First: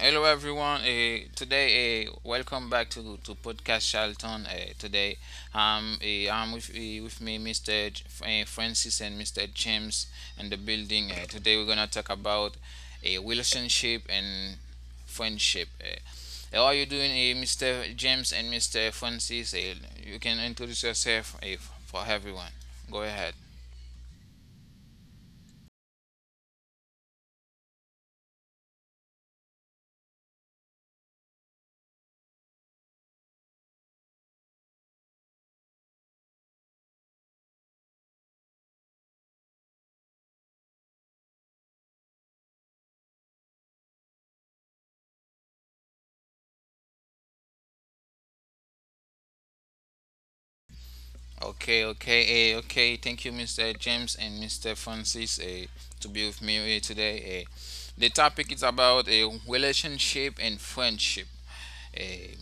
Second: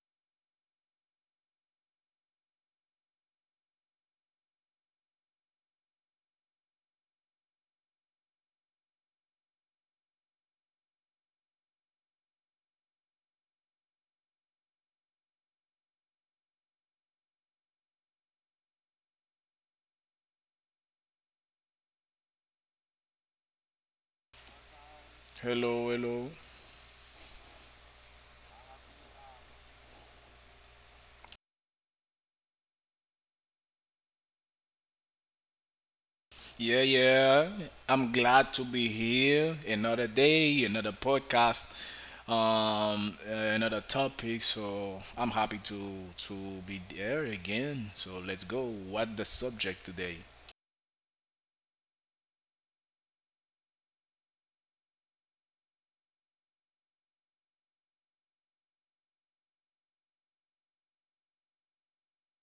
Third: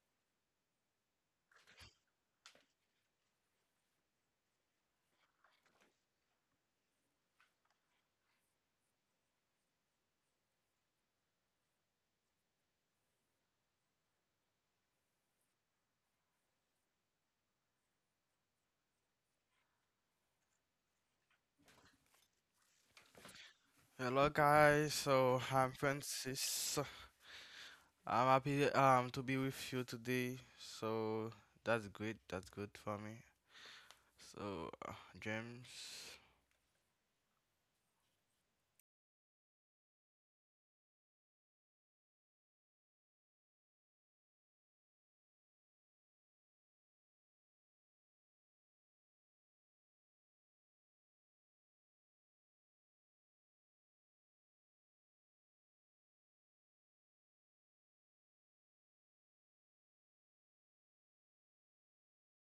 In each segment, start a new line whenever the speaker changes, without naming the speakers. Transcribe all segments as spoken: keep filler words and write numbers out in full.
Hello, everyone. Uh, today, uh, welcome back to to podcast Charlton. Uh, today, um, uh, I'm with uh, with me, mister J- uh, Francis and mister James in the building. Uh, today, we're gonna talk about a relationship and friendship. Uh, how are you doing, uh, mister James and mister Francis? Uh, you can introduce yourself uh, for everyone. Go ahead.
Hello guys, so I'm
Hello, hello.
Francis. I'm happy um to be with you today. So that's great. That's good for me. So uh, James.
Yeah, yeah. I'm glad to be here. Another day, another podcast, um, uh, another topic. So I'm happy to to be there again. So let's go. What the subject today?
Okay, okay, eh, okay. Thank you, mister James and mister Francis, eh, to be with me eh, today. Eh. The topic is about a relationship and friendship. Eh,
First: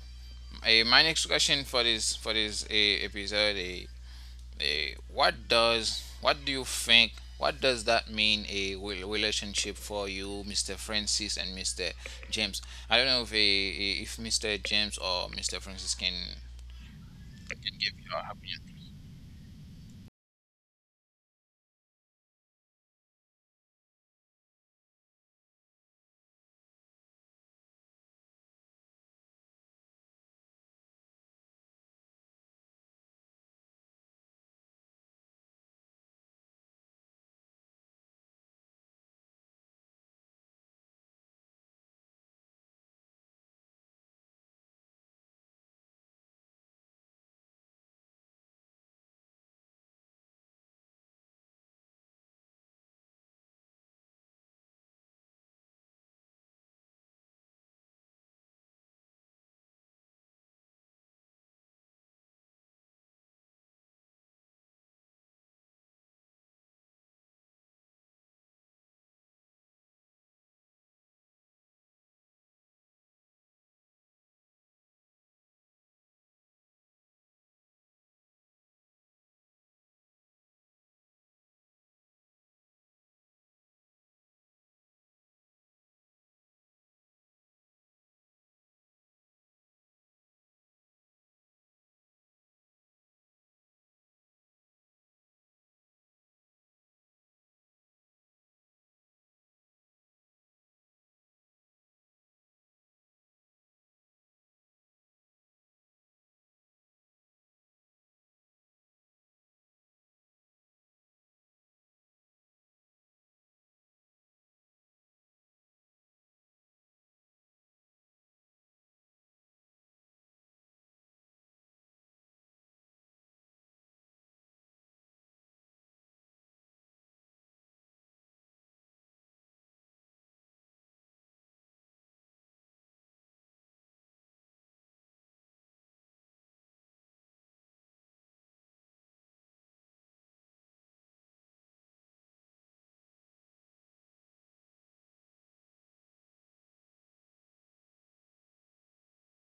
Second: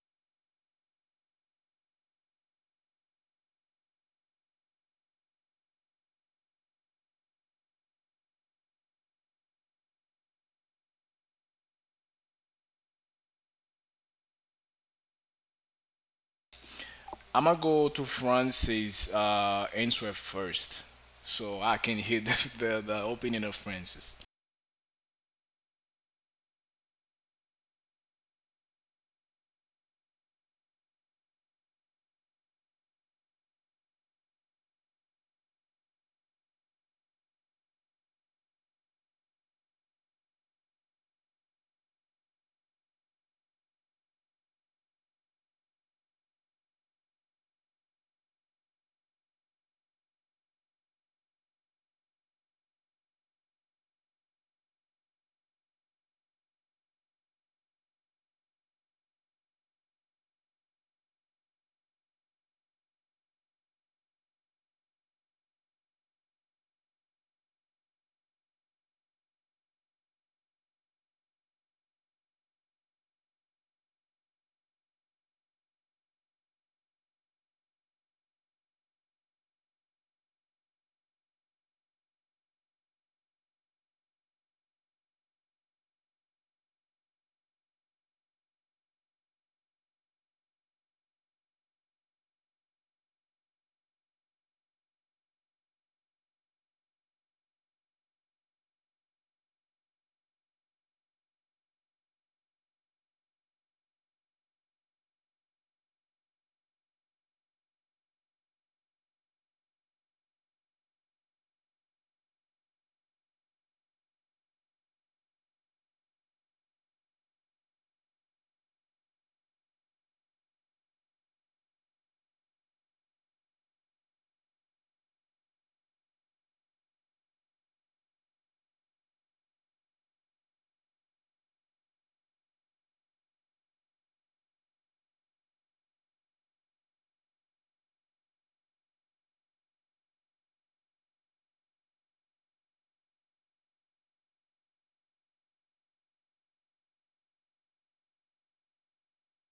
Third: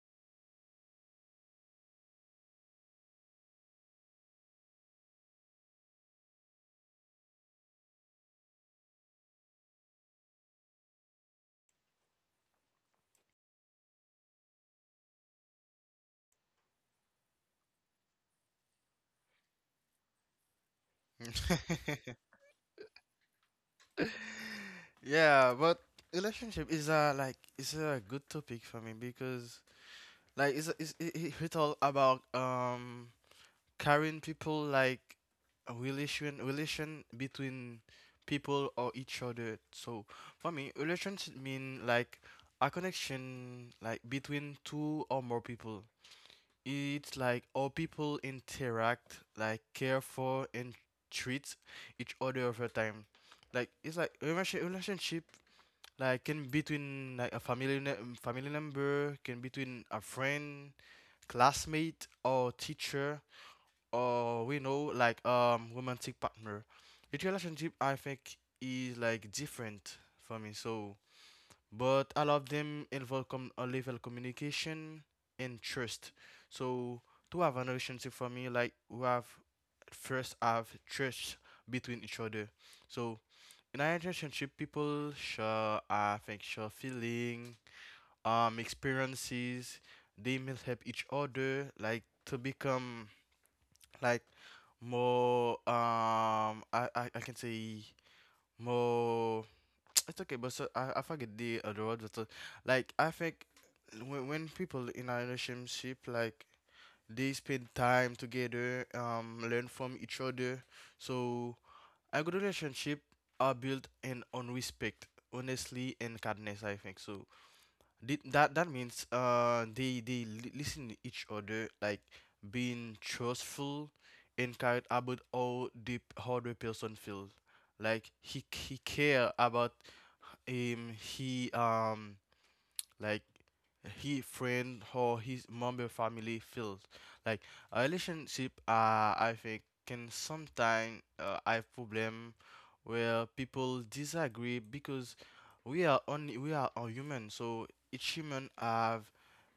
eh, my next question for this for this eh, episode: eh, eh, What does what do you think? What does that mean a re- relationship for you, mister Francis and mister James? I don't know if eh, eh, if mister James or mister Francis can
I'm gonna
can
go
give
to
your opinion.
Francis uh, answer first, so I can hear the, the, the opinion of Francis.
Yeah, but relationship is a like it's a good topic for me because like it's it's it, it- it's all about um carrying people like a relation relation between people or each other. So for me, relations mean like a connection like between two or more people. It's like how people interact, like care for and treat each other over time. Like it's like a relation, relationship like can between like a family ne- um, family member, can between a friend, classmate or teacher or we know like um romantic partner. Each relationship I think is like different for me, so but all of them involve com- a level communication and trust. So to have a relationship for me, like we have first have trust between each other. So in a relationship people share, I think, share feeling, um experiences. They may help each other like to become like more um I, I, I can say more. It's okay but so I, I forget the other word, but uh, like I think when, when people in a relationship like they spend time together, um learn from each other. So a good relationship are built in on respect, honestly and kindness, I think. So Th- that that means uh they they li- listen to each other, like being trustful and cared about how the how the person feels, like he he care about him, he um like he friend or his member family feels. Like a relationship, uh, I think, can sometimes uh, have problem where people disagree because we are only we are a human, so each human have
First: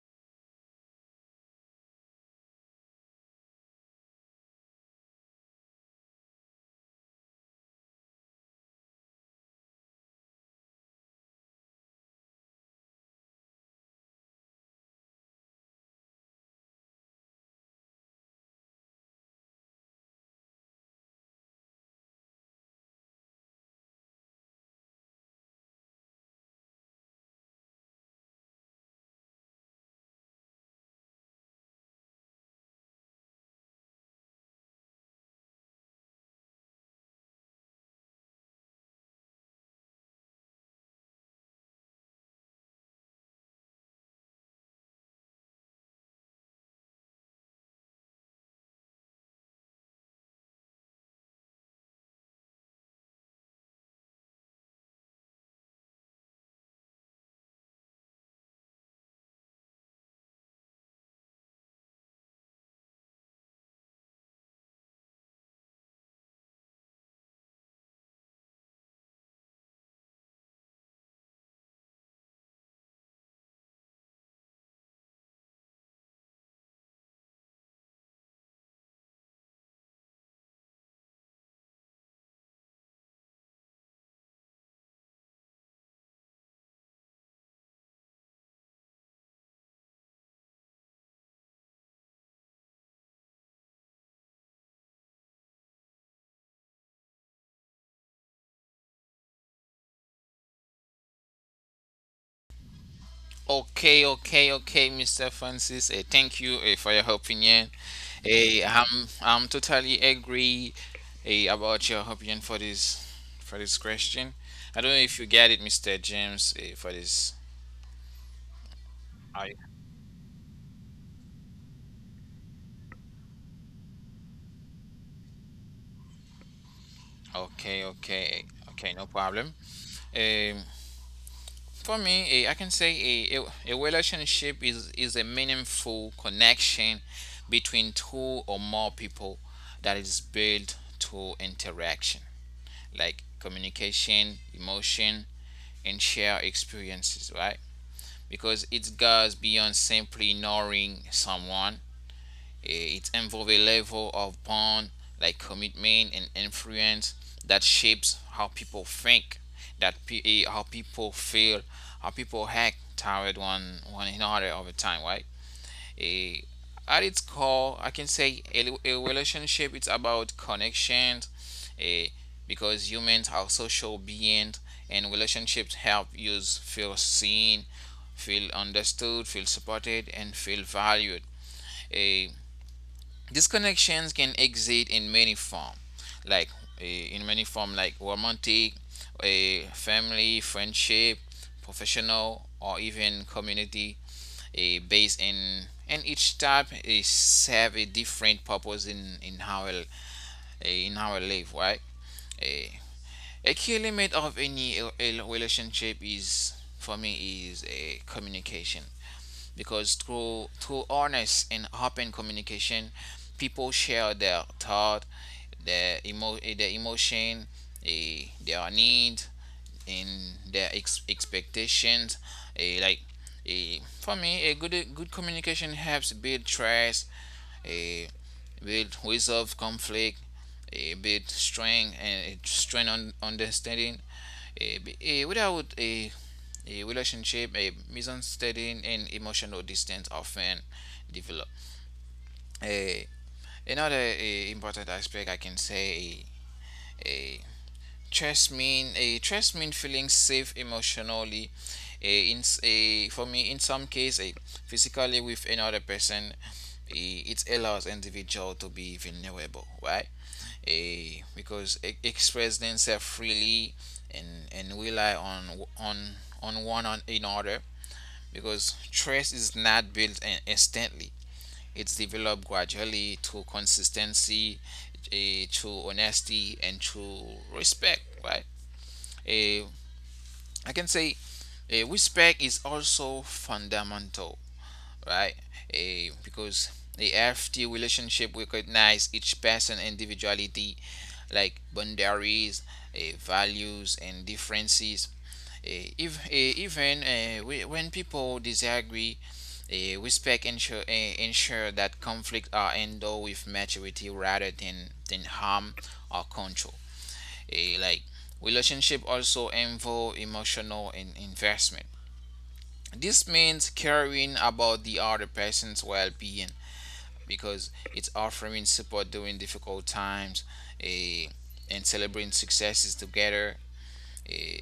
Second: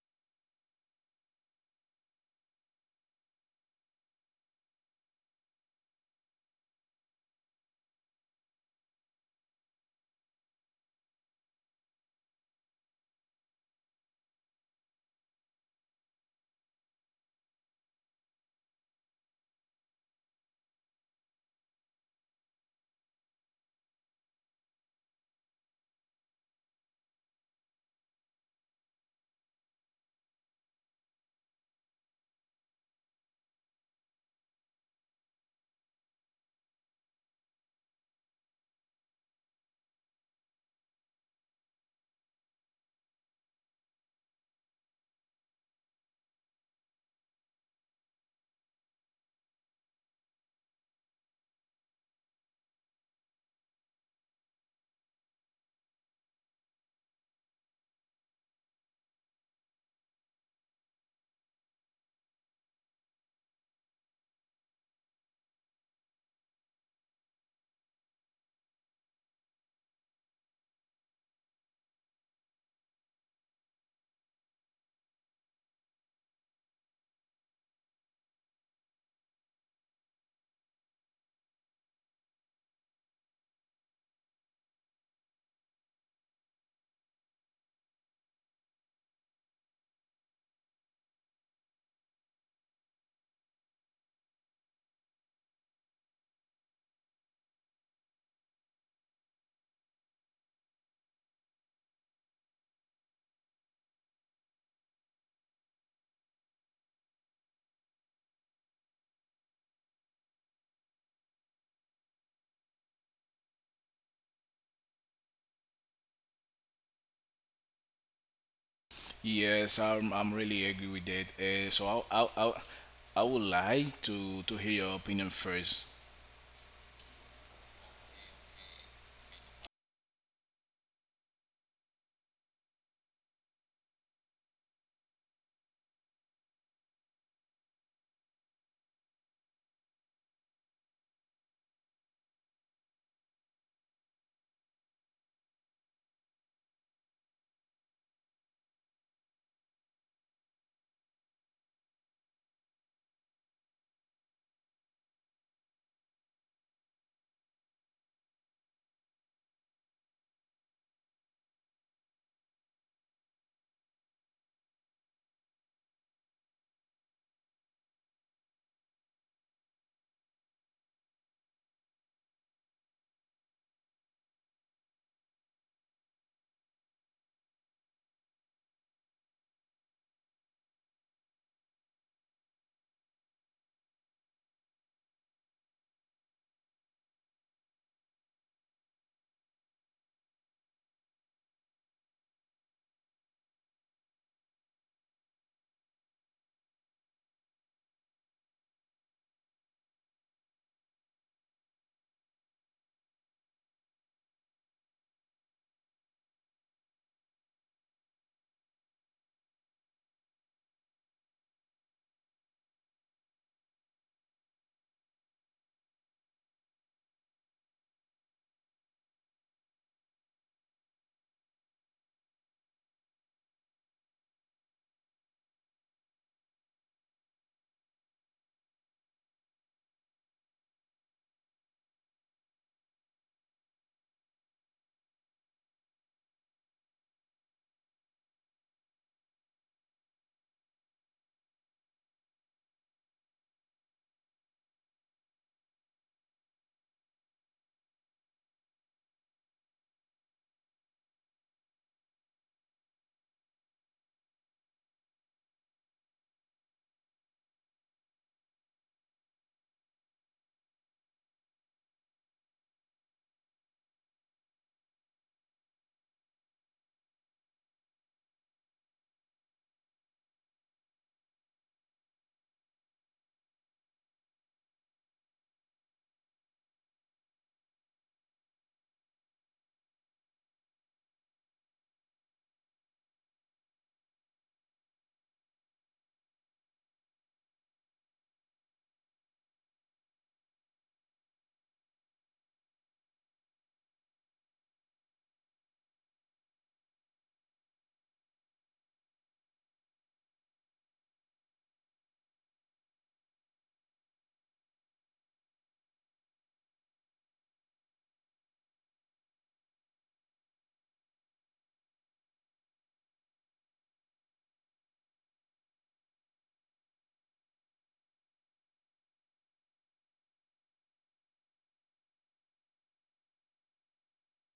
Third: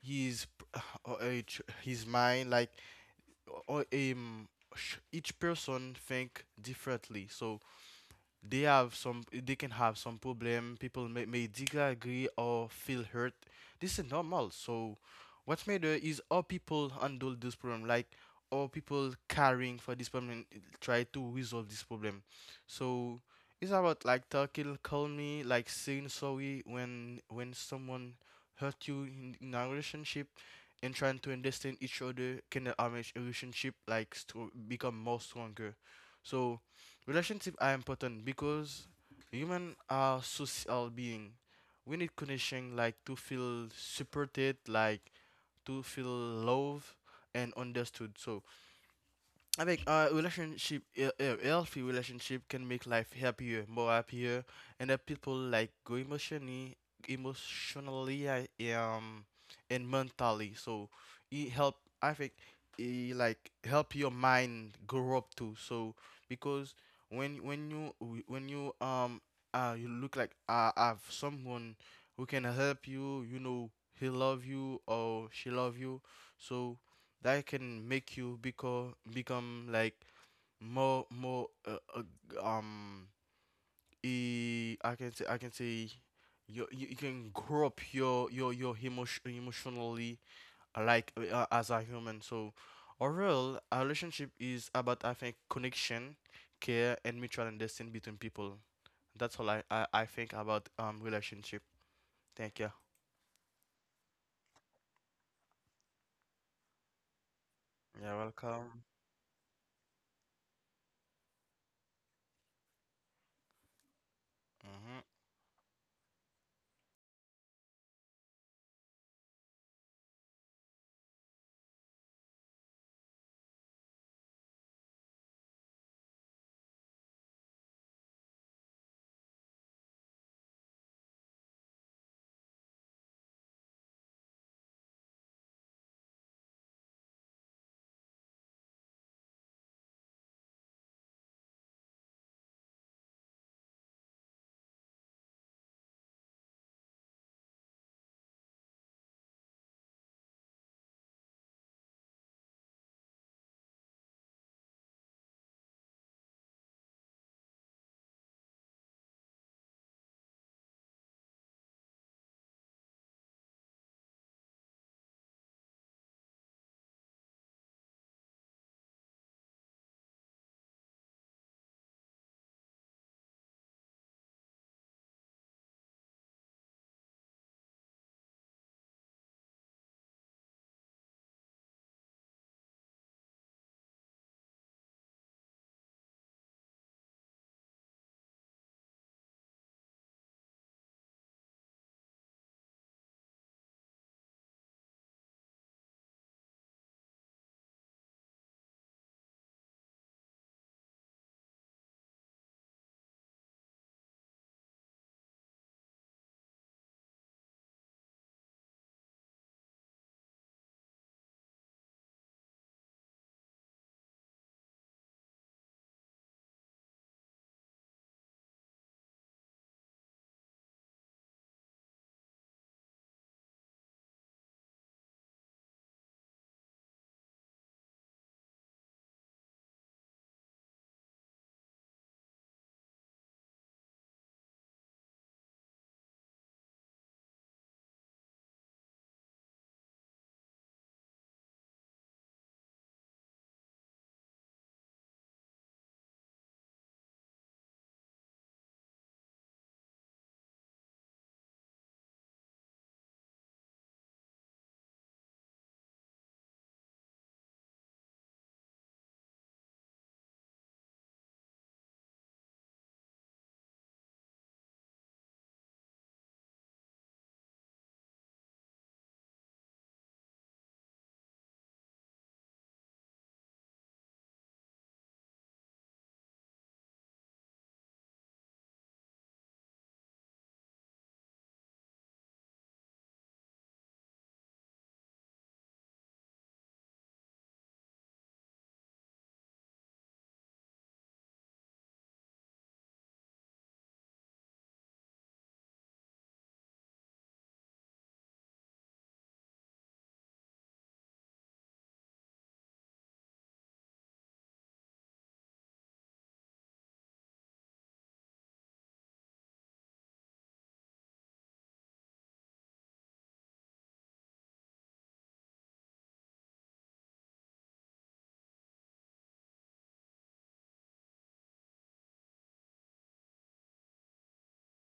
his p- or each- his mind, like or um sh- each person think differently. So they have some, they can have some problem. People may, may disagree or feel hurt. This is normal. So what matter is how people handle this problem, like how people caring for this problem and try to resolve this problem. So it's about like talking calmly, like saying sorry when when someone hurt you in, in a relationship, and trying to understand each other can help our relationship like st- become more stronger. So relationship are important because human are social being. We need connection, like to feel supported, like to feel loved and understood. So I think a relationship a, a healthy relationship can make life happier, more happier, and that people like go emotionally, emotionally, I- um, and mentally. So it help. I think it like help your mind grow up too. So because when when you when you um uh you look like uh have someone who can help you, you know he love you or she love you, so that can make you become become like more more uh, uh, um e- I can say I can say you you you can grow up your your your emotion emotionally, uh, like uh, as a human. So overall, a relationship is about, I think, connection, care, and mutual understanding between people. That's all I I, I think about um relationship. Thank you.
Okay, okay, okay, mister Francis. Uh, thank you uh, for your opinion.
You're
Uh,
welcome.
I'm I'm totally agree uh, about your opinion for this for this question. I don't know
Hmm.
if you get it, mister James, uh, for this. I
Yes, I'm, I'm really agree with that. Uh, so I I I I would like to to hear your opinion first.
Okay, okay, okay, no problem. Um, for me, eh, I can say a, a, a relationship is, is a meaningful connection between two or more people that is built through interaction like communication, emotion, and shared experiences, right? Because it goes beyond simply knowing someone. Eh, It involves a level of bond, like commitment and influence that shapes how people think, that pe- eh, how people feel, how people act toward one one another over time, right? Eh, at its core, I can say a, a relationship is about connections, eh, because humans are social beings and relationships help you feel seen, feel understood, feel supported, and feel valued. Eh, these connections can exist in many forms, like eh, in many form like romantic, a family, friendship, professional, or even community a base in and each type is have a different purpose in in how in our life. Live right? A, a key element of any relationship is, for me, is a communication, because through through honest and open communication people share their thought their emo their emotion, a, their need in their ex- expectations. eh, like eh, for me, a good a good communication helps build trust, eh, build resolve conflict, eh, build strength and uh, strength on understanding. Eh, be- eh, without a a relationship, a misunderstanding and emotional distance often develop. Eh, another eh, important aspect, I can say. Eh, eh, Trust mean a trust mean feeling safe emotionally, a in a for me, in some case, a physically with another person. eh, It allows individual to be vulnerable, right? A because e- express themselves freely and and rely on on on one on another. Because trust is not built in- instantly; it's developed gradually through consistency, eh, through honesty, and through respect, right? uh, I can say uh, respect is also fundamental, right? Uh, because the healthy relationship recognize each person individuality, like boundaries, uh, values, and differences. Uh, if uh, even uh, whe- when people disagree, uh, respect ensure uh, ensure that conflict are handled with maturity rather than than harm or control. Eh, like Relationship also involve emotional in- investment. This means caring about the other person's well-being because it's offering support during difficult times, eh, and celebrating successes together. Eh,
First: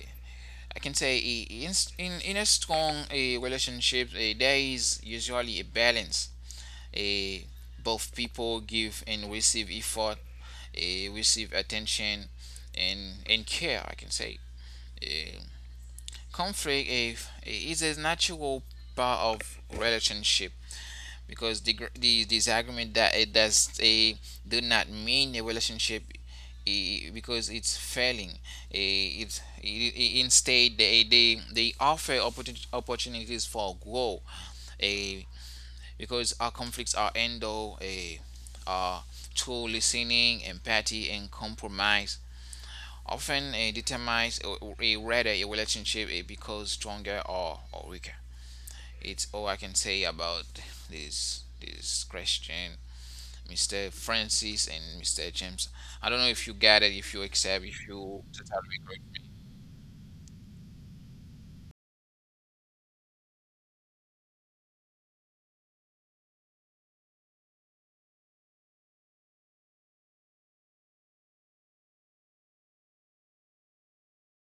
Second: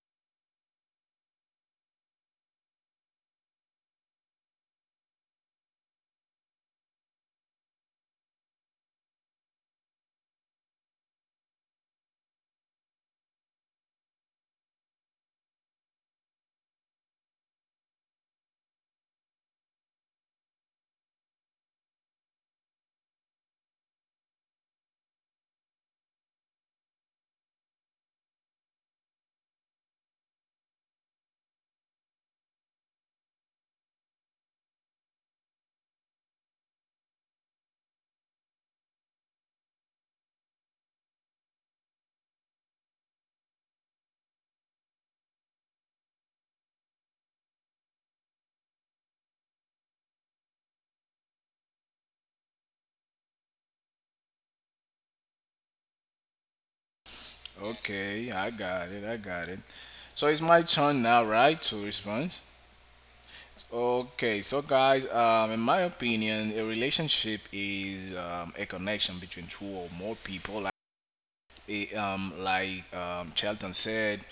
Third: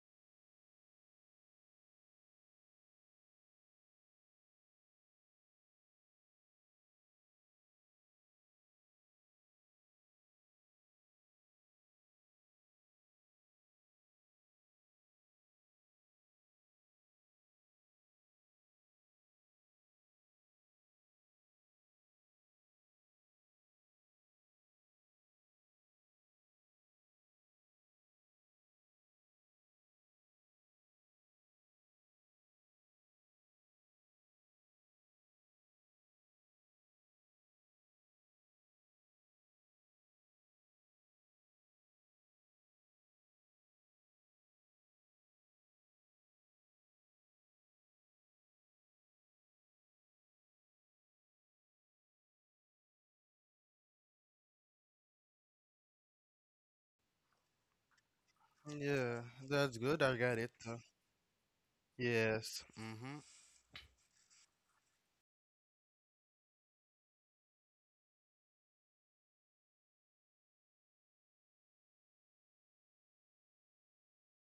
I can say eh, in in, in a strong eh, relationship, eh, there is usually a balance. Eh, Both people give and receive effort, eh, receive attention, and and care, I can say. Eh, Conflict eh, is a natural part of relationship, because the, gr- the disagreement that it does a do not mean a relationship eh, because it's failing. Eh, It's it, it, instead, they, they they offer opportun- opportunities for growth. A Because our conflicts are handled a uh, through listening, empathy, and compromise often uh, determines a whether a relationship it becomes stronger or, or weaker. It's all I can say about this this question, mister Francis and mister James. I don't know if you get it, if you accept, if you
Okay, I
totally
got it.
agree.
Yeah,
I got it.
that's good. I
So
got
it's
it.
my
Uh,
turn now, right, to respond?
Yes. Hmm.
Okay, so guys, um, in my opinion, a relationship is um, a connection between two or more people. Like, eh, um, like um, Charlton said,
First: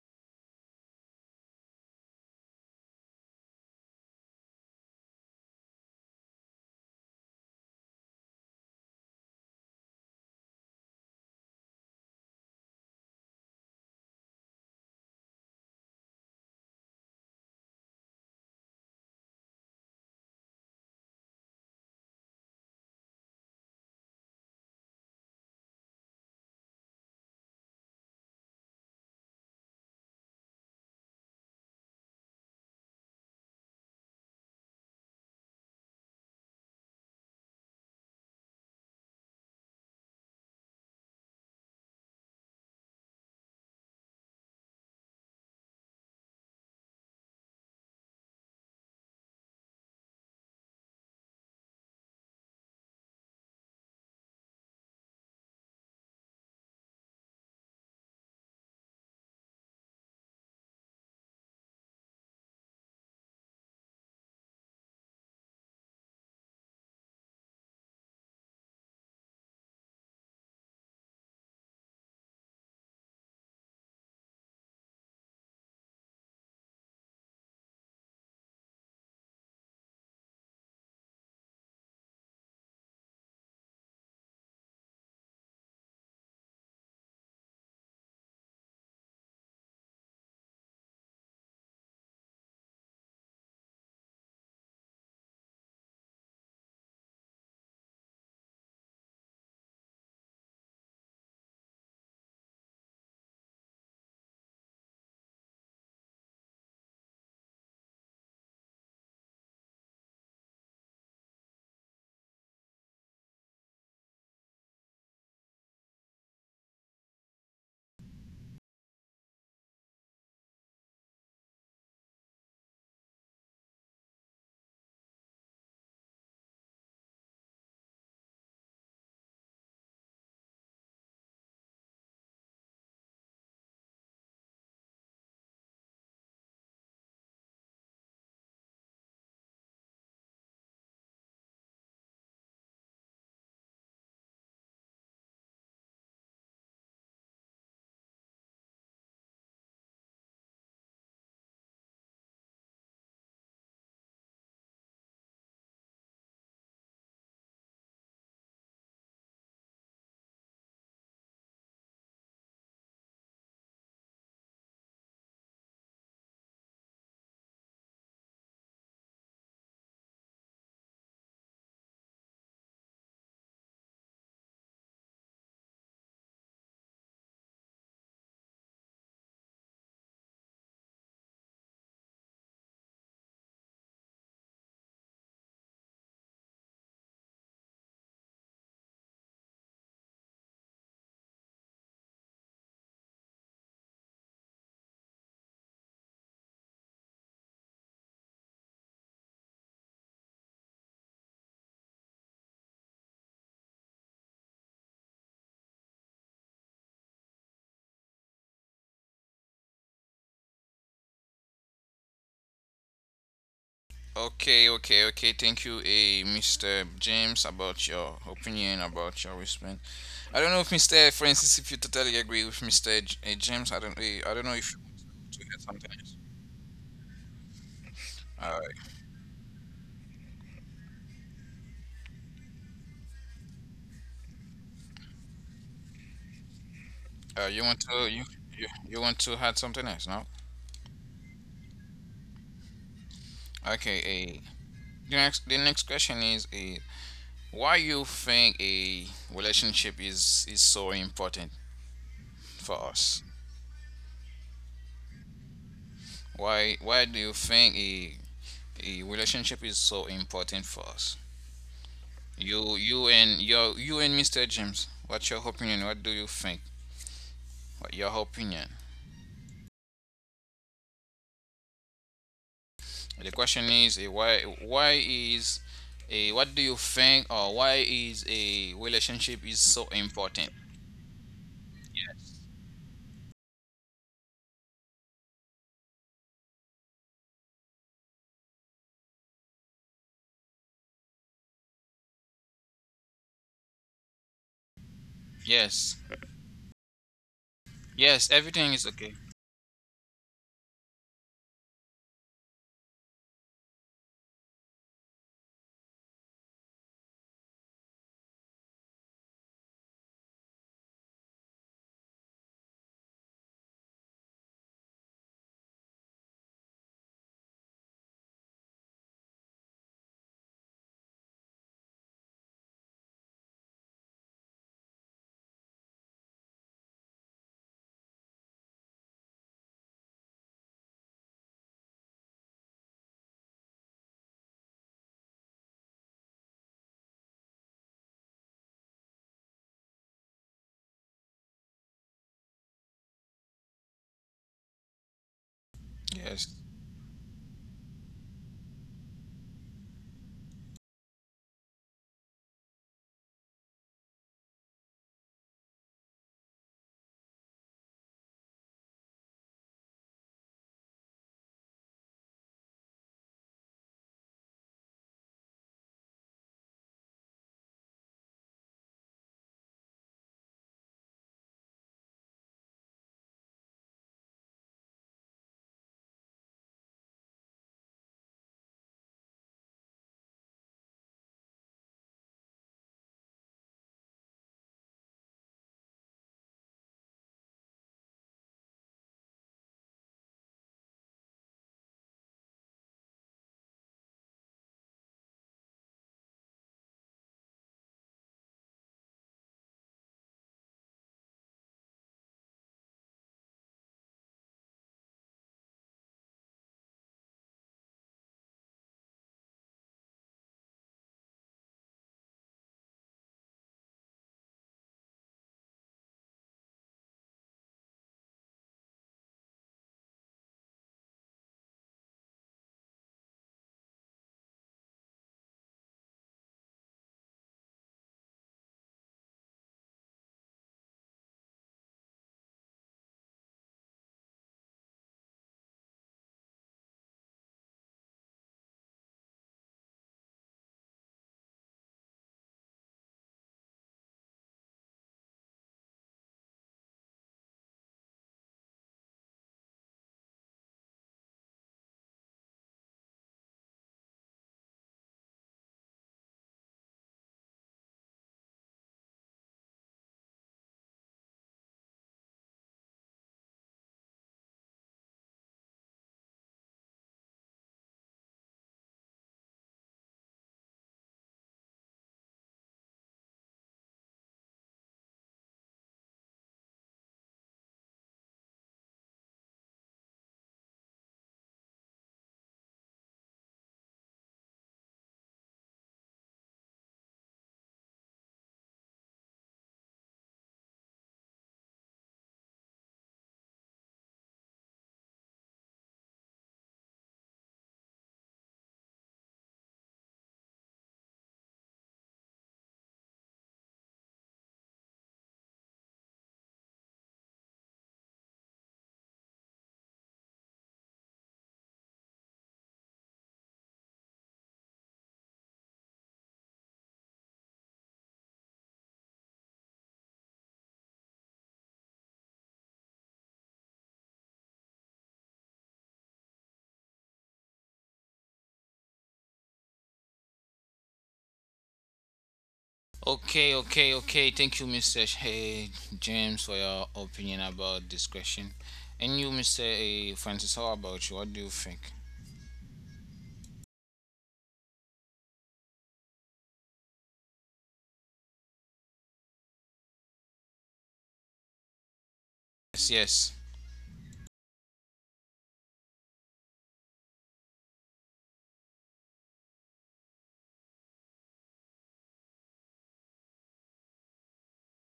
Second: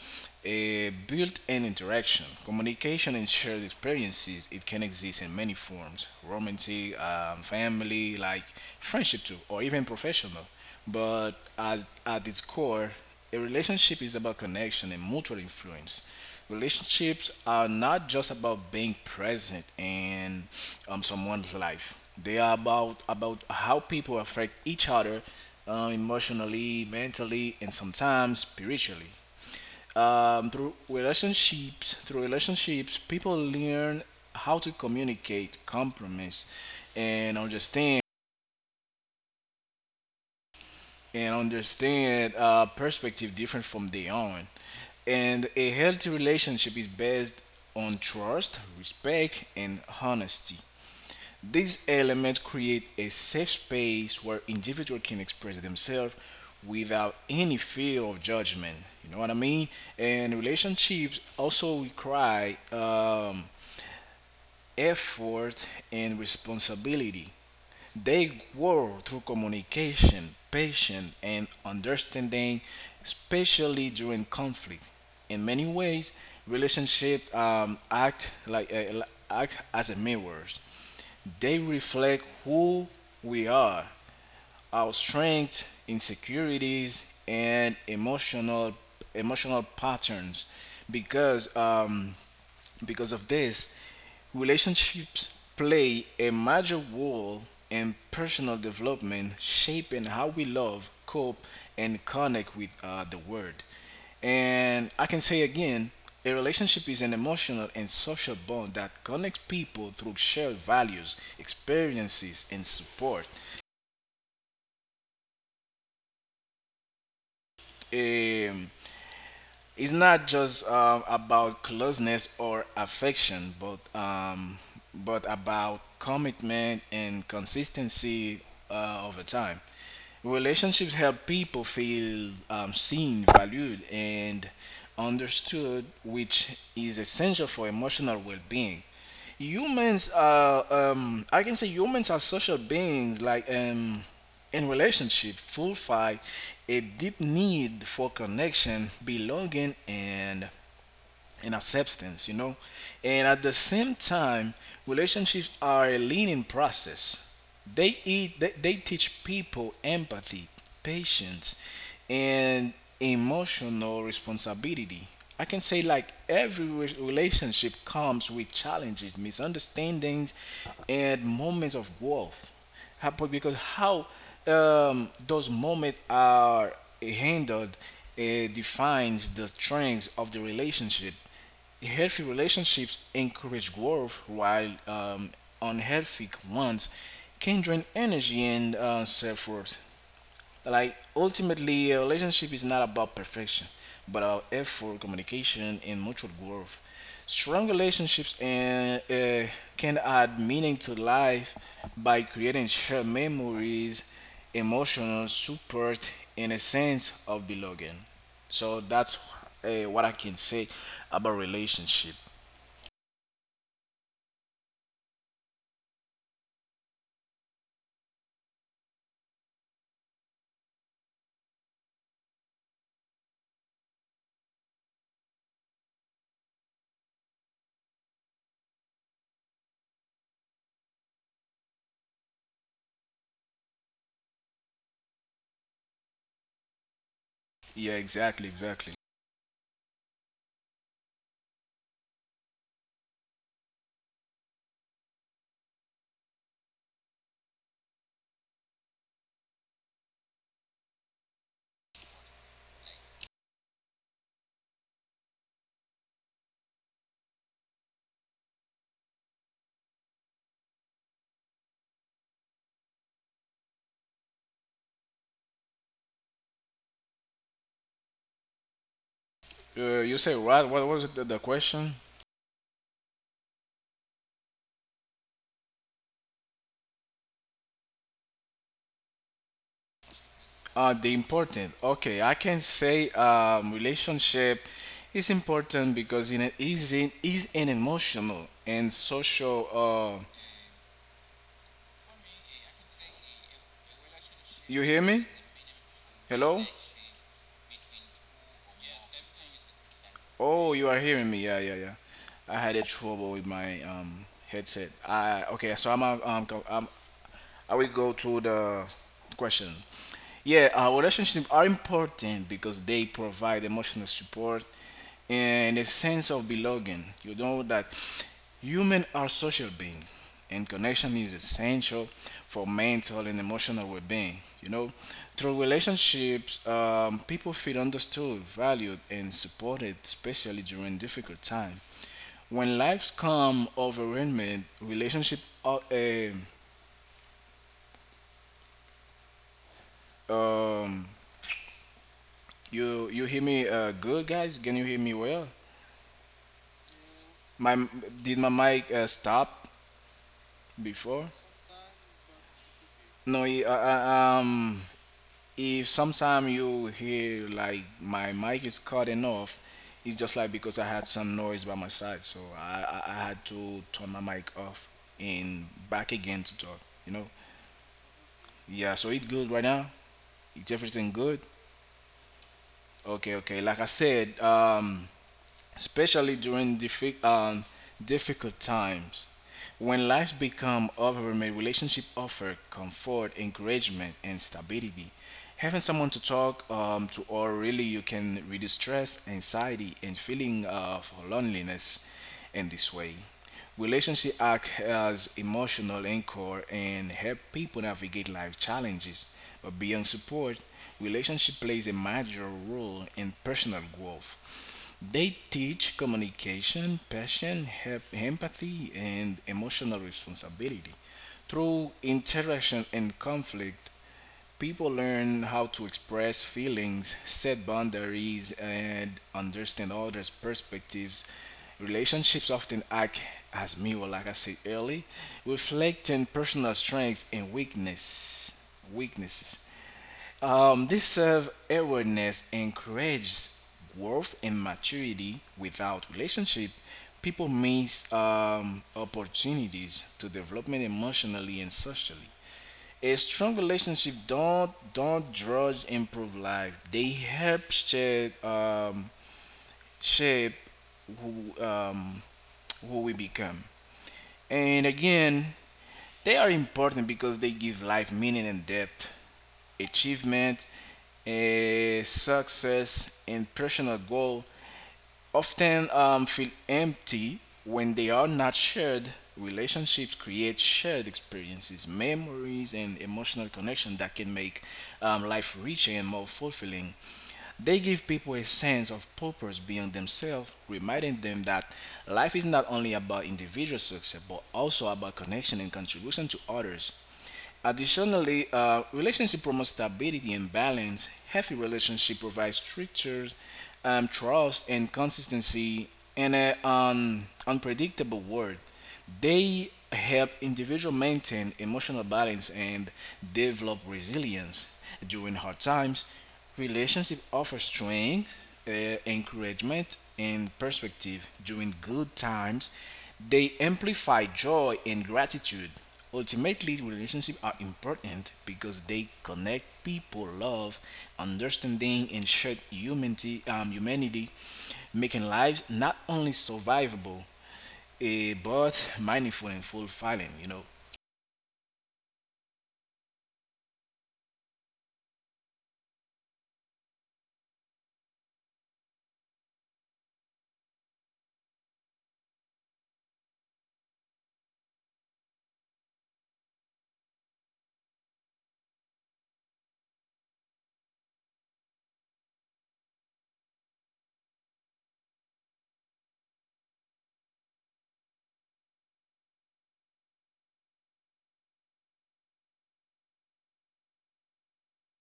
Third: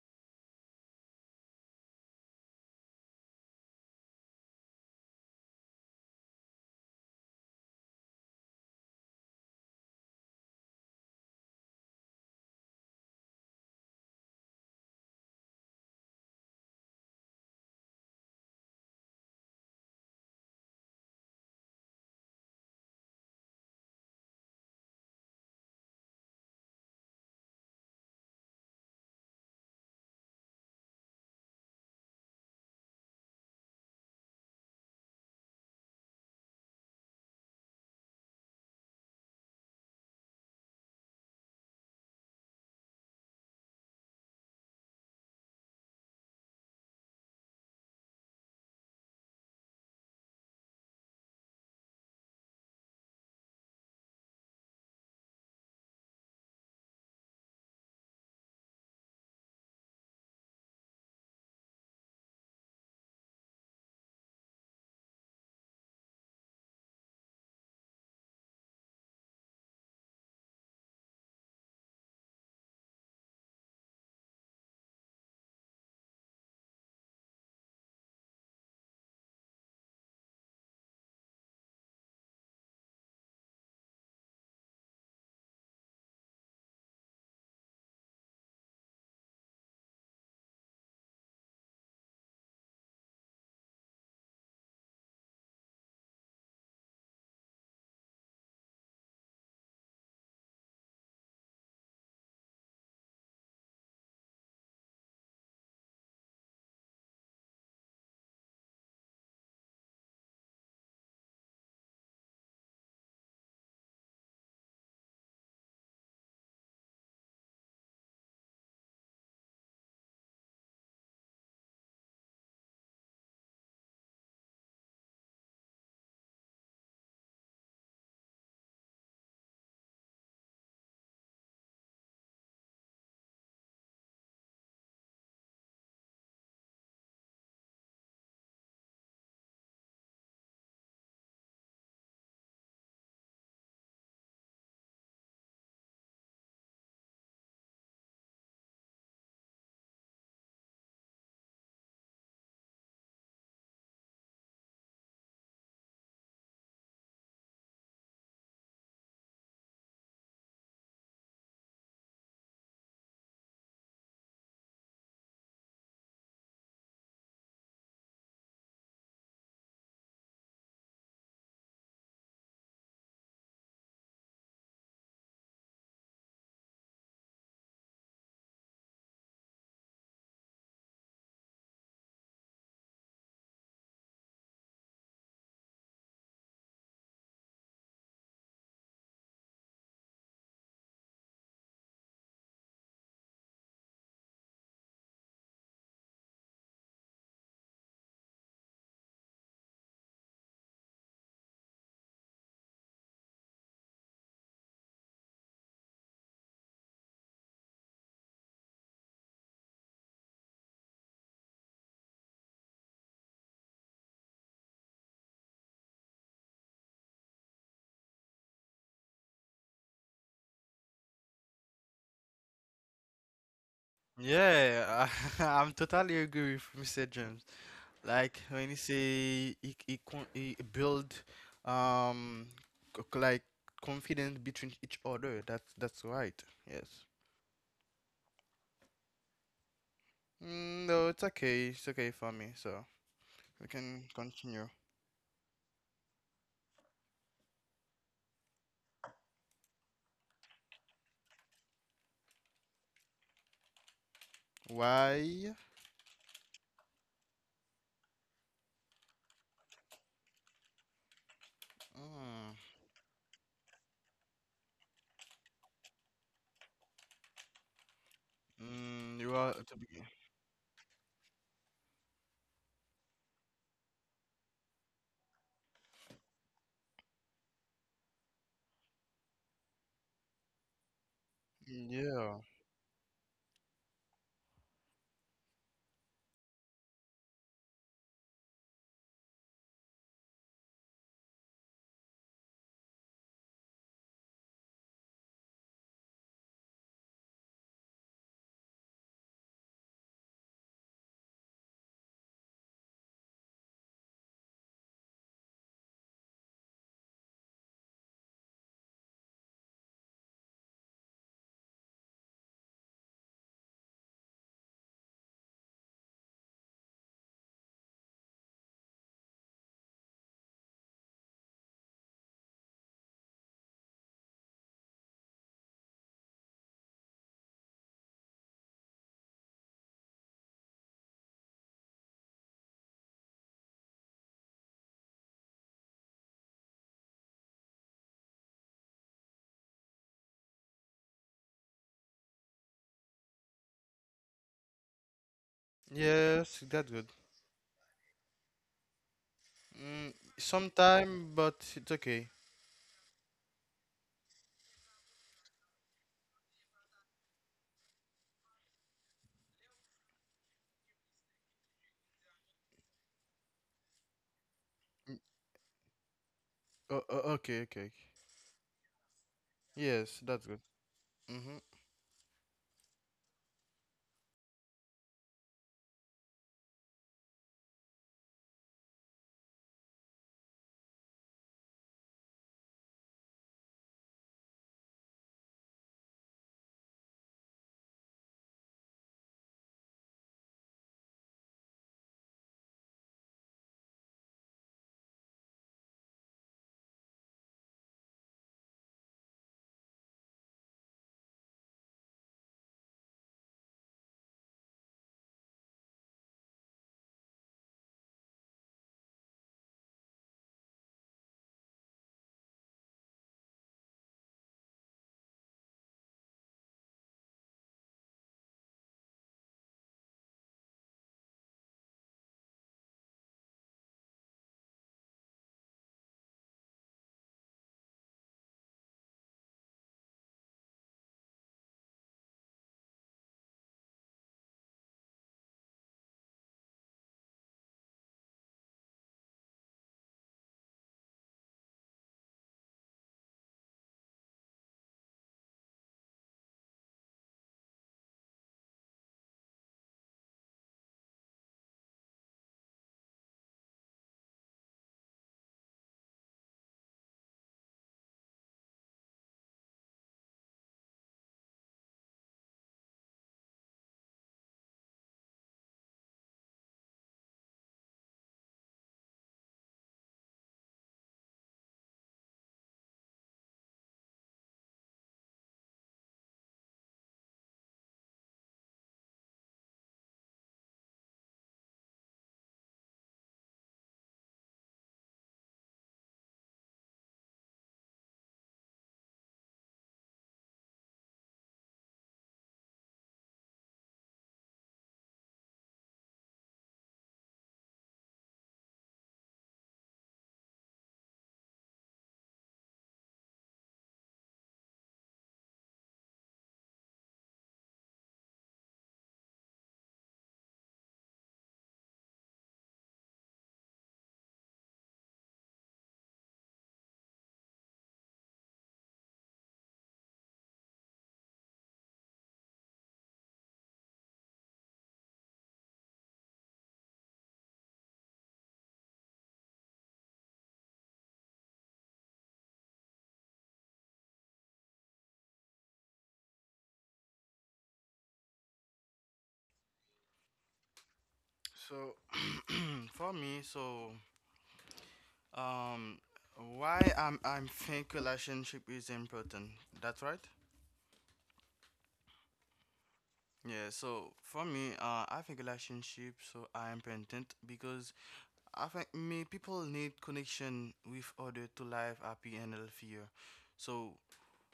a built-in interaction, communication, and shared experiences. It can exist in many forms: romantic, um, family, like friendship too, or even professional. But as at its core, a relationship is about connection and mutual influence. Relationships are not just about being present in um, someone's life. They are about about how people affect each other uh, emotionally, mentally, and sometimes spiritually. Um, through relationships, through relationships, people learn how to communicate, compromise, and understand and understand uh, perspective different from their own. And a healthy relationship is based on trust, respect, and honesty. These elements create a safe space where individuals can express themselves without any fear of judgment. You know what I mean? And relationships also require um, effort and responsibility. They grow through communication, patience, and understanding, especially during conflict. In many ways, relationships um, act like uh, like, act as a mirrors. They reflect who we are, our strengths, insecurities, and emotional emotional patterns, because um, because of this, relationships play a major role in personal development, shaping how we love, cope, and connect with uh, the world. And I can say again, a relationship is an emotional and social bond that connects people through shared values, experiences, and support. Um, It's not just um, about closeness or affection, but um, but about commitment and consistency uh, over time. Relationships help people feel um, seen, valued, and understood, which is essential for emotional well-being. Humans are um I can say humans are social beings like um in relationship fulfill a deep need for connection, belonging, and and acceptance, you know. And at the same time, relationships are a learning process. They eat, they, they teach people empathy, patience, and emotional responsibility. I can say like every re- relationship comes with challenges, misunderstandings, and moments of growth. How- but Because how um, those moments are handled uh, defines the strengths of the relationship. Healthy relationships encourage growth, while um, unhealthy ones can drain energy and uh, self worth. Like, ultimately, a relationship is not about perfection, but about effort, communication, and mutual growth. Strong relationships and, uh, can add meaning to life by creating shared memories, emotional support, and a sense of belonging. So that's uh, what I can say about relationship.
Okay, okay, okay. Thank you, eh, mister James, about your opinion, about your response. I don't know if mister Francis, if you totally agree with mister J- eh, James. I don't. eh, I don't know if you
Yeah,
want to add
I'm
something else.
totally agree with mister James. Like
Uh,
when you say he, he, con he build um c- c- like confidence between each other. That's that's right. Yes.
Uh, you
Yeah,
want to you,
exactly,
you
exactly.
you want to add something else? No.
Mm, no, it's okay. It's okay for me. So we
Okay.
can
A
continue.
The next the next question is a why you think a relationship is is so important for us?
Why?
Why why do you think a a relationship is so important for us?
Mm,
You you and your you and mister James. What's your opinion? What do you think? What your opinion?
mm, you are
Uh, you
to
say
begin.
right. What was it, the, the question?
The question is a why why is a what do you think, or why is a relationship is so important?
Uh, the important. Okay, I can
Yeah.
say um, relationship is important because it is in, is an emotional and social. Uh, you hear me?
Yes.
Hello?
Yes, everything is okay.
Oh, you are hearing me? Yeah, yeah, yeah. I had a trouble with my um headset. I okay. So I'm um, I'm I will go to the question. Yeah, uh, relationships are important because they provide emotional support and a sense of belonging. You know that humans are social beings, and connection is essential for mental and emotional well-being. You know, through relationships, um, people feel understood, valued, and supported, especially during difficult times when lives come overwhelming, relationship uh, um, You you hear me uh, good, guys? Can you hear me well?
Yes.
Yes, that's good.
My did my mic uh, stop
Mm,
before?
sometime, but it's okay.
No. y- Uh, uh, um, if sometime you hear like my mic is cutting off, it's just like because I had some noise by my side, so I I, I had to turn my mic off
Mm,
and back again to talk. You know?
o- o- okay, okay. Okay.
Yeah. So it good right now.
Yes,
It's
that's good.
everything good.
Mhm.
Okay. Okay. Like I said, um, especially during diffi- um, difficult times. When lives become overwhelming, relationship offer comfort, encouragement, and stability. Having someone to talk um, to, or really you can reduce stress, anxiety, and feeling of loneliness in this way. Relationship act as emotional anchor and help people navigate life challenges. But beyond support, relationship plays a major role in personal growth. They teach communication, passion, hep- empathy, and emotional responsibility. Through interaction and conflict, people learn how to express feelings, set boundaries, and understand others' perspectives. Relationships often act as mirror, like I said earlier, reflecting personal strengths and weakness, weaknesses. Um, this self awareness encourages growth and maturity. Without relationship, people miss um, opportunities to development emotionally and socially. A strong relationship don't don't judge improve life. They help shape um, shape who um, who we become. And again, they are important because they give life meaning and depth. Achievement a success and personal goal often um, feel empty when they are not shared. Relationships create shared experiences, memories, and emotional connection that can make um, life richer and more fulfilling. They give people a sense of purpose beyond themselves, reminding them that life is not only about individual success but also about connection and contribution to others. Additionally, uh, relationship promotes stability and balance. Healthy relationship provides structures, um, trust, and consistency in an um, unpredictable world. They help individual maintain emotional balance and develop resilience during hard times. Relationship offers strength, uh, encouragement, and perspective during good times. They amplify joy and gratitude. Ultimately, relationships are important because they connect people, love, understanding, and shared humanity, um, humanity, making lives not only survivable eh, both mindful and full filing, you know.
Okay, okay, okay. Thank you, mister Sh- Hey, James, for your opinion about this question. And you, mister eh, Francis, how about you? What do you think?
So for me, so um, why I'm I'm think relationship is important. That's right.
Yes, yes.
Yeah. So for me, uh, I think relationship so I important because I think me people need connection with other to live happy and healthier. So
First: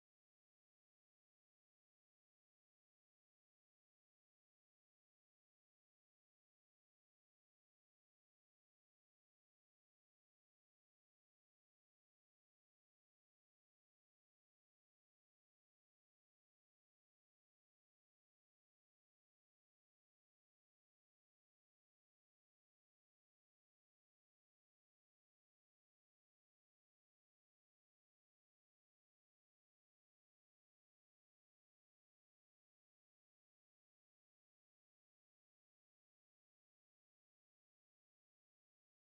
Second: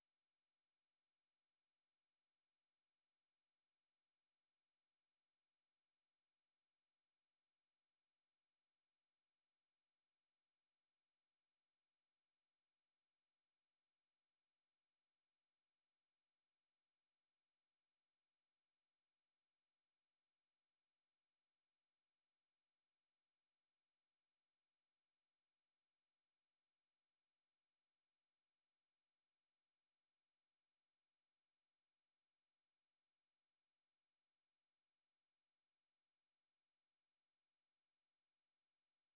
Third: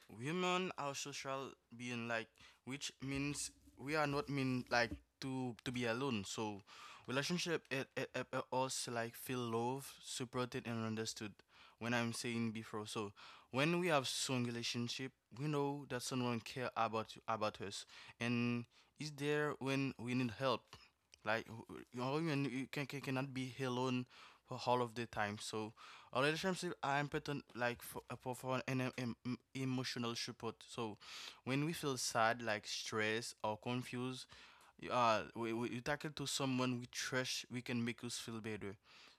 women are social being, like which means we are not mean like to to be alone. So relationship it it, it it also like feel love supported and understood when I'm saying before. So when we have strong relationship, we know that someone care about about us and is there when we need help, like who- all you you can, can cannot be alone for all of the time. So a relationship are important like for, uh, for, for an em- em- emotional support. So when we feel sad, like stressed or confused, y- uh, we, we, you tackle to someone we trust, we can make us feel better.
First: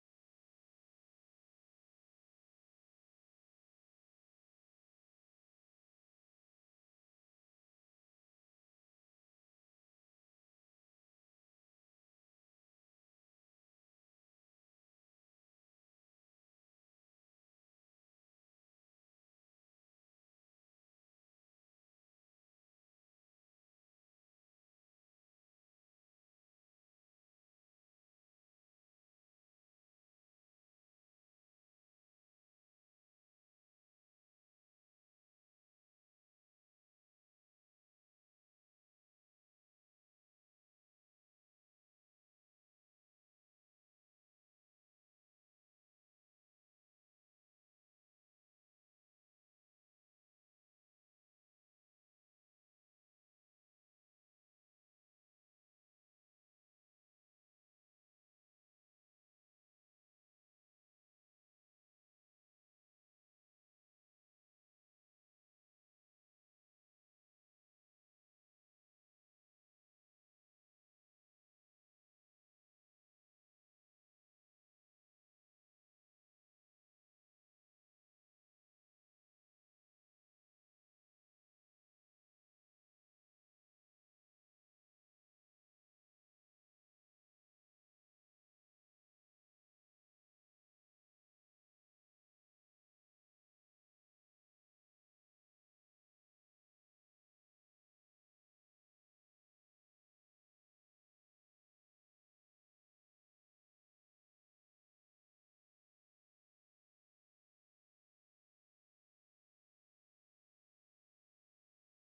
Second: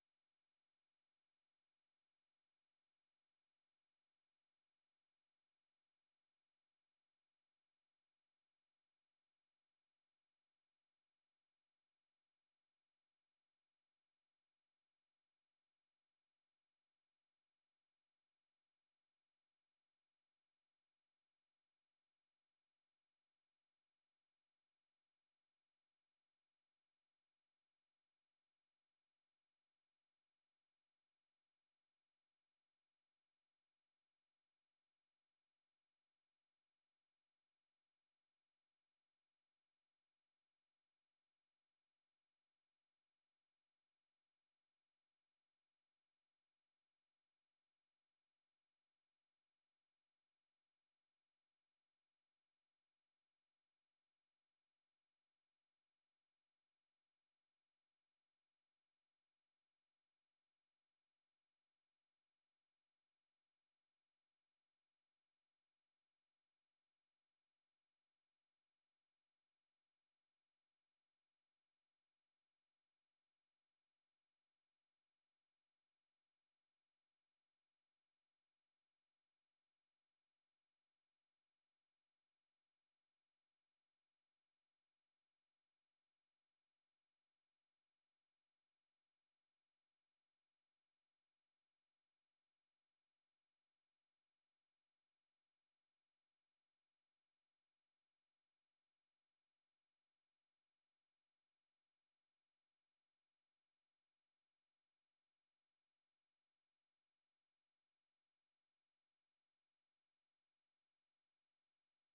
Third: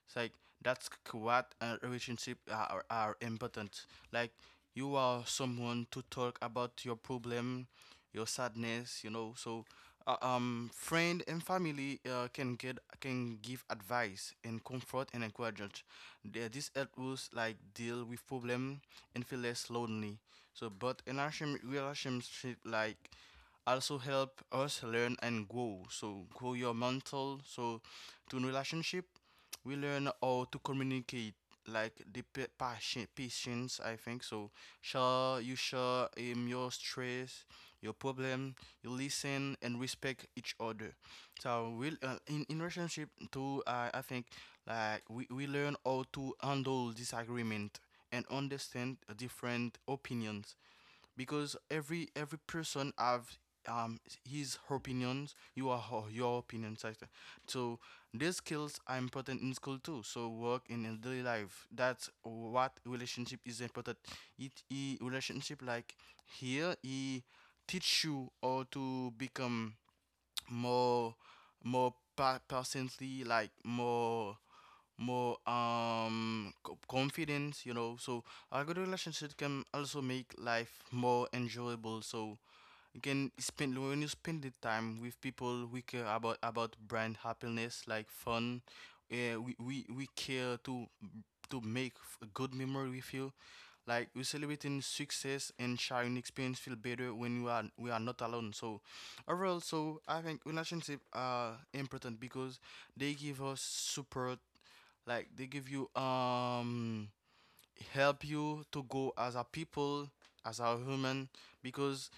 It's like that's what a relationship are, are important. Like you are someone to talk about your problem, your sadness, you know. So, uh, um, friend and family uh, can get can give advice and comfort and encouragement. The- This help us like deal with problem and feel less lonely. So, but in our relationship, like also help us learn and grow. So grow your mental. So to relationship we learn how to communicate, like the pa- passion patience, I think. So share you share um, your stress, your problem. You listen and respect each other. So we, uh, in, in relationship too, I i think like we, we learn how to handle disagreement and understand different opinions, because every every person have um his her opinions. You are her, your opinion sector. So these skills are important in school too, so work in a daily life. That's what relationship is important. it, it relationship like here he teach you how to become more more pa- personally, like more more um co- confidence, you know. So a good relationship can also make life more enjoyable. So you can spend when you spend the time with people we care about about brand happiness like fun. Yeah, we, we we care to to make f- a good memory with you. Like we celebrating success and sharing experience feel better when we are we are not alone. So overall, so I think relationship are important because they give us support, like they give you um help you to go as a people, as a human, because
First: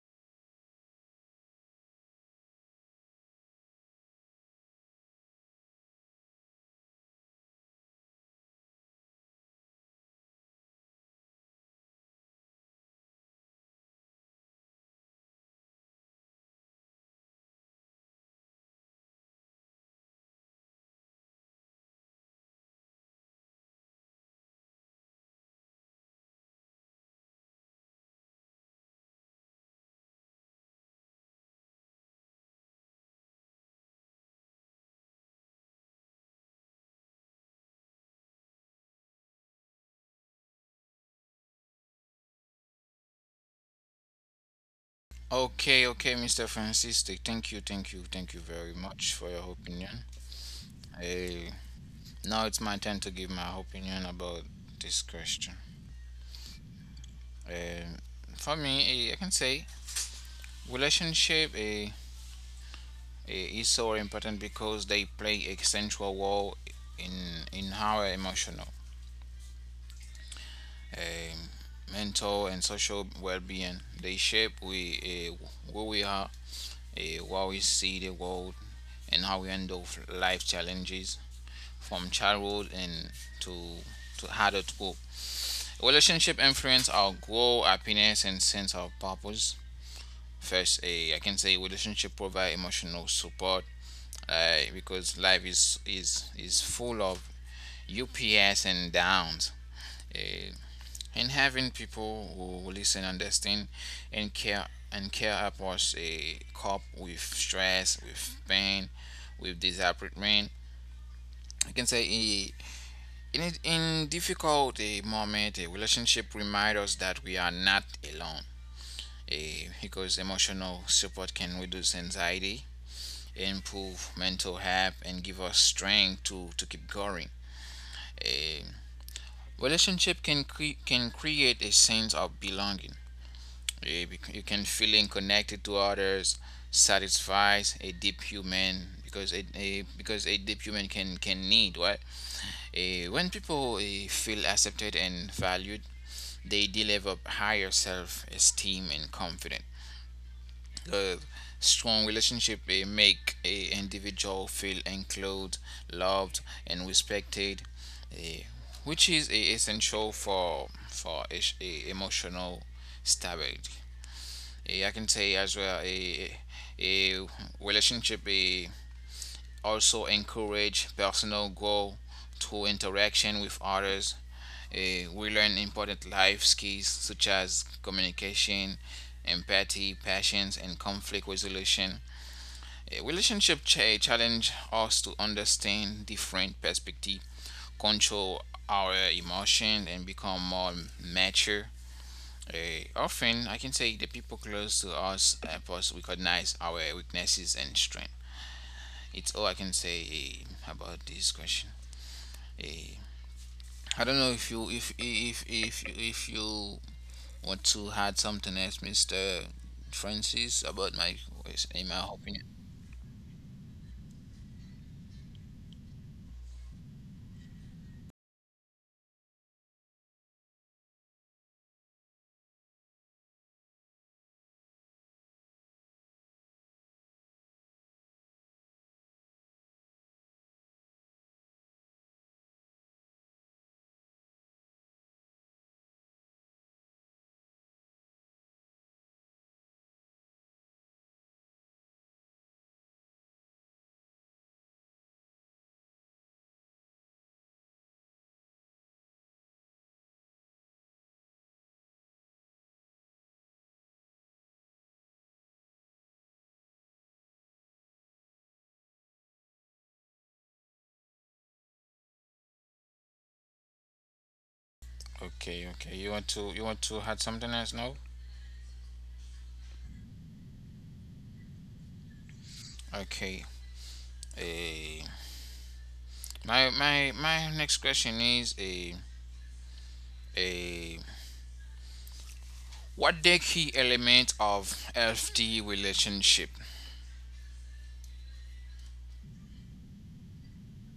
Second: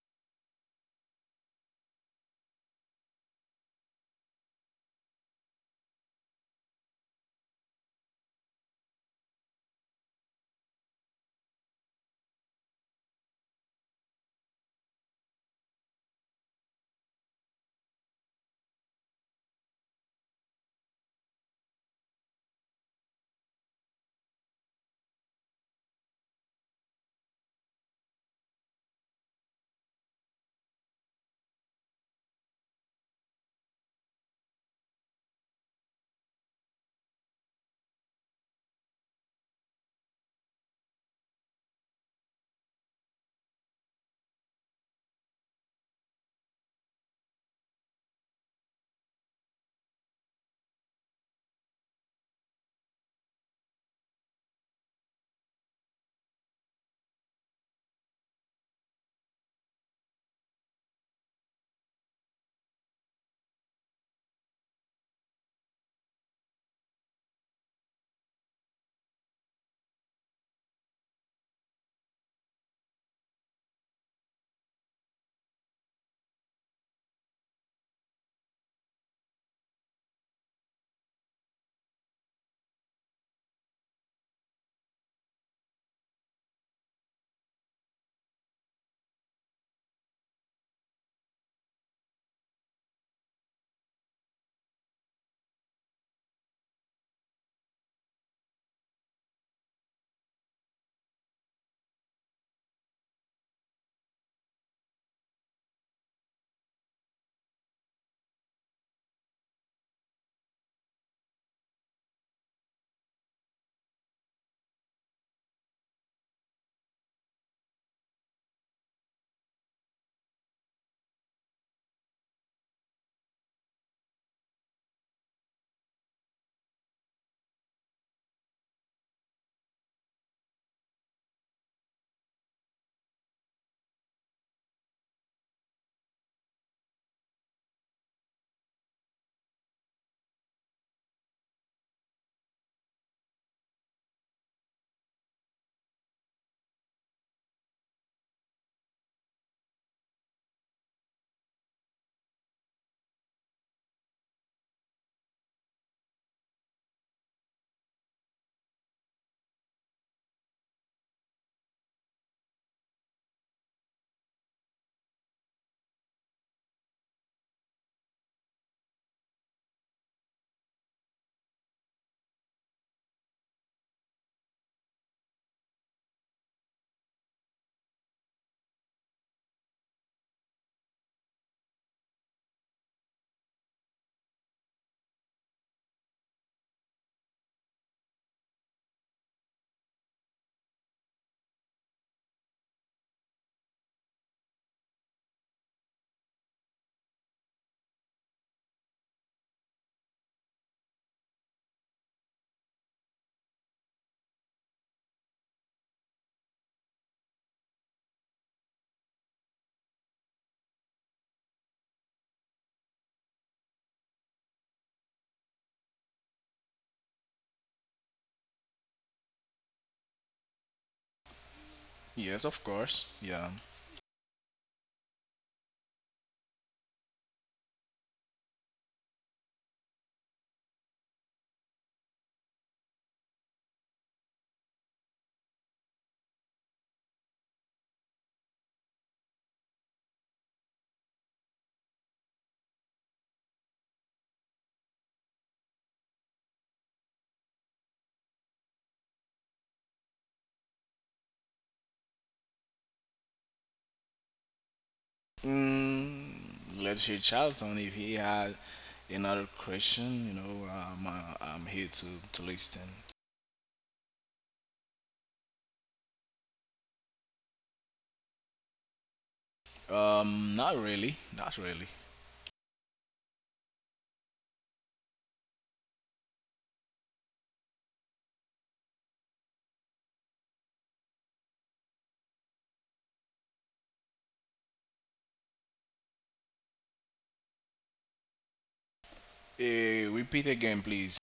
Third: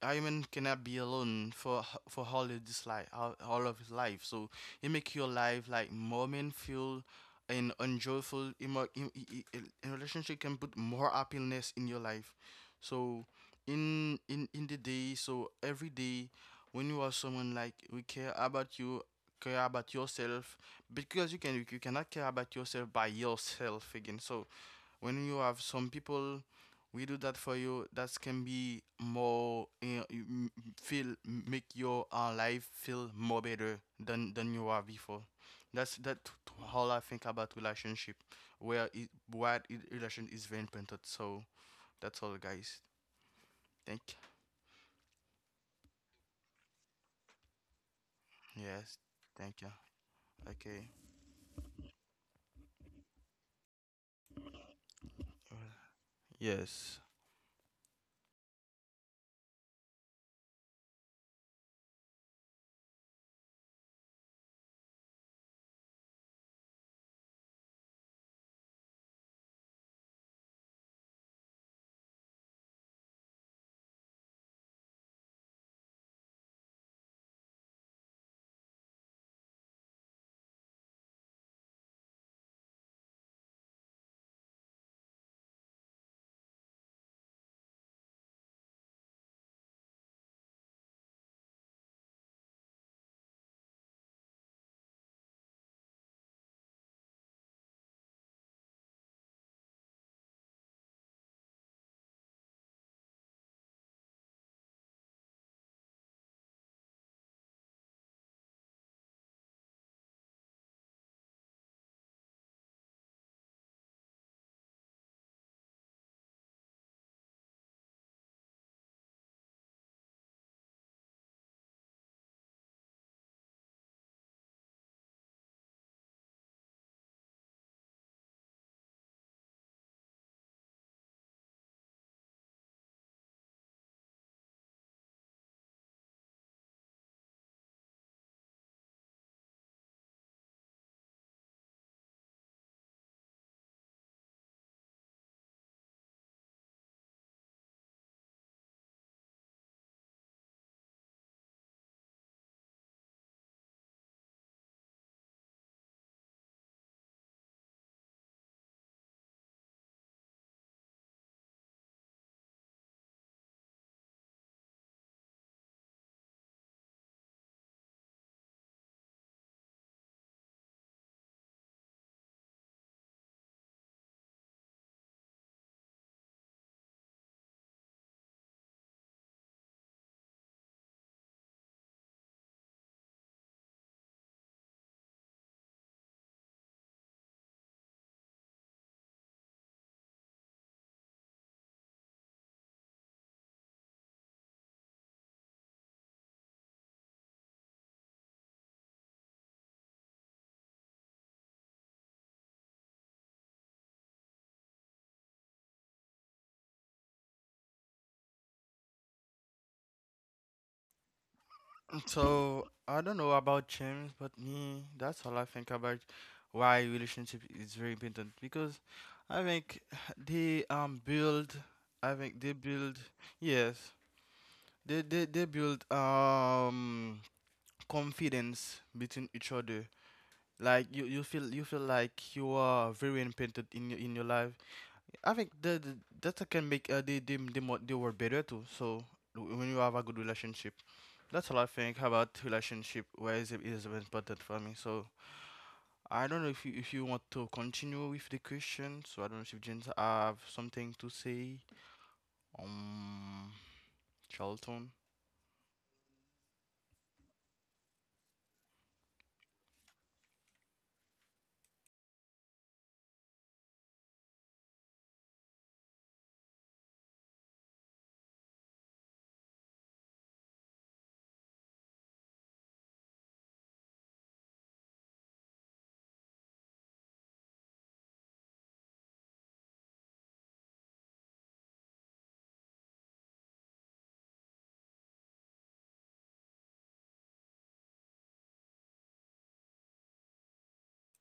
Iron cannot be alone for h- for all of this life, all, all of his life. So it make your life like more meaningful and enjoyable. Emo- in, in, in in relationship can put more happiness in your life. So in in in the day, so every day, when you are someone like we care about you, care about yourself, because you can you cannot care about yourself by yourself again. So when you have some people we do that for you that can be more eh, m- feel make your uh, life feel more better than than you are before. That's that t- t- how I think about relationship, where it what it, relation is very important. So that's all guys, thank.
Okay, okay, mister Francis. th- Thank you, thank you, thank you very
Yes,
much for your
thank you.
opinion.
Okay.
Eh, Now it's my turn to give my opinion about this question.
Well, yes.
Um, for me, eh, I can say relationship eh, is so important because they play a central role in in our emotional, um, mental, and social well-being. They shape we uh, who we are, uh, how we see the world, and how we handle life challenges from childhood and to to adulthood. Relationship influence our goal, happiness, and sense of purpose. First, eh, I can say relationship provide emotional support, uh, because life is is is full of ups and downs, eh, and having people who listen, understand, and care and care about us eh, cope with stress, with pain, with disappointment. I can say eh, In it- in difficult eh, moment, a relationship reminds us that we are not alone, eh, because emotional support can reduce anxiety, improve mental health, and give us strength to to keep going. Eh, Relationship can cre- can create a sense of belonging. Eh, bec- You can feeling connected to others satisfies a deep human. Because a, a because a deep human can can need what? Eh, when people eh, feel accepted and valued, they develop higher self esteem and confidence. A strong relationship eh, make a individual feel included, loved, and respected, eh, which is eh, essential for for es- eh, emotional stability. Eh, I can say as well, a a relationship eh, also encourage personal growth through interaction with others. Eh, we learn important life skills such as communication, empathy, patience, and conflict resolution. A relationship cha- challenge us to understand different perspective, control our emotion, and become more mature. Eh, often, I can say, the people close to us help us recognize our weaknesses and strength. It's all I can say eh, about this question. Eh, I don't know if you if if if if you want to add something else, Mister Francis, about my in my opinion.
So I don't know about James, but me, that's all I think about why relationship is very important because I think they um build, I think
Yes,
they
of
build,
course. Yeah.
yes, they they they build um confidence between each other. Like you, you feel you feel like you are very important in your in your life. I think that that can make uh, they, they they mo- they were better too. So when you have a good relationship. That's all I think about relationship. Why is it is important for me? So I don't know if you if you want to continue with the question. So I don't know if James have something to say. Um, Charlton.
Mm, let's reach out if he had another question. You know, um, uh, I'm here to to listen.
Okay, okay. You want to you want to add something else now?
Um, not really. Not really.
Okay. Uh, my my my next question is a a what the key element of F T relationship?
Eh, repeat again, please.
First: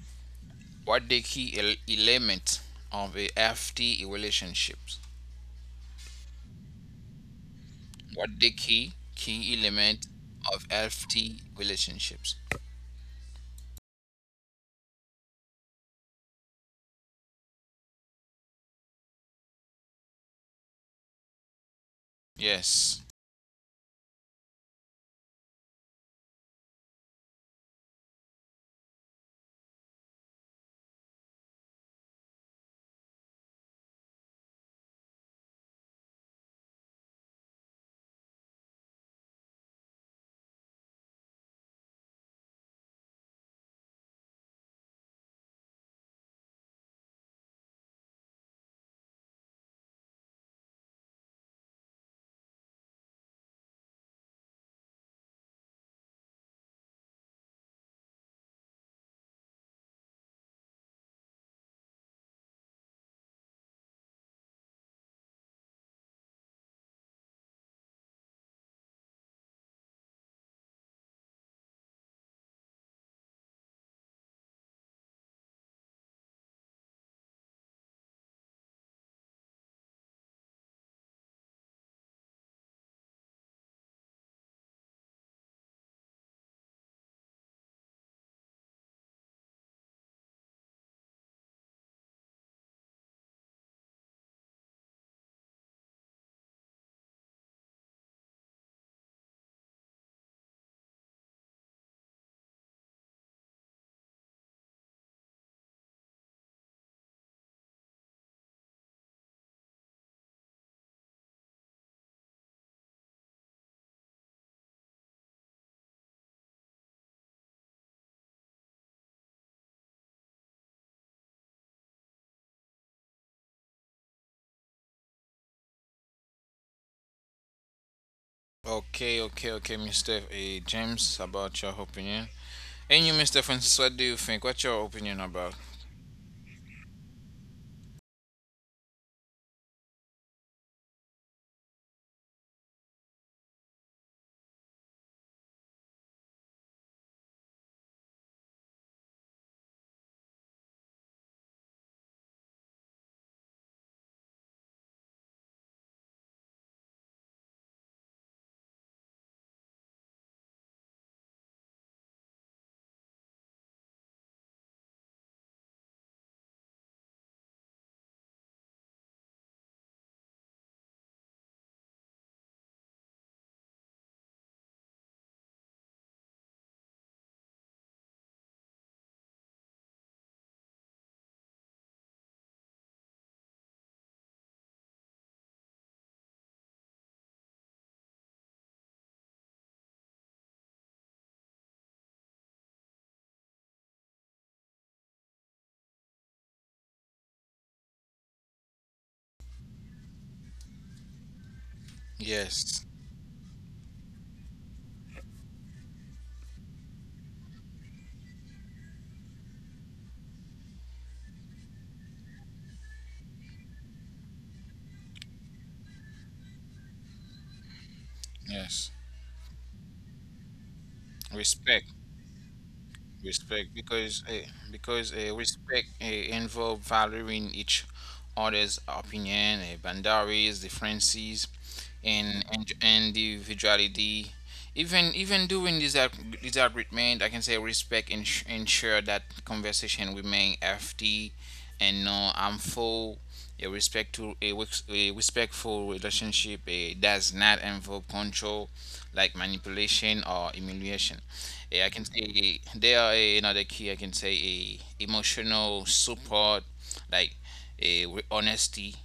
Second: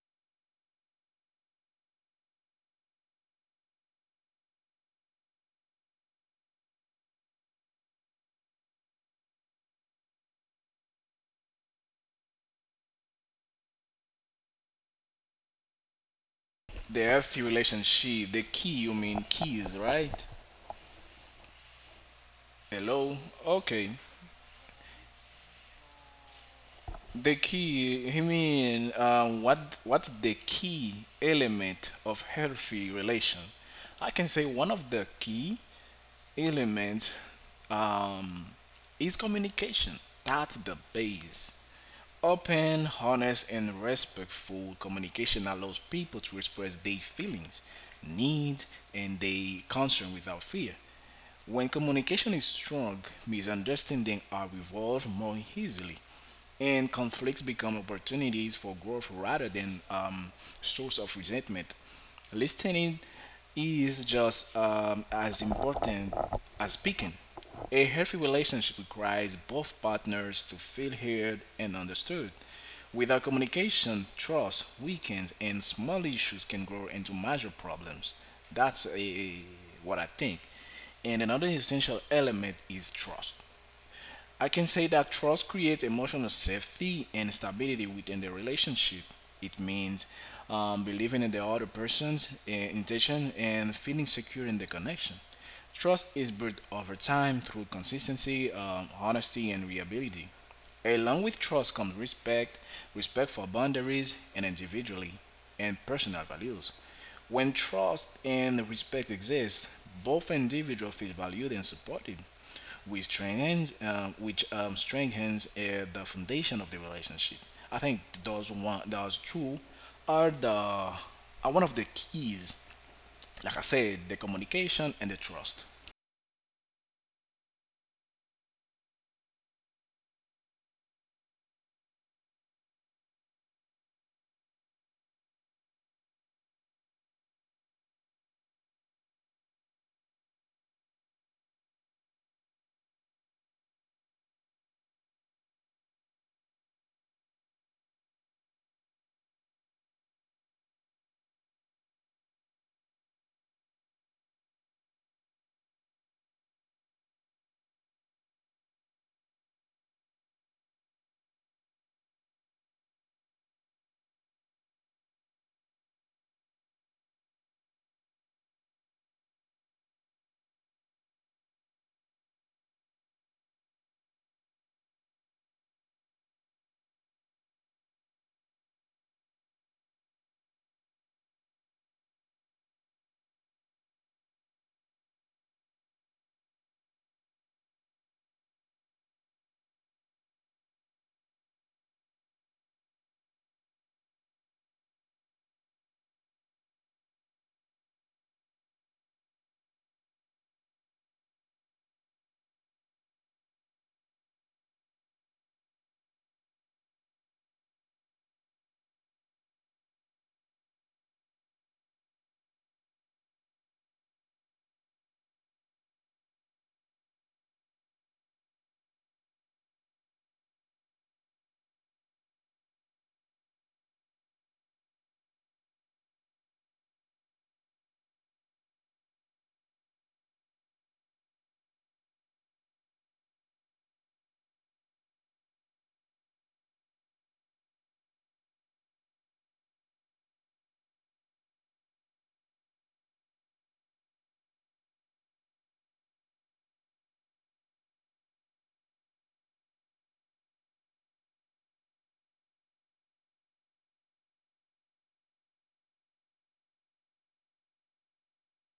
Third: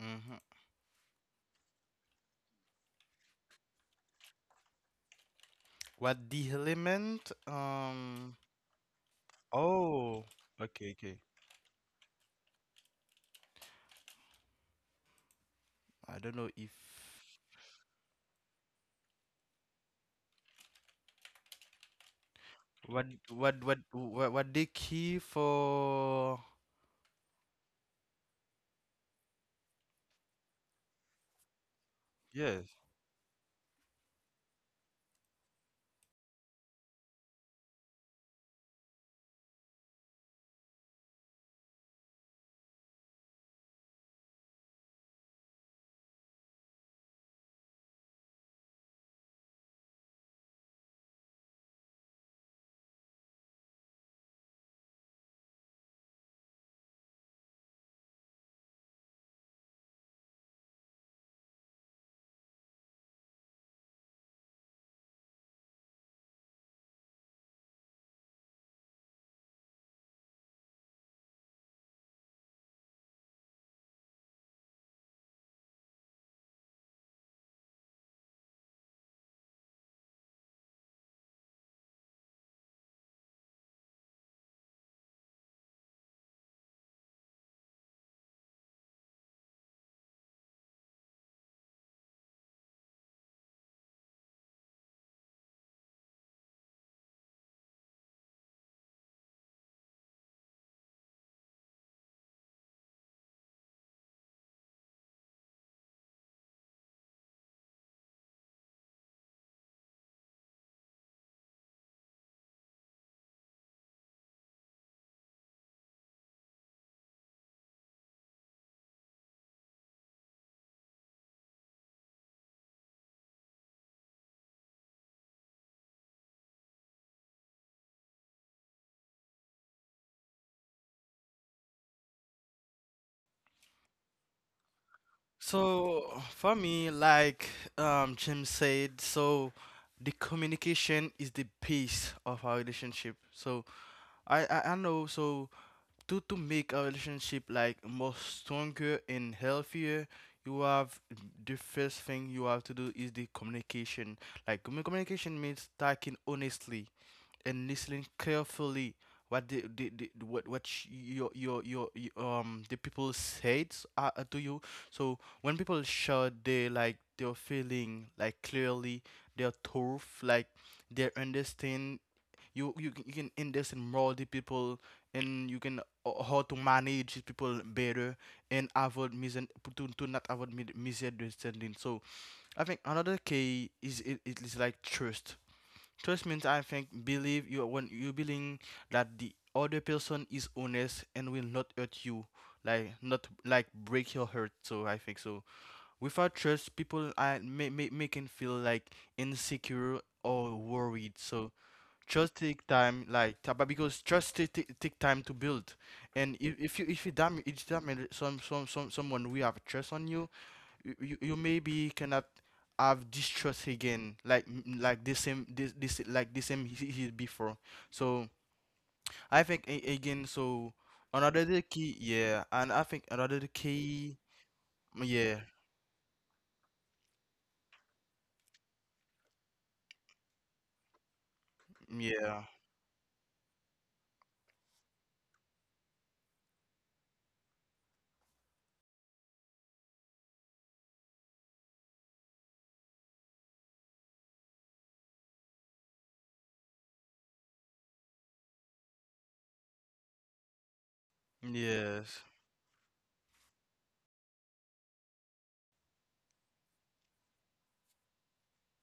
Mm-hmm.
What the key el- element of a F T relationships?
What the element?
What the
Um.
key key element
Oh.
of
Okay. Okay.
F T relationships?
I don't know if
The healthy relationship, the key. You mean keys, right?
Yes.
what
Hello.
what what
Okay.
what what the key for.
The key, you mean, um, what what's the key element of
Yes.
healthy relation? I can say one of the key elements um, is communication. That's the base. Open, honest, and respectful communication allows people to express their feelings, needs, and their concern without fear. When communication is strong, misunderstandings are resolved more easily and conflicts become opportunities for growth rather than um, source of resentment. Listening is just um, as important as speaking. A healthy relationship requires both partners to feel heard and understood. Without communication, trust weakens, and small issues can grow into major problems. That's a, what I think. And another essential element is trust. I can say that trust creates emotional safety and stability within the relationship. It means um, believing in the other person's uh, intention and feeling secure in the connection. Trust is built over time through consistency, um, honesty, and reliability. Along with trust comes respect, respect for boundaries and individually, and personal values. When trust and respect exist, both individuals feel valued and supported, which strengthens um, which um, strengthens uh, the foundation of the relationship. I think those one those two are the are one of the keys. Like I said, the communication and the trust.
Okay, okay, okay, mister A. James, about your opinion. And you, mister Francis, what do you think? What's your opinion about?
So for me, like um, Jim said, so the communication is the base of our relationship. So I, I, I know so to to make our relationship like more stronger and healthier, you have the first thing you have to do is the communication. Like commu- communication means talking honestly and listening carefully what the, the, the what what sh- your, your your y- um the people said uh, uh, to you. So when people share their like their feeling like clearly, their truth, like their understand, you you, c- you can understand more the people and you can uh, how to manage the people better and avoid mis- to, to not avoid mi- misunderstanding. So I think another key is it, it is like trust. Trust means, I think, believe you when you believe that the other person is honest and will not hurt you, like not like break your heart. So I think so. Without trust, people are may, may, may feel like insecure or worried. So trust
Yes,
take time, like ta- but because trust take, take, take time to build. And if, if you if you damage, damage some some some someone we have trust on you you, you you maybe cannot have distrust again, like like the same, this this like the same he, he before, so
yes.
I think a- again so another, the
Respect.
key. Yeah, and I think another the
Respect, because
key,
uh, because uh,
yeah
respect uh, involve valuing each other's opinion, uh, boundaries, differences, and,
yeah
and individuality. Even even during this ag- disagreement, I can say respect ens- ensure that conversation remain healthy and no harmful. A respect to a, wi- a respectful relationship uh, does not involve control, like manipulation or humiliation. Yeah, I can
yes
say they are a, another key. I can say a emotional support, like a with honesty.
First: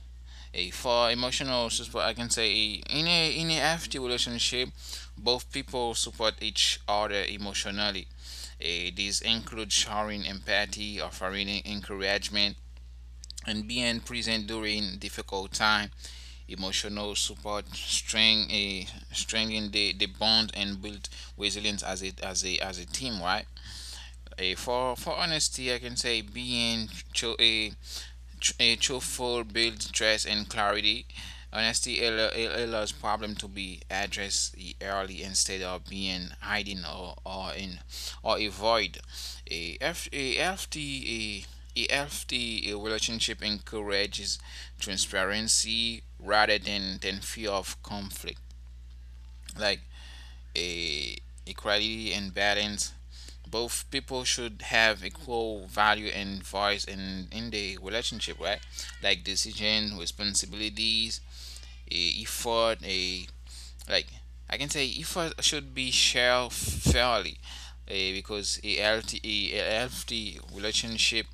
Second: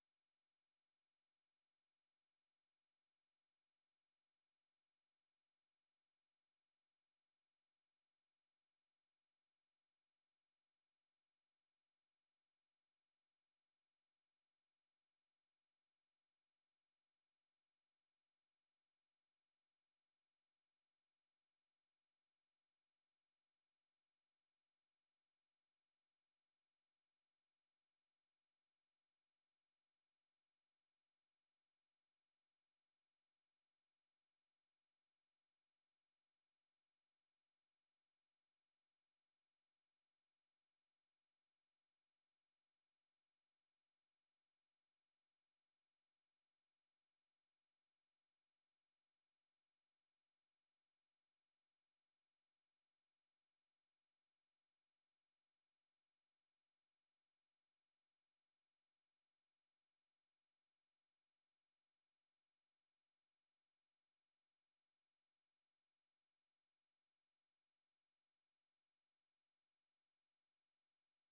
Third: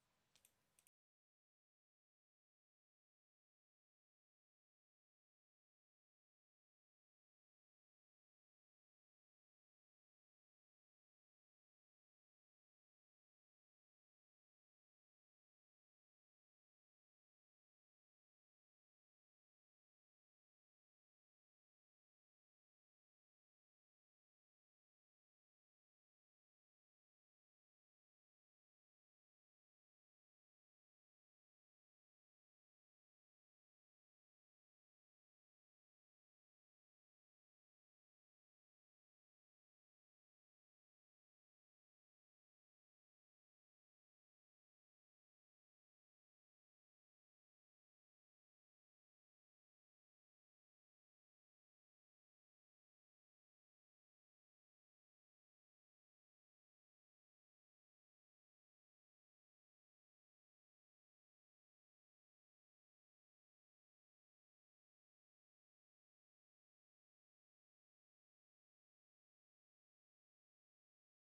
A For emotional support, I can say, in a in a healthy relationship, both people support each other emotionally. Eh, these include showing empathy, offering encouragement, and being present during difficult time. Emotional support strength, a strengthen the, the bond and build resilience as a as a as a team, right? A For for honesty, I can say being tru- a tr- a truthful builds trust and clarity. Honesty allo- a- allows problem to be addressed early instead of being hiding, or, or in or avoid. A F a healthy, a, a healthy uh, relationship encourages transparency rather than than fear of conflict. Like a equality and balance, both people should have equal value and voice in in the relationship, right? Like decision, responsibilities, eh, effort. A like I can say effort should be shared fairly, eh, because a healthy, a healthy relationship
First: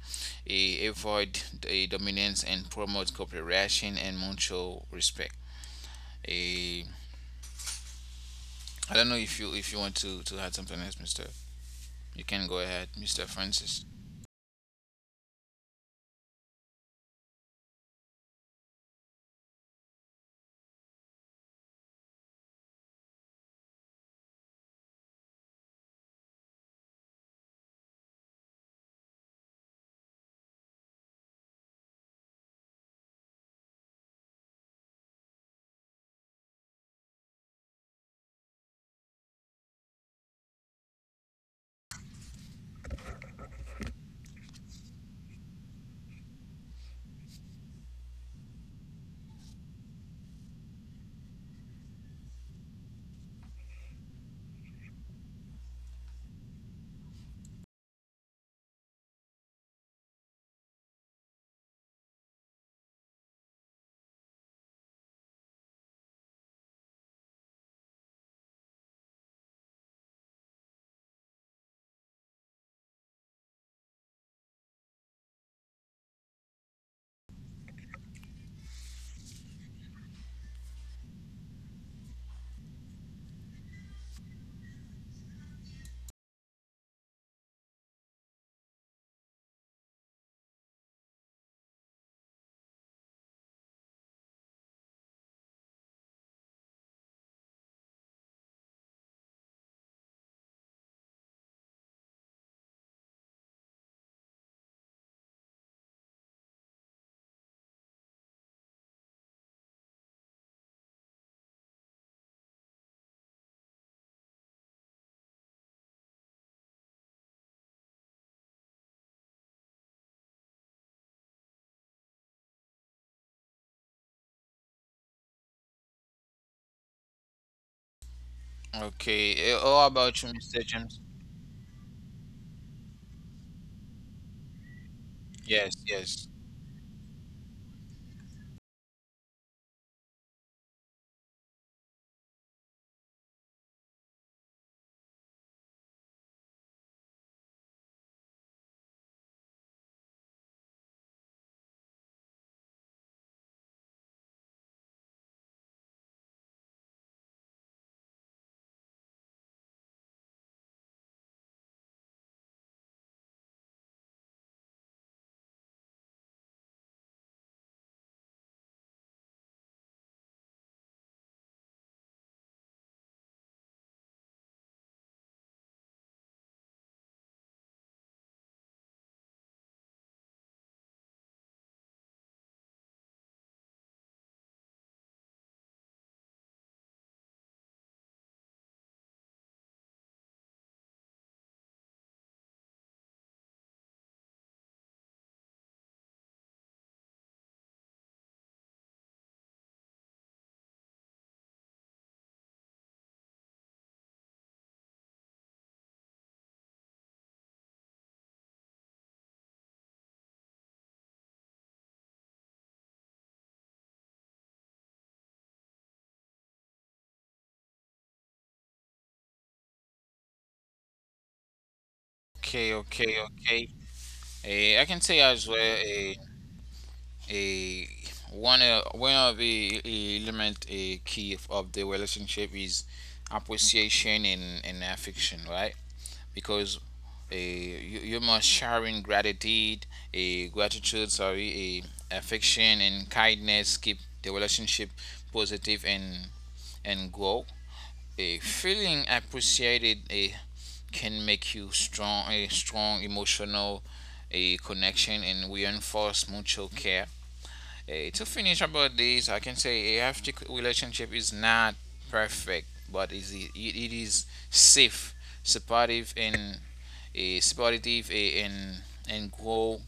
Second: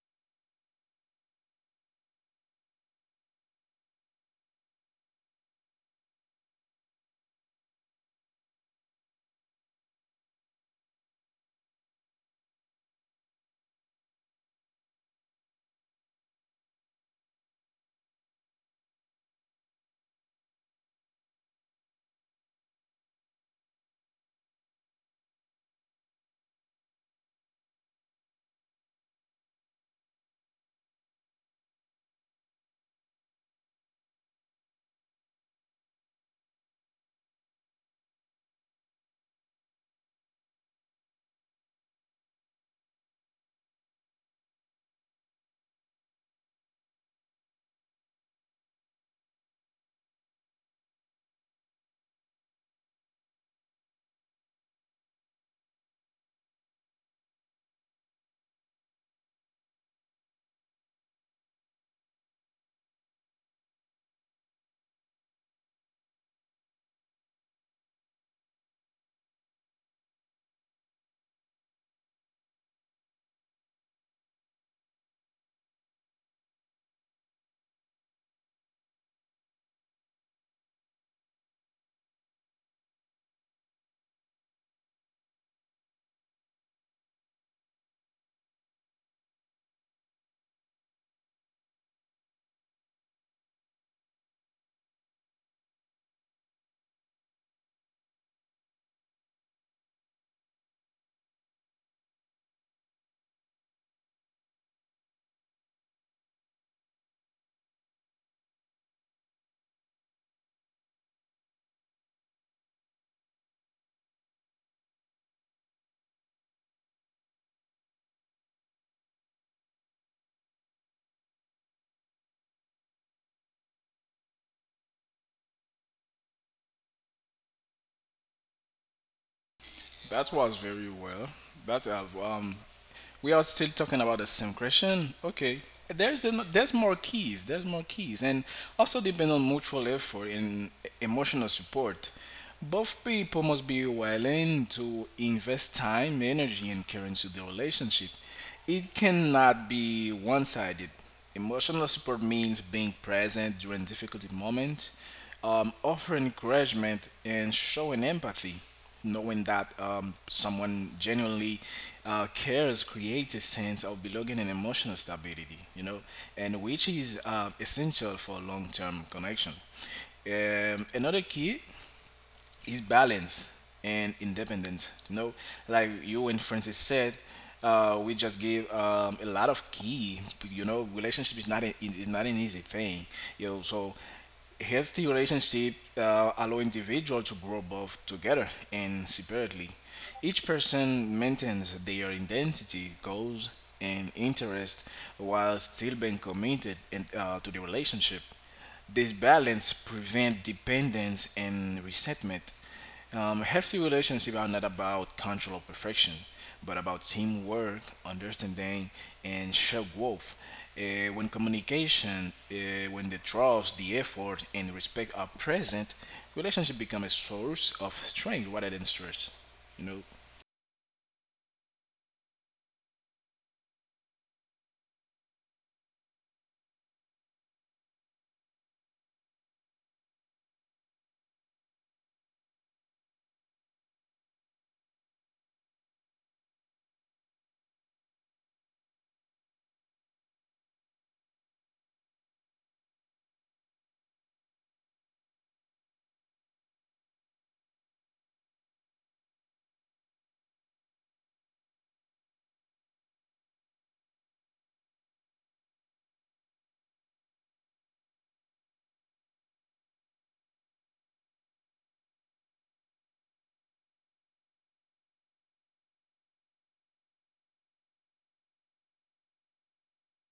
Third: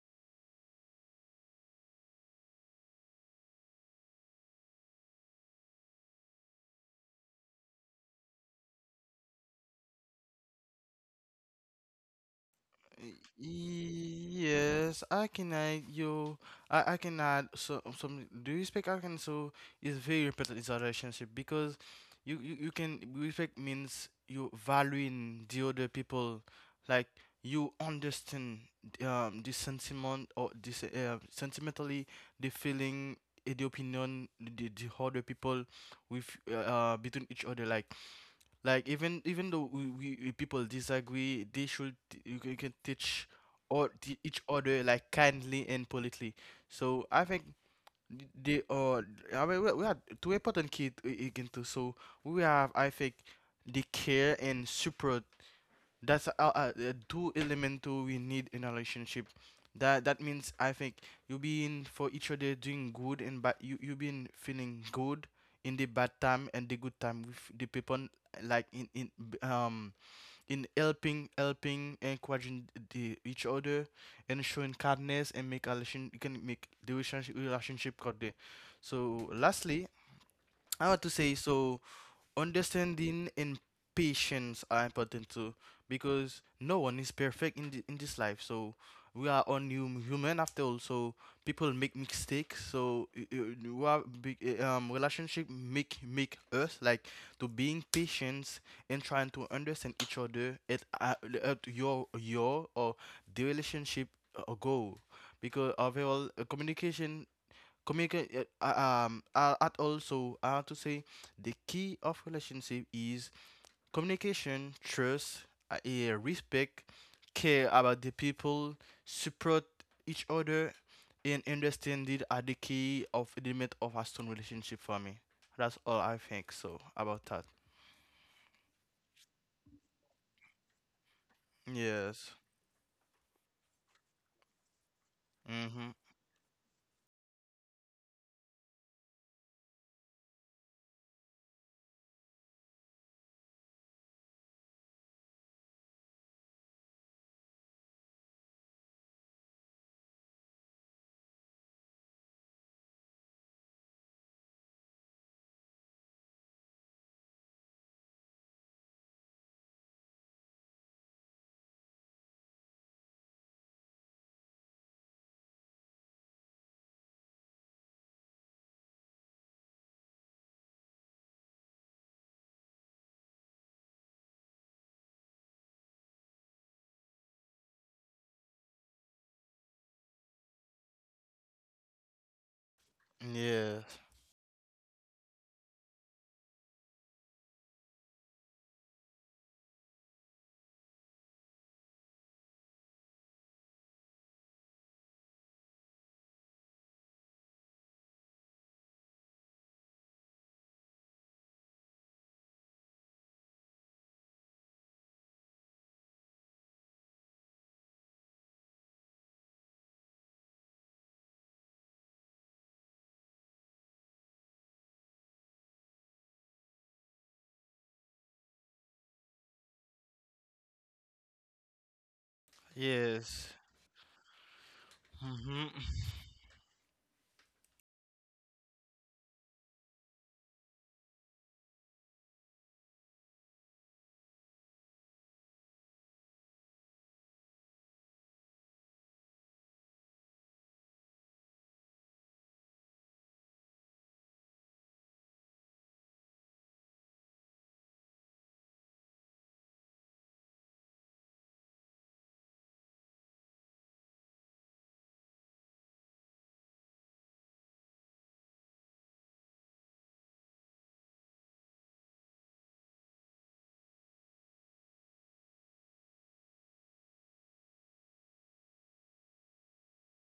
eh, avoid the dominance and promote cooperation and mutual respect. Eh, I don't know if you if you want to to add something else, Mister. You can go ahead, Mister Francis.
Yes, I cannot. You, I, I cannot. So some, do respect, I can so, is very important in a relationship because you, you you can respect means you valuing the other people, like you understand um the sentiment, or this uh, sentimentally the feeling, eh, the opinion, the the other people with uh, uh between each other, like like even even though we, we, we people disagree, they should t- you can you can teach or t- each other like kindly and politely. So I think they are. I mean, we we are two important kids i- i- into, so we have, I think, they care and support. That's a, a, a two element too we need in a relationship. That that means, I think, you being for each other doing good, and but you you been feeling good in the bad time and the good time with the people, like in in b- um in helping helping encouraging the each other, and showing kindness and make a relation. You can make the relationship relationship good. So lastly, I want to say so understanding and patience are important too because no one is perfect in, the, in this life, so we are only hum- human after all, so people make mistakes. So y- y- we are big, eh, um relationship make make us like to being patient and trying to understand each other at, uh, at your your or the relationship uh, goal, because overall uh, communication. Communicate. Uh, uh, Um, uh, at also, I have to say the key of relationship is communication, trust, uh, eh, respect, care about the people, support each other, and understanding are the key of element of a strong relationship for me. That's all I think so about that.
Okay. eh, All about you,
That was
Mister
very
James.
well. That uh,
Yes.
um, we are still talking about the same question. Okay,
Yes,
Mhm.
yes.
there's an, there's more keys. There's more keys, and also depend on mutual effort and emotional support. Both people must be willing to invest time, energy, and care into the relationship. It cannot be one sided. Emotional support means being present during difficult moments, um, offering encouragement, and showing empathy. Knowing that um, someone genuinely uh, cares creates a sense of belonging and emotional stability, you know, and which is uh, essential for long term connection. Um, another key is balance and independence. You know, like you and Francis said, uh, we just gave um, a lot of key. You know, relationship is not a, is not an easy thing. You know, so
Yes.
healthy relationship uh, allow individual to grow both together and separately. Each person maintains their identity, goals, and interest while still being committed in, uh, to the relationship. This balance prevents dependence and resentment. Um, a healthy relationship are not about control or perfection, but about teamwork, understanding, and shared growth. Uh, when communication, uh, when the trust, the effort, and respect are present, relationship become a source of strength rather than stress. You know.
Okay, okay,
Yes.
okay. Eh, I can say
Mhm.
as well a a one uh, one of the eh, element a key of of the relationship is appreciation and, and affection, right? Because uh, you, you must sharing gratitude, a gratitude, sorry, a affection and kindness keep the relationship positive and and grow. A Feeling appreciated, a can make you strong a strong emotional a connection and reinforce mutual care. Eh, to finish about this, I can say a healthy relationship is not perfect, but it is e, it is safe, supportive, and a uh, supportive eh, and and grow.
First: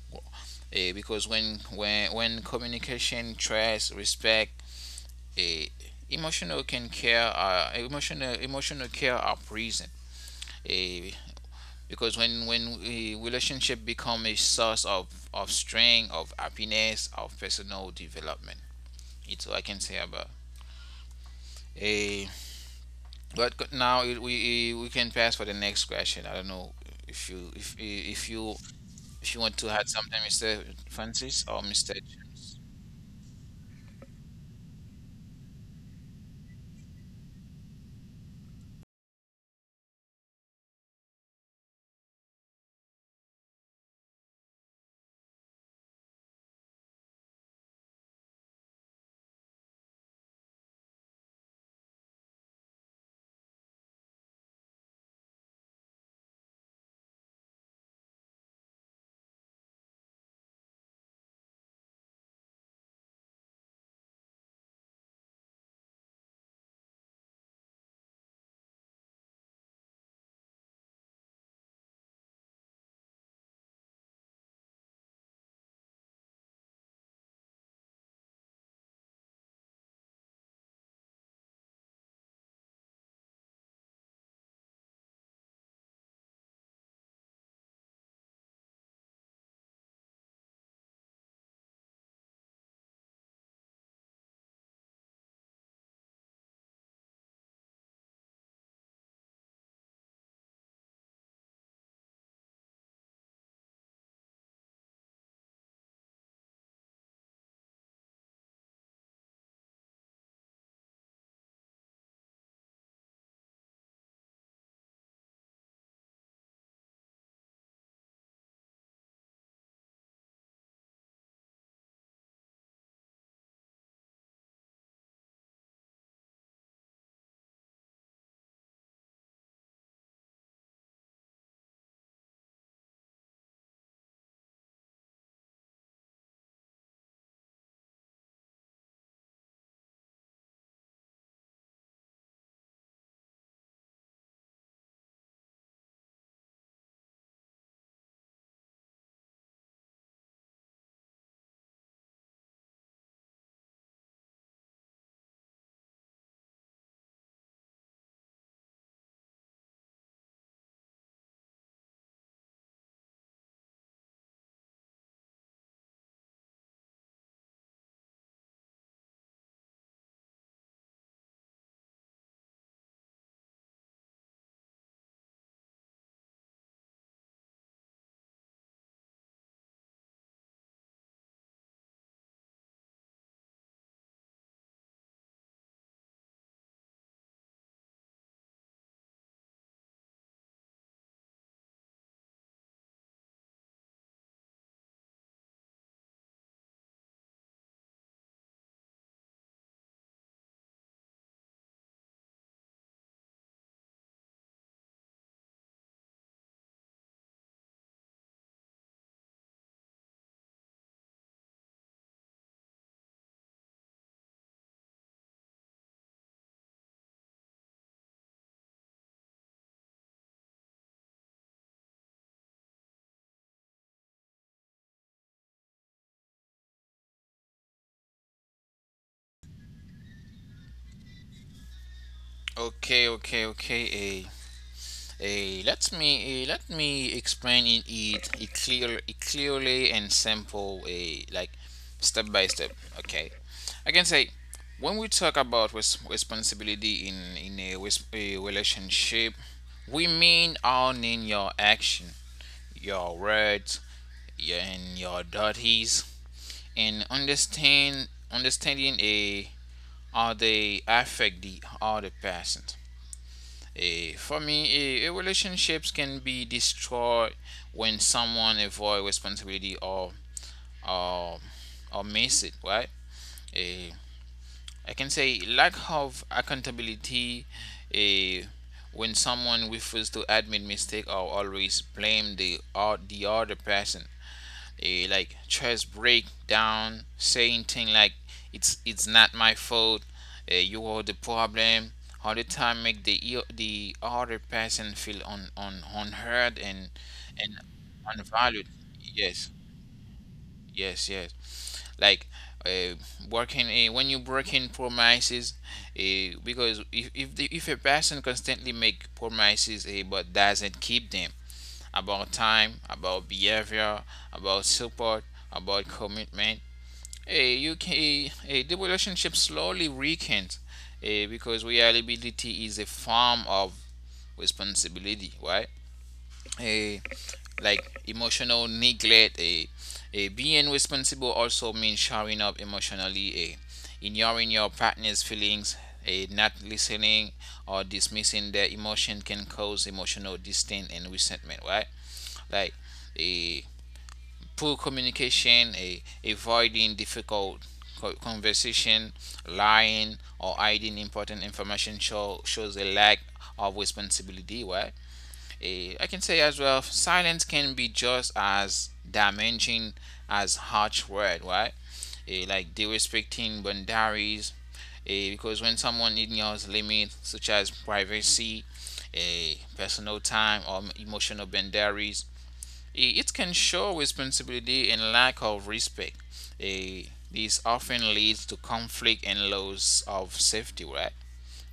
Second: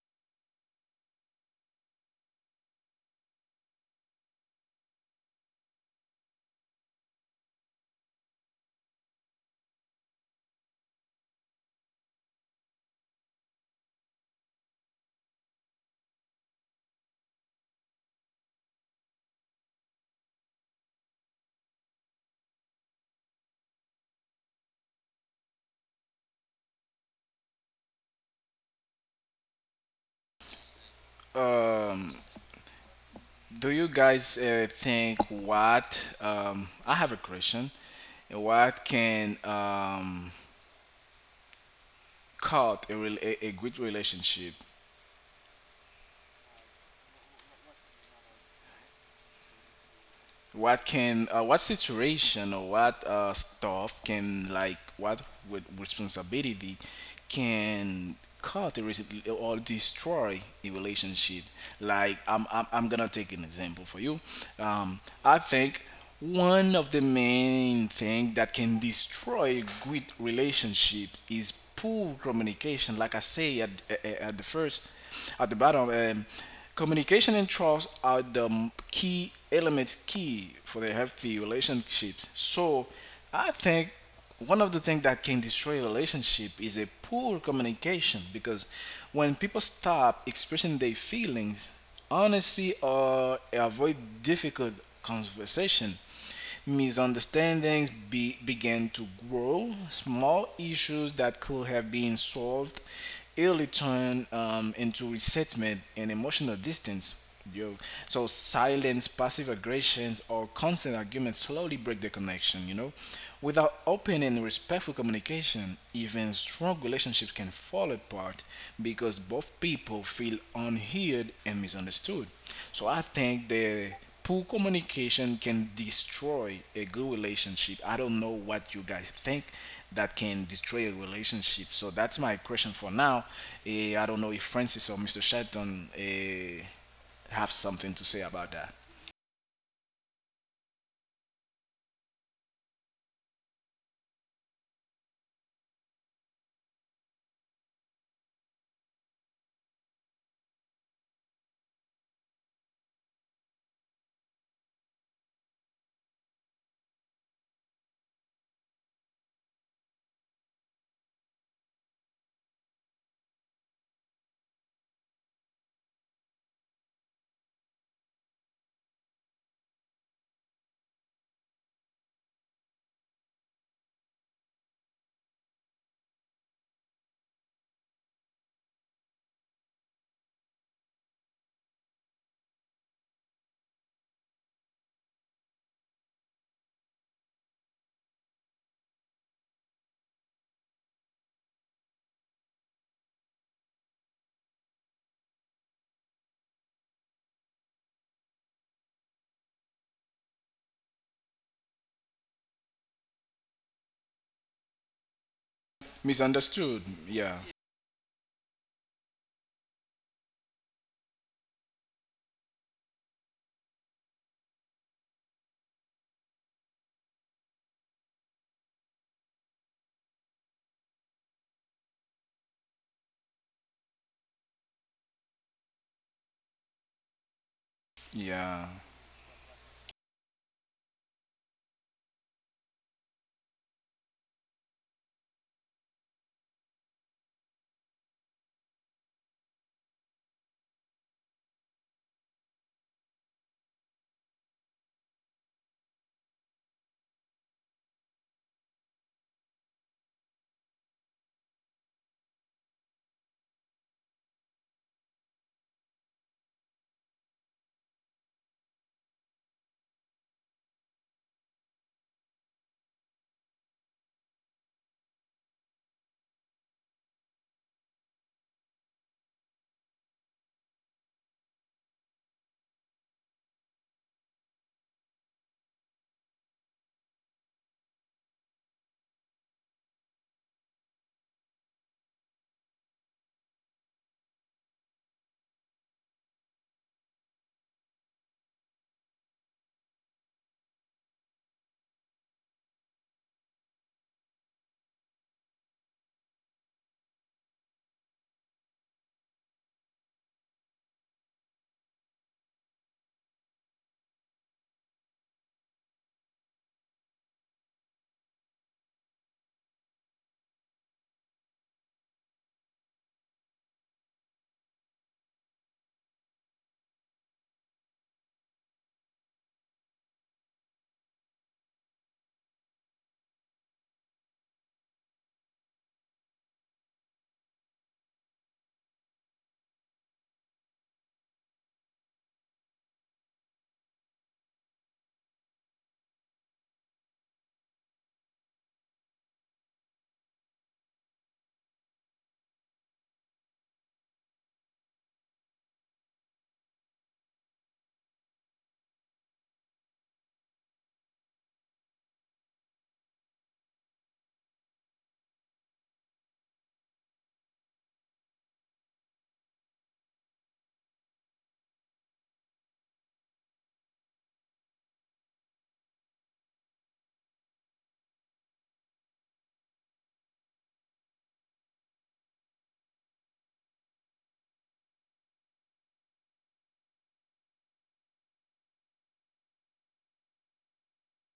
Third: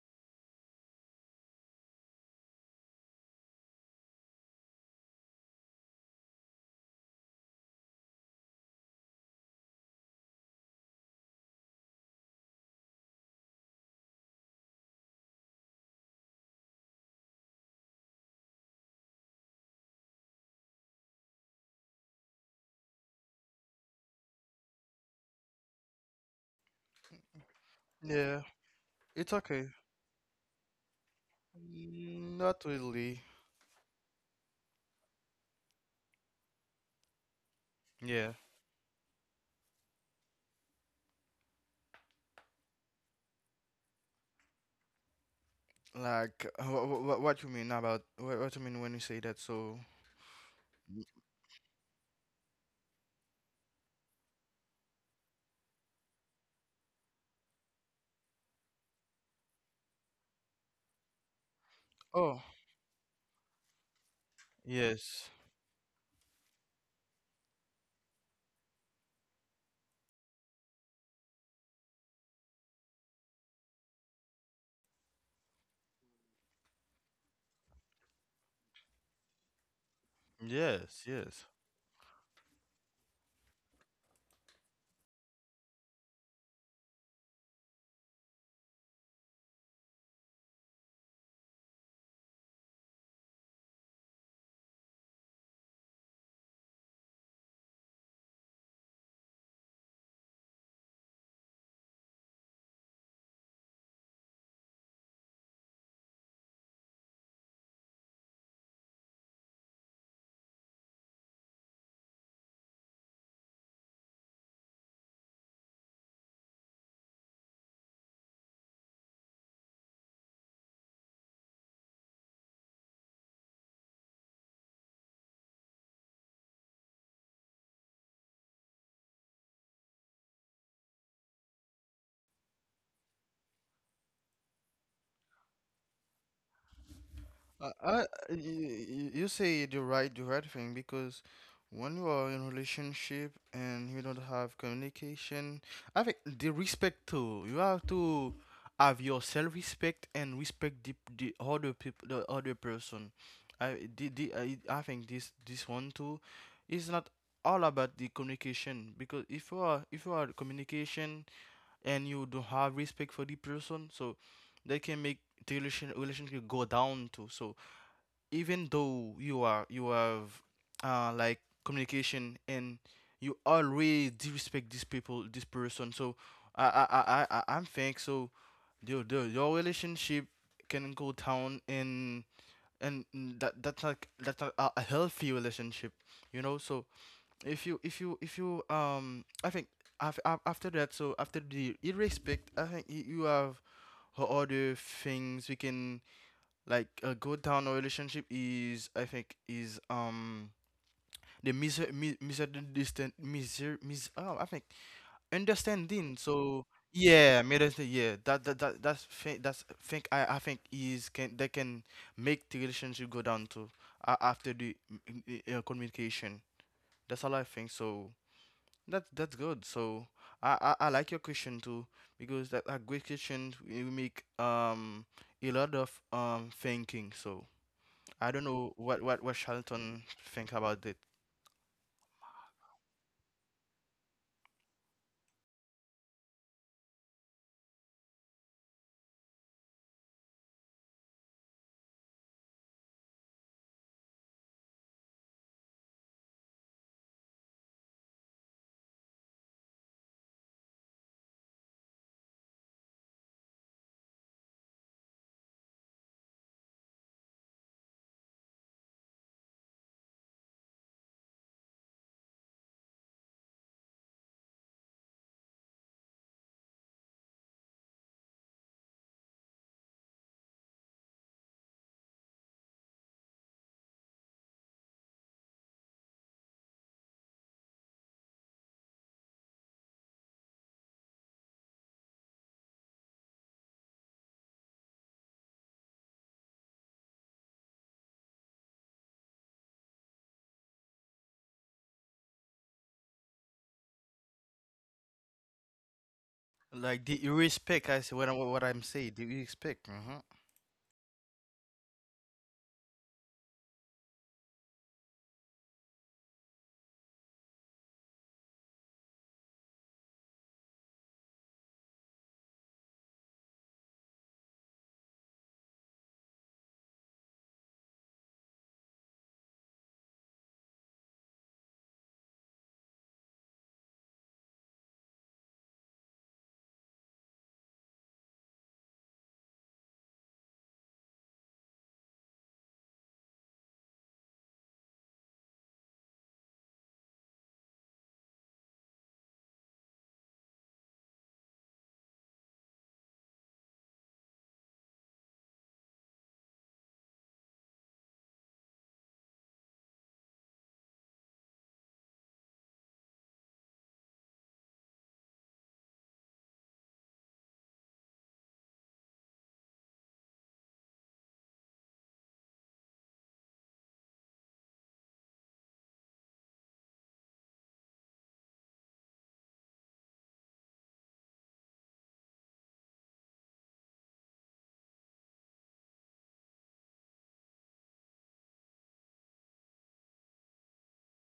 eh, Because when when when communication, trust, respect, a emotional can care, uh, emotional emotional care are present. Eh, because when when a relationship become a source of of strength of happiness of personal development, it's all I can say about. A But now it- we eh, we can pass for the next question. I don't know if you if eh, if
Yeah.
you if you
It's
want to
okay.
add something, Mr. Francis or Mr.
Um,
James.
Not really.
do you guys uh, think what? Um, I have a question.
Yeah.
What can um, cut a, rel- a, a good relationship?
Like, what, what you mean about, what, what you mean when you say that? So,
What can uh, what situation or what uh, stuff can, like, what with responsibility can cut a rela- or destroy a relationship? Like,
oh,
i'm i'm, I'm gonna take an example for you. um,
yes,
I think one of the main thing that can destroy a good relationship is poor communication, like I say at, at, at the first, at the bottom. um, Communication and trust are the m- key elements, key for the
yes,
healthy
yes.
relationships. So I think one of the things that can destroy a relationship is a poor communication, because when people stop expressing their feelings honesty or avoid difficult conversation, misunderstandings be, began to grow. Small issues that could have been solved early turn um, into resentment and emotional distance. Yo, so silence, passive aggressions, or constant arguments slowly break the connection, you know? Without open and respectful communication, even strong relationships can fall apart because both people feel unheard and misunderstood. So I think the poor communication can destroy a good relationship. I don't know what you guys think that can destroy a relationship. So that's my question for now. Eh, I don't know if Francis or Mister Shelton eh have
I,
something to
I,
say about that.
you, you say the right, the right thing because when you are in relationship and you don't have communication, I think the respect too. You have to have your self respect and respect the the other people, the other person. I the, the I, I think this this one too is not all about the communication, because if you are if you are communication and you don't have respect for the person, so they can make the relation relationship go down too. So even though you are you have uh like communication and you always disrespect these people, this person. So I I I I I- am think so your your your relationship can go down, and and that that's not, that's not a a healthy relationship, you know. So if you if you if you um I think af- af- after that, so after the irrespect, I think you you have o- other things we can. Like a good town relationship is, I think is, um the miser mi- misunderstand, miser mis oh, I think understanding. So
Misunderstood.
yeah,
Yeah.
misundersta- yeah, that that, that that's think, that's think, i i think is can that can make the relationship go down to, uh, after the mm, mm, uh, communication. That's all I think so. That that's good. So I, I I like your question too, because that a great question will make um a lot of um thinking. So I don't
Yeah.
know what what what Charlton think about it.
Okay, okay, okay. A Eh, let me eh, let me explain it it, it clear it clearly and simple, eh, like step by step. Okay, I can say when we talk about res- responsibility in in a, res- a relationship, we mean owning your action, your words, your, and your duties, and understand understanding a how they affect the other person. Eh, for me, eh, eh, relationships can be destroyed when someone avoid responsibility or or or miss it, right? Eh, I can say lack of accountability. eh, when someone refuses to admit mistake or always blame the or the other person, eh, like just break down saying thing like it's it's not my fault, uh, you are the problem all the time, make the e- the other person feel un, un, unheard and
Like, do
and
you respect? I say what
unvalued.
I- what I'm saying.
Yes,
Do you respect? hmm
yes, yes, like uh, working uh, when you breaking promises, uh, because if if, the, if a person constantly make promises, uh, but doesn't keep them about time, about behavior, about support, about commitment. Hey, you can, hey, hey, the relationship slowly weakens, eh, because reliability is a form of responsibility, right? Eh, like emotional neglect. Eh, eh, being responsible also means showing up emotionally, eh, ignoring your partner's feelings, eh, not listening or dismissing their emotion can cause emotional distance and resentment, right? Like, eh, poor communication, a, avoiding difficult conversation, lying, or hiding important information show, shows a lack of responsibility. Right? A, I can say as well, silence can be just as damaging as harsh word. Right? Eh, like disrespecting boundaries. Eh, because when someone ignores limits such as privacy, eh, personal time, or emotional boundaries, Eh, it can show responsibility and lack of respect. Eh, this often leads to conflict and loss of safety, right?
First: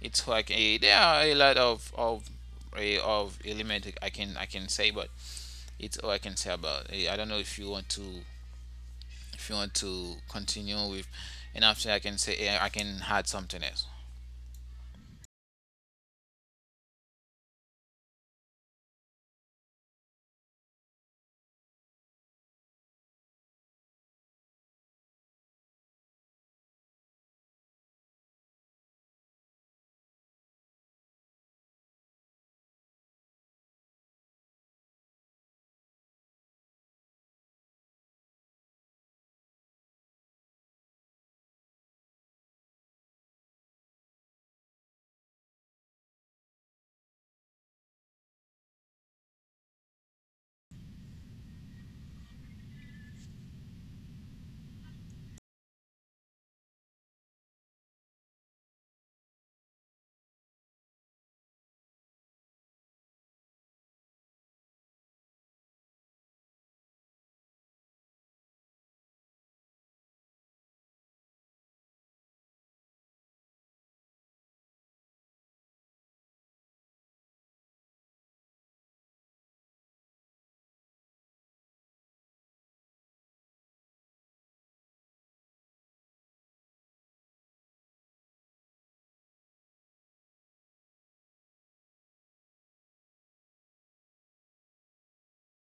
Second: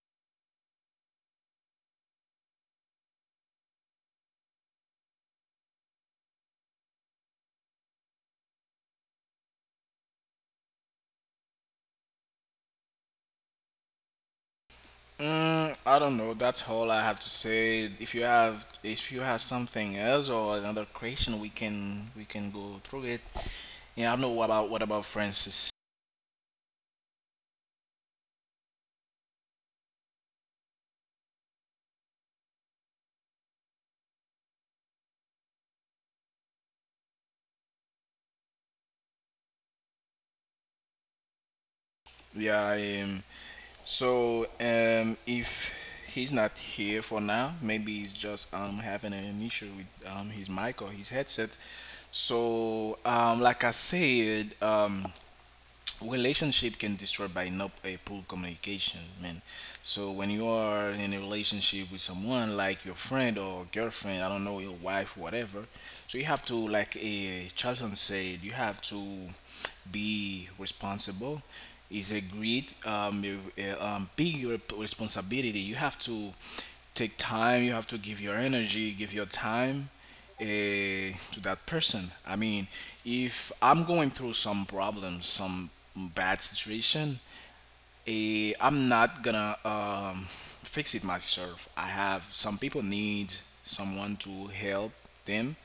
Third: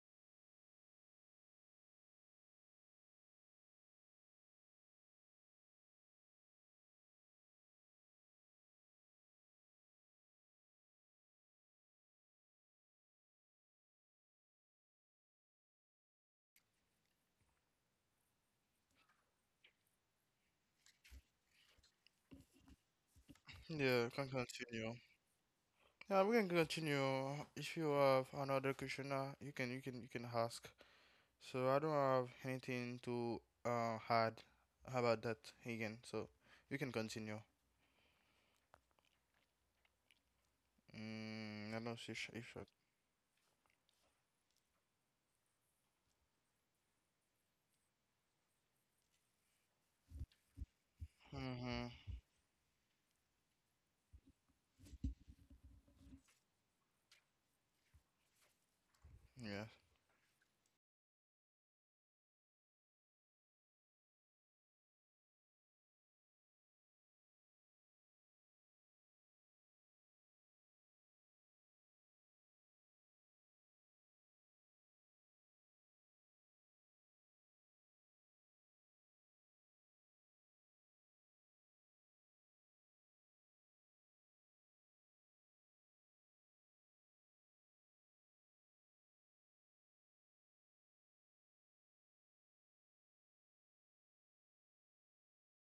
It's like, eh, there are a lot of of eh, of element I can I can say, but it's all I can say about it. I don't know if you want to if you want to continue with, and after I can say, eh, I can add something else.
Mm, I don't know. That's all I have to say. If you have, if you have something else or another question, we can we can go through it. Yeah,
Yeah,
I don't
can
know what about what
continue.
about Francis.
Yeah, we can continue. If you have another question, uh, you can you can you can ask. So I don't have anything to uh add about that again. So you can continue. Mm, I don't see sh- if,
Yeah,
short.
I um, so um, if he's not here for now, maybe he's just um having an issue with um his mic or his headset.
Mm-hmm.
So um, like I said. um. Relationship can destroy by not a poor communication, man.
Yes.
So when you are in a relationship with someone, like your friend or girlfriend, I don't know, your wife, whatever, so you have to, like a Charlton said, you have to be responsible. Is a great um, a- a, um, big rep- responsibility. You have to take time, you have to give your energy, give your time eh, to that person. I mean, if I'm going through some problems, some bad situation, eh, I'm not gonna um, fix it myself. I have some people need someone to help them.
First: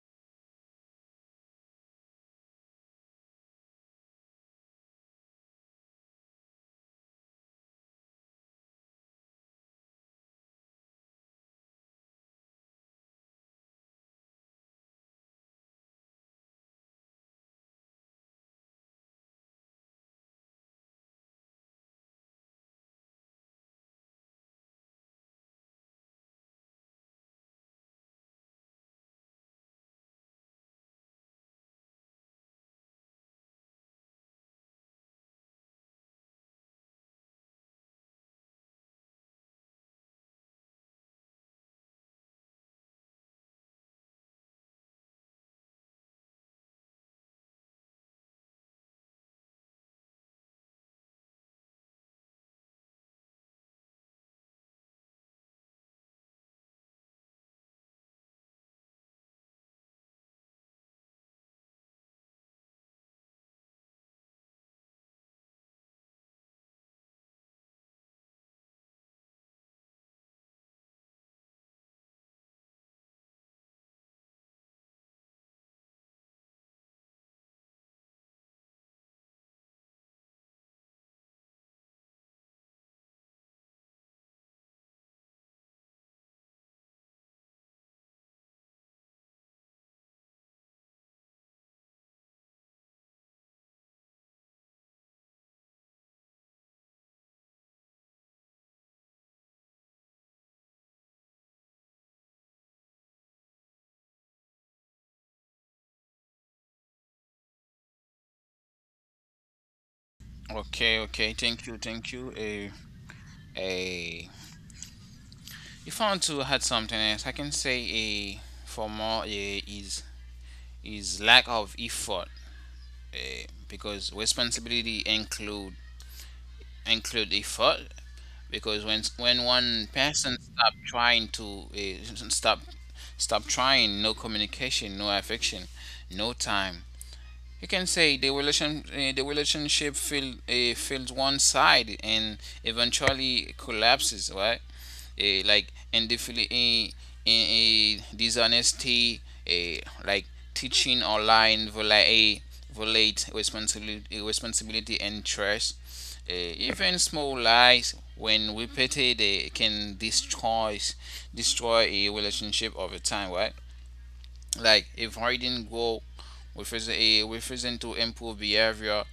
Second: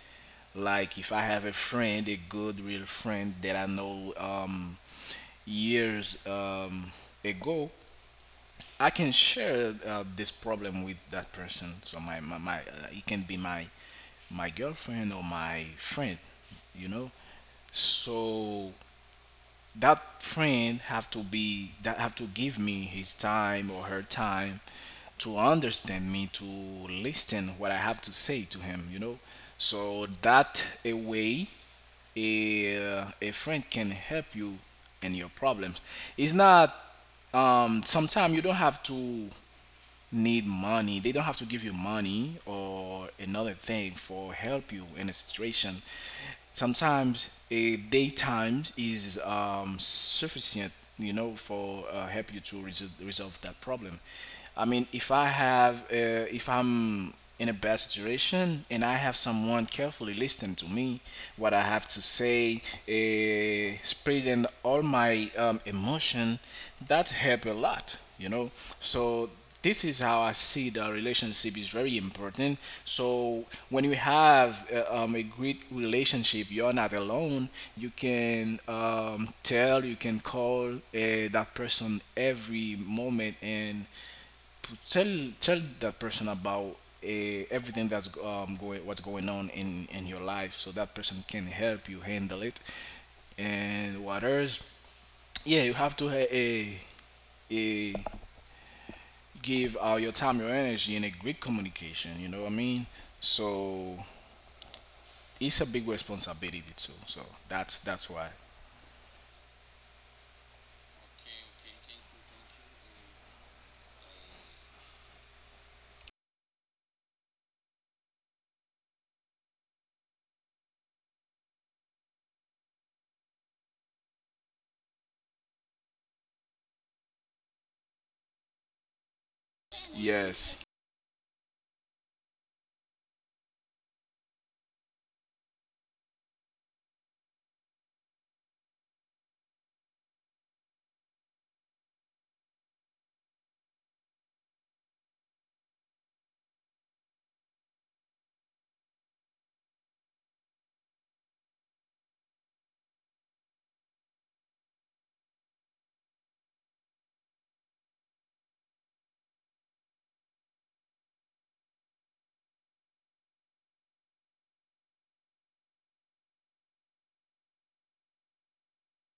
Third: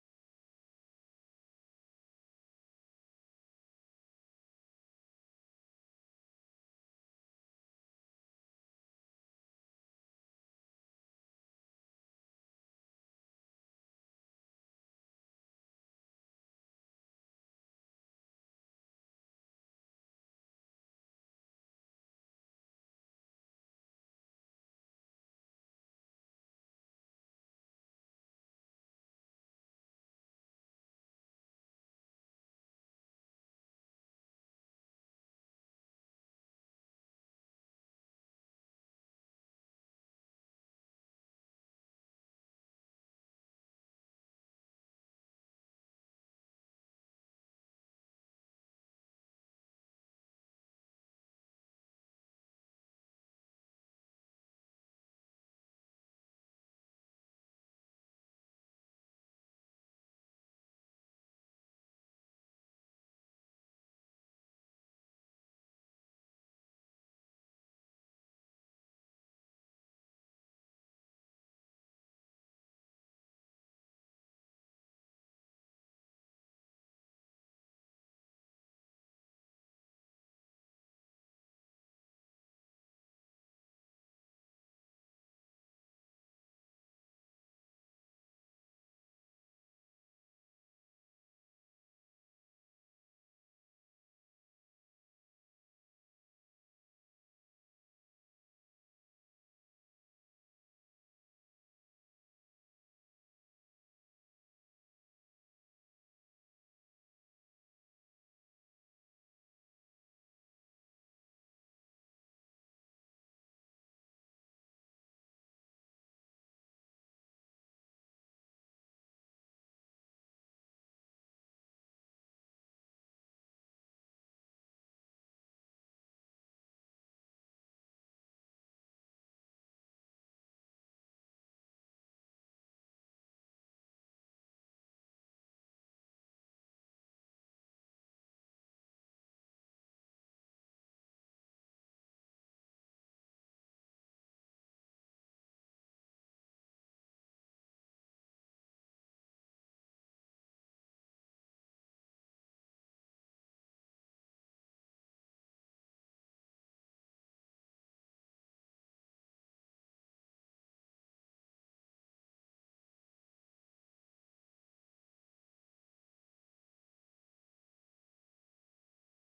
Like if I have a friend, a good real friend that I know um, years um, ago, I can share uh, this problem with that person. So my my, my uh, it can be my my girlfriend or my friend, you know. So that friend have to be, that have to give me his time or her time to understand me, to listen what I have to say to him, you know. So that a way a, a friend can help you in your problems. It's not um sometimes you don't have to need money. They don't have to give you money or another thing for help you in a situation. Sometimes a daytime is um, sufficient, you know, for uh, help you to resolve, resolve that problem. I mean, if I have uh, if I'm in a bad situation and I have someone carefully listening to me what I have to say, uh, spreading all my um, emotion, that help a lot, you know. So this is how I see, the relationship is very important. So when you have uh, um, a great relationship, you're not alone. You can um, tell, you can call uh, that person every moment and p- tell tell that person about uh, everything that's um, going what's going on in in your life, so that person can help you handle it. And what else? Yeah, you have to have a a give uh, your time, your energy, and a great communication. You know what I mean? So it's a big responsibility too. So that's that's why.
Okay, okay, thank you, thank you. A. A. If I want to add something else, I can say a for more a is is lack of effort, uh, because responsibility include include effort, because when when one person
Yes.
stop trying to, uh, stop stop trying, no communication, no affection, no time, you can say the relation uh, the relationship feel, uh, feels one side and eventually collapses, right? Uh, like and the feel- uh, in a dishonesty, uh, like teaching or lying violate, uh, violate responsibility responsibility and trust. Uh, even small lies, when repeated, uh, can destroy destroy a relationship over time, right? Like avoiding hiding goal, refers a refusing to improve behavior,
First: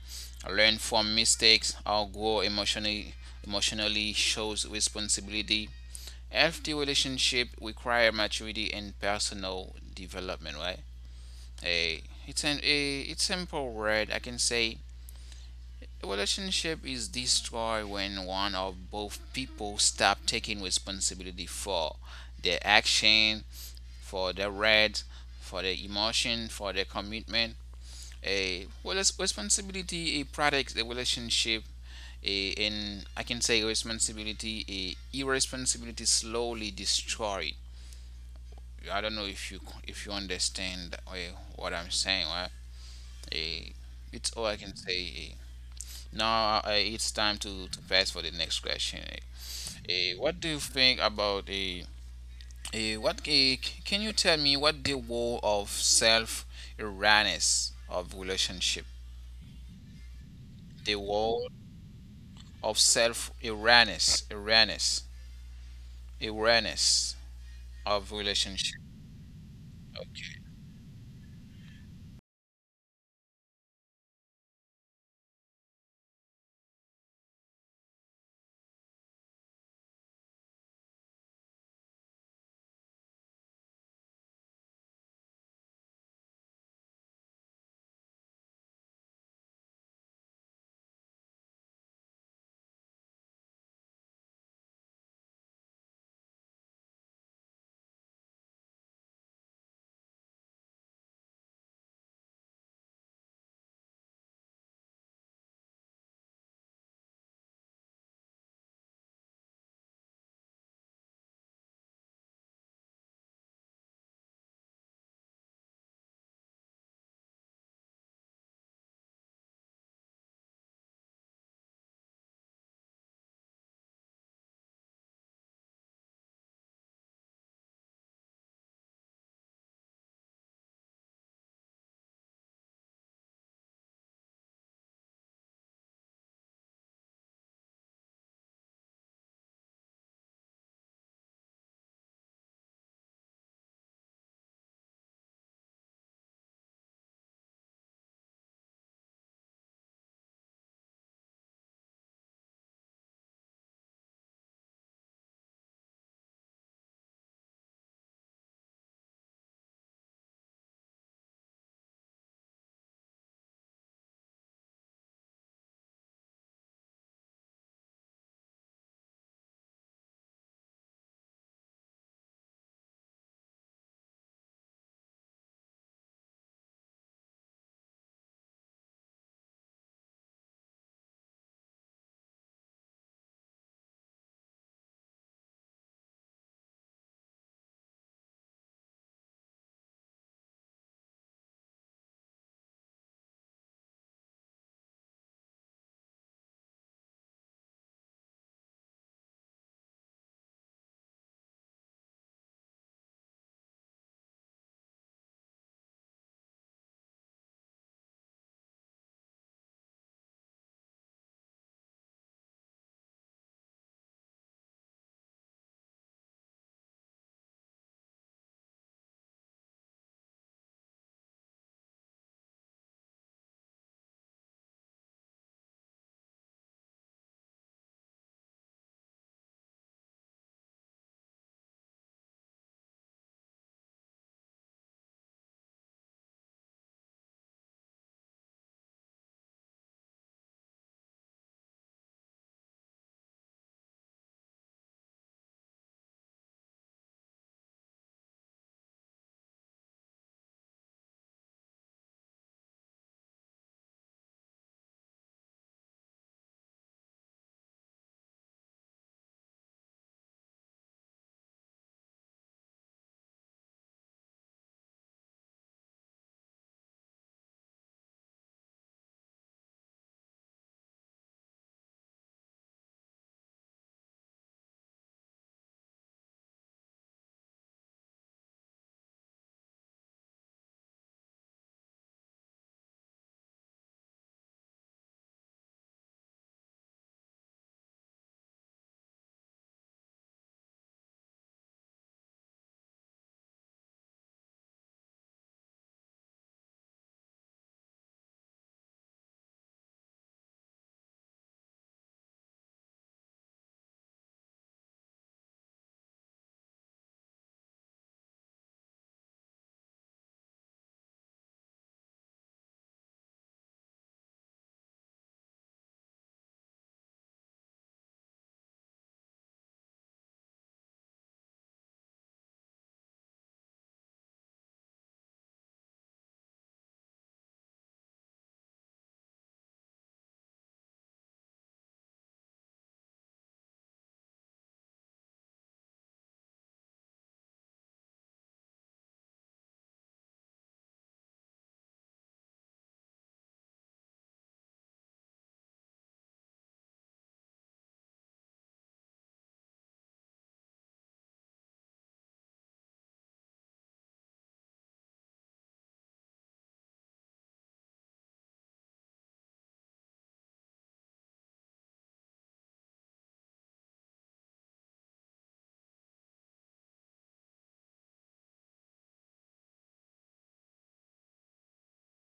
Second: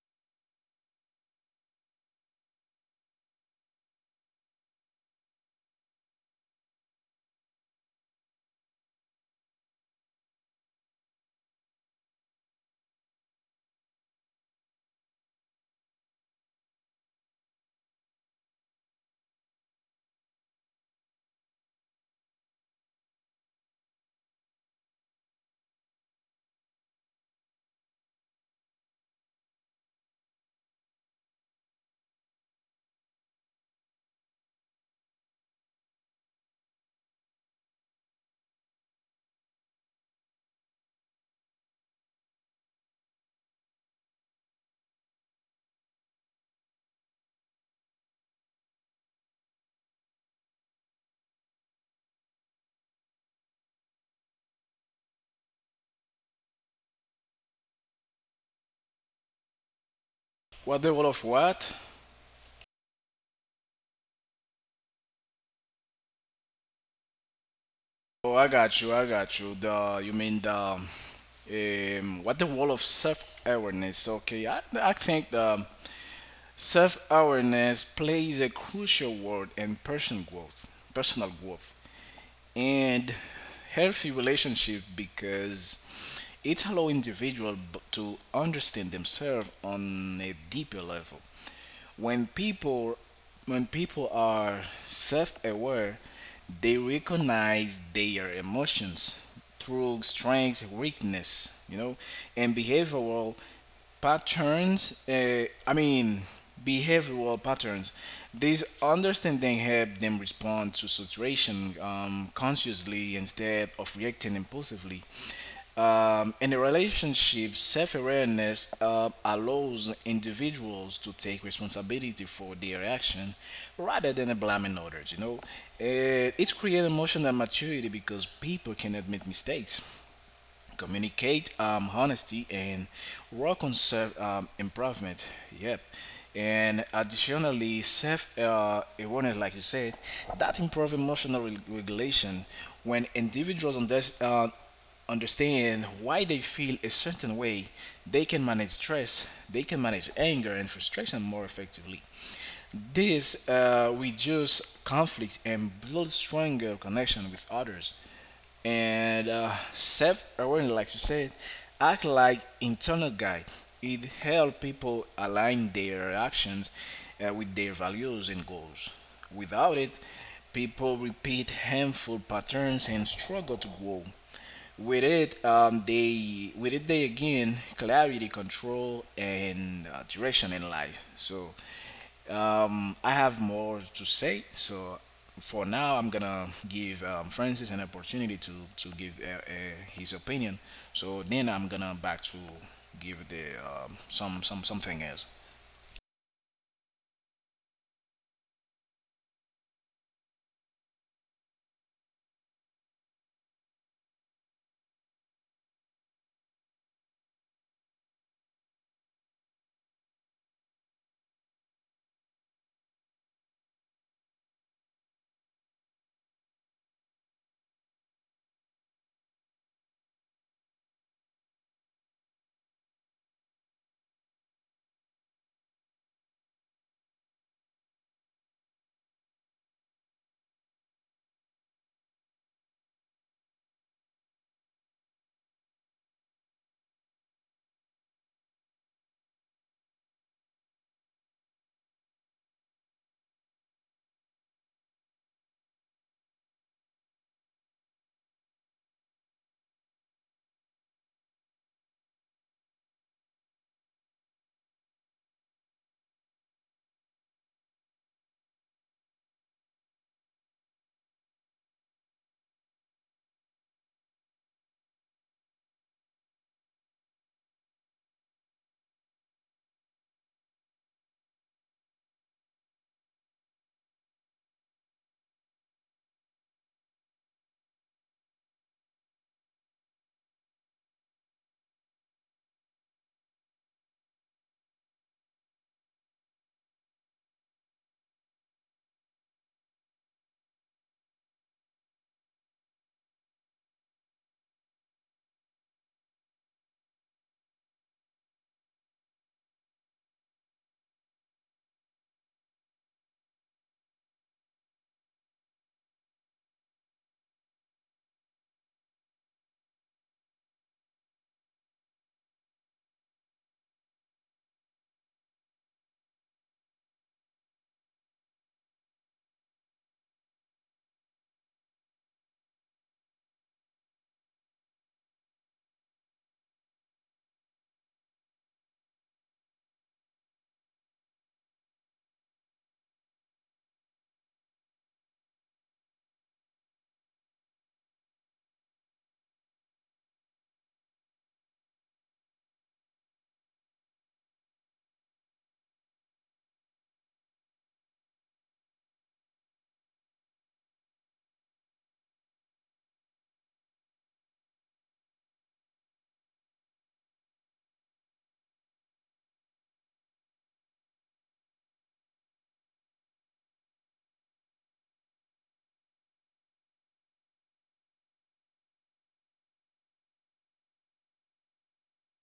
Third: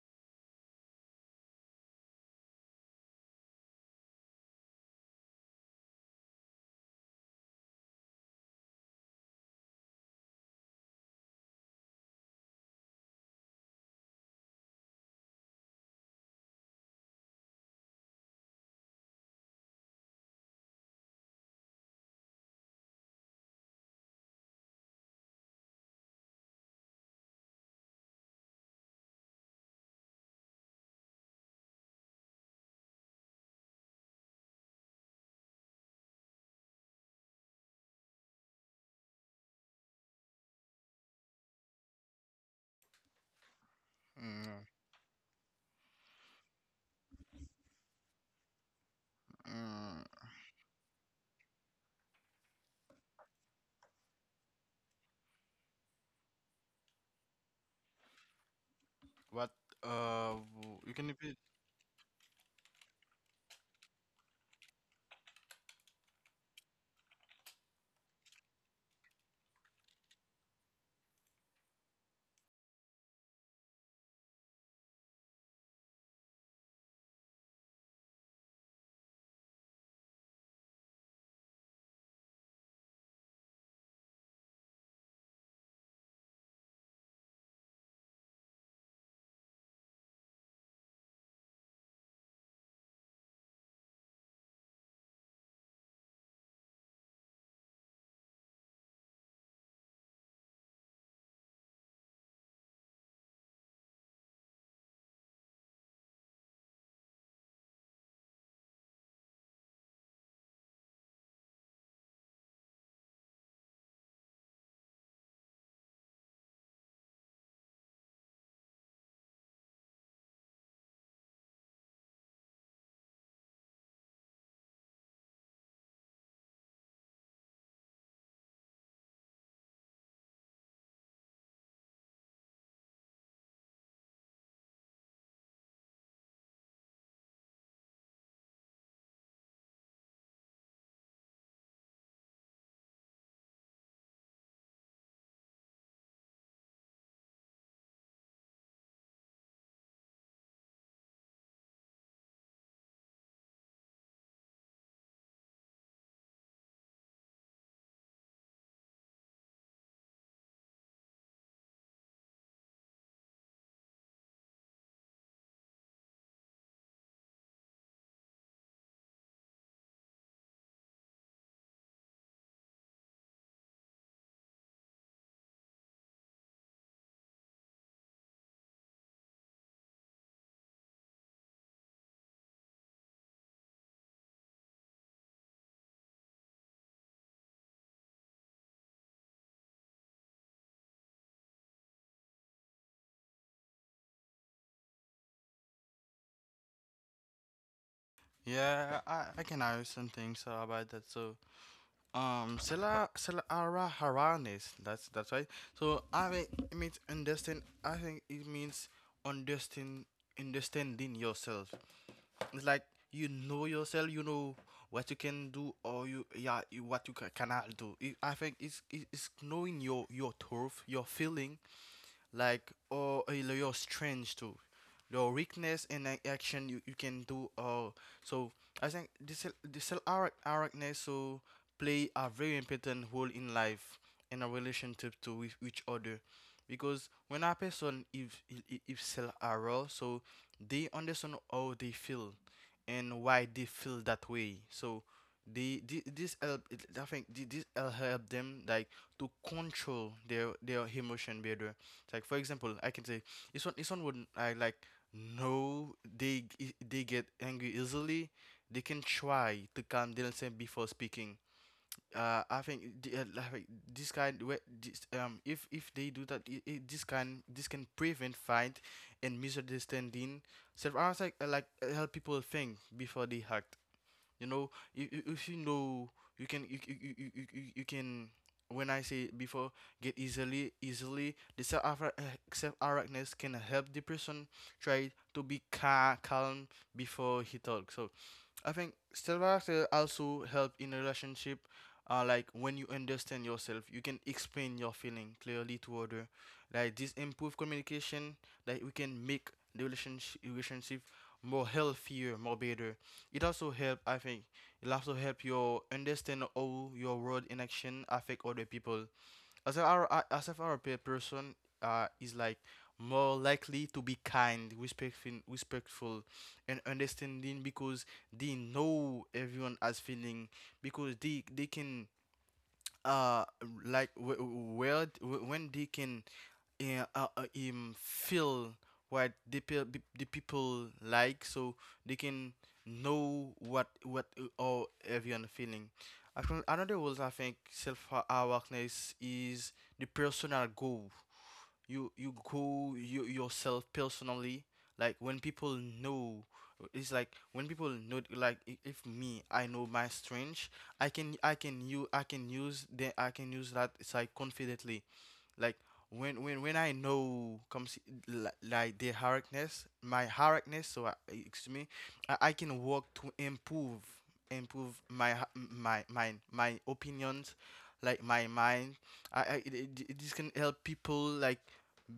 learn from mistakes, or grow emotionally. Emotionally shows responsibility. Healthy relationship require maturity and personal development, right? Hey, it's an a it's simple word, I can say a relationship is destroyed when one or both people stop taking responsibility for their action, for the red, for the emotion, for the commitment. A Well, it's responsibility, a product, a relationship, a and I can say responsibility, a irresponsibility slowly destroyed. I don't know if you if you understand uh, what I'm saying. Right? Eh, it's all I
Mm-hmm.
can say. eh. Now, uh, it's time to, to pass for the next question. eh.
Mm.
Eh, what do you think about a Eh, what eh, can you tell me what the wall of self awareness of relationship?
What? Uh, w-
What
The
the
you can
role of
repeat.
wall
what?
of self awareness, awareness, awareness of
Oh, I
relationship.
got you. I got you. The, you
Okay.
mean the, um, what the role of self awareness? Okay, I I think the self awareness plays a crucial role in personal growth. Personal growth and healthy relationship, because it allows individual to understand themselves on a deeper level. When people, when people are self-aware, they recognize their emotions through strengths, weakness, you know, and behavioral patterns, uh, I mean, behavioral patterns. This understanding help them respond to situation um, consciously, instead of reacting impulsively. Um, in a relationship, self awareness uh, allows individuals to take responsibility for their action rather than blaming others, you know. Uh, it creates emotional maturity because people can admit mistakes, communicate um, honesty, and work on self um, improvement. Yep. And additionally, self uh, awareness, like you said, that improve emotional re- regulation. When individuals under- uh, understand why they feel a certain way, they can manage stress, they can manage anger and frustration more effectively. This uh, reduces conflict and builds stronger connection with others. And uh, self-awareness, like you said, act like internal guide. It helps people align their actions uh, with their values and goals. Without it, people repeat harmful patterns and struggle to grow. With it, um, they with it they again clarity, control, and uh, direction in life. So um, I have more to say, so for now, I'm gonna give um, Francis an opportunity to to give uh, uh, his opinion. So then I'm gonna back to give the um, some some something else.
Yeah, I, I can hear some things uh, about that. So, um, Sela Sela Ara Haranes. That's that's right. So, I mean, it means understand. I think it means understand understanding yourself. It's like you know yourself. You know what you can do or you, yeah you, what you ca- cannot do. It, I think it's it's knowing your your truth, your feeling, like or uh, your strength too, your weakness and ac- action you, you can do all. So I think this this awareness so play a very important role in life and a relationship to with each other. Because when a person if if, if self aware, so they understand how they feel and why they feel that way. So they, thi- this help it- I think thi- this help help them like to control their their emotion better. Like for example, I can say this one. This one would I like. No, they g- they get angry easily. They can try to calm themselves before speaking. Uh, I think the, uh, like like, this kind where this, um if if they do that, I I this can this can prevent fight and misunderstanding. So I was like uh, like uh, help people think before they act. You know, if, if if you know, you can you, you, you, you, you you can. When I say before, get easily easily. The self self awareness can help the person try to be ca- calm before he talks. So I think self-awareness also help in a relationship. Uh, like when you understand yourself, you can explain your feeling clearly to other. Like this improve communication. Like we can make the relationship relationship more healthier, more better. It also help. I think it also help you understand how your word and action affect other people. As a Ar- a- as a European person, uh, is like more likely to be kind, respectful, respectful, and understanding because they know everyone has feeling, because they they can uh like wh- where when they can uh, uh, uh, um, feel what the, pe- pe- the people like. So they can know what what uh, all everyone feeling. I think another was, I think self awareness is the personal goal. you you go you yourself personally. Like when people know, it's like when people know, like i- if me, I know my strength. I can i can you i can use the, I can use that. It's like confidently, like when when when I know comes, li- like the hardness, my hardness. So I, excuse me, I, I can work to improve, improve my h- my my my opinions, like my mind. I, I it, it, it- this can help people like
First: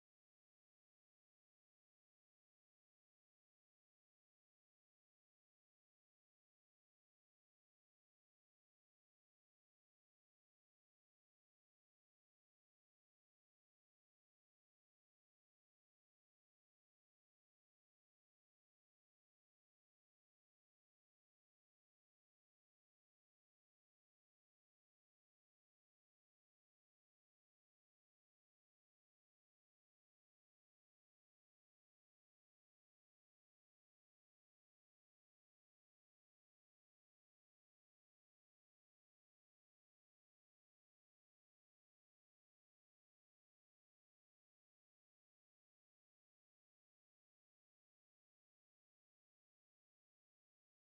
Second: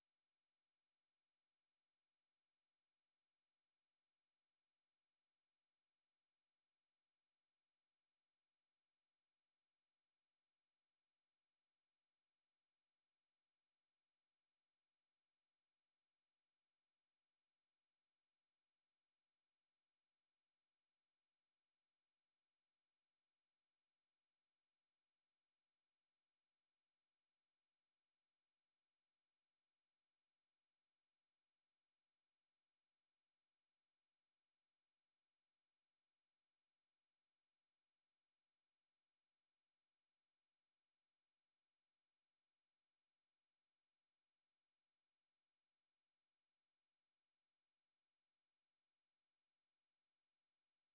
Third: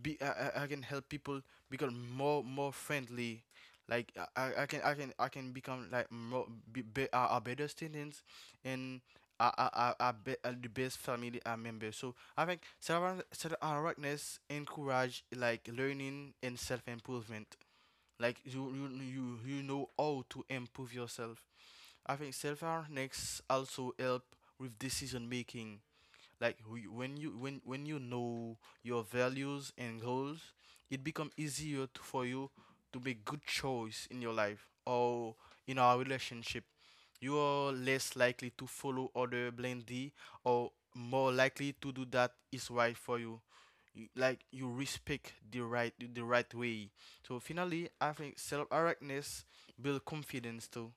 be, I, I I can help people become more more friendly. Like I, I I can I can I can become like more be, be, a, a better students, and a a a, a, be, a the best family uh, member. So I think self awareness encourage like learning and self improvement. Like you, you you you know how to improve yourself. I think self awareness also help with decision making. Like wh- when you when when you know your values and goals, it become easier to, for you, to make good choice in your life or in our relationship. You are less likely to follow other blindly, or more likely to do that is right for you. You, like you respect the right the right way. So finally, I think self-awareness build confidence too.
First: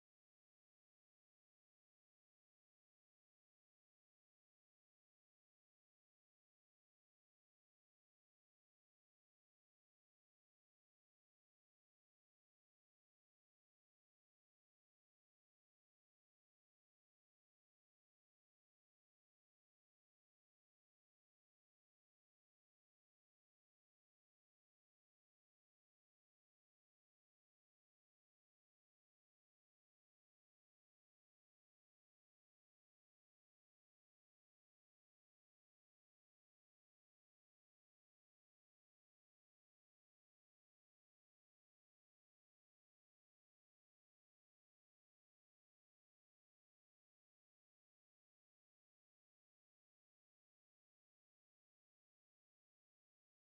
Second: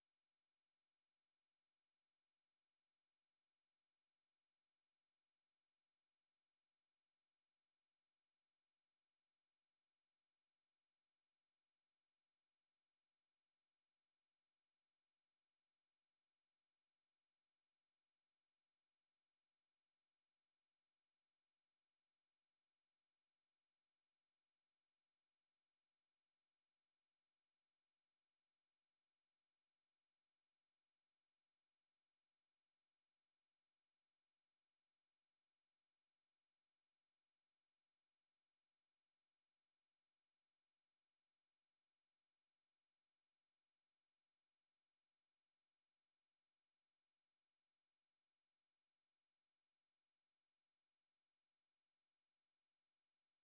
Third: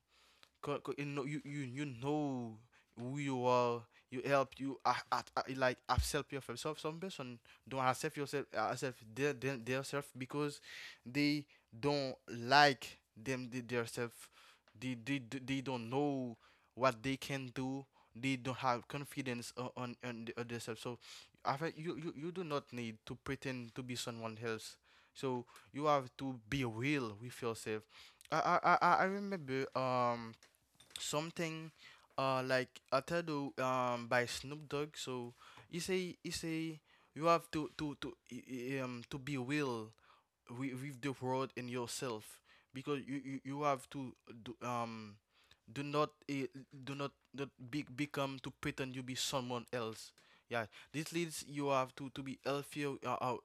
co- co- you know you, you you know who you are. You help you, I, I, I- like accept yourself. So some person don't accept yourself, uh, accept their, their their self because they don't like them the- their self. They, they d- they don't know what they can do. They don't have confidence o- on on, the- on themselves. So I think you, you you do not need to pretend to be someone else. So you have to be real with yourself. I I I I I remember um something, uh like I told you um by Snoop Dogg. So he say he say you have to to to i- i- um to be real with, with the world and yourself, because you, you, you have to do, um do not eh, do not, not be, become to pretend you be someone else. Yeah, this leads you have to to be healthier, uh, our,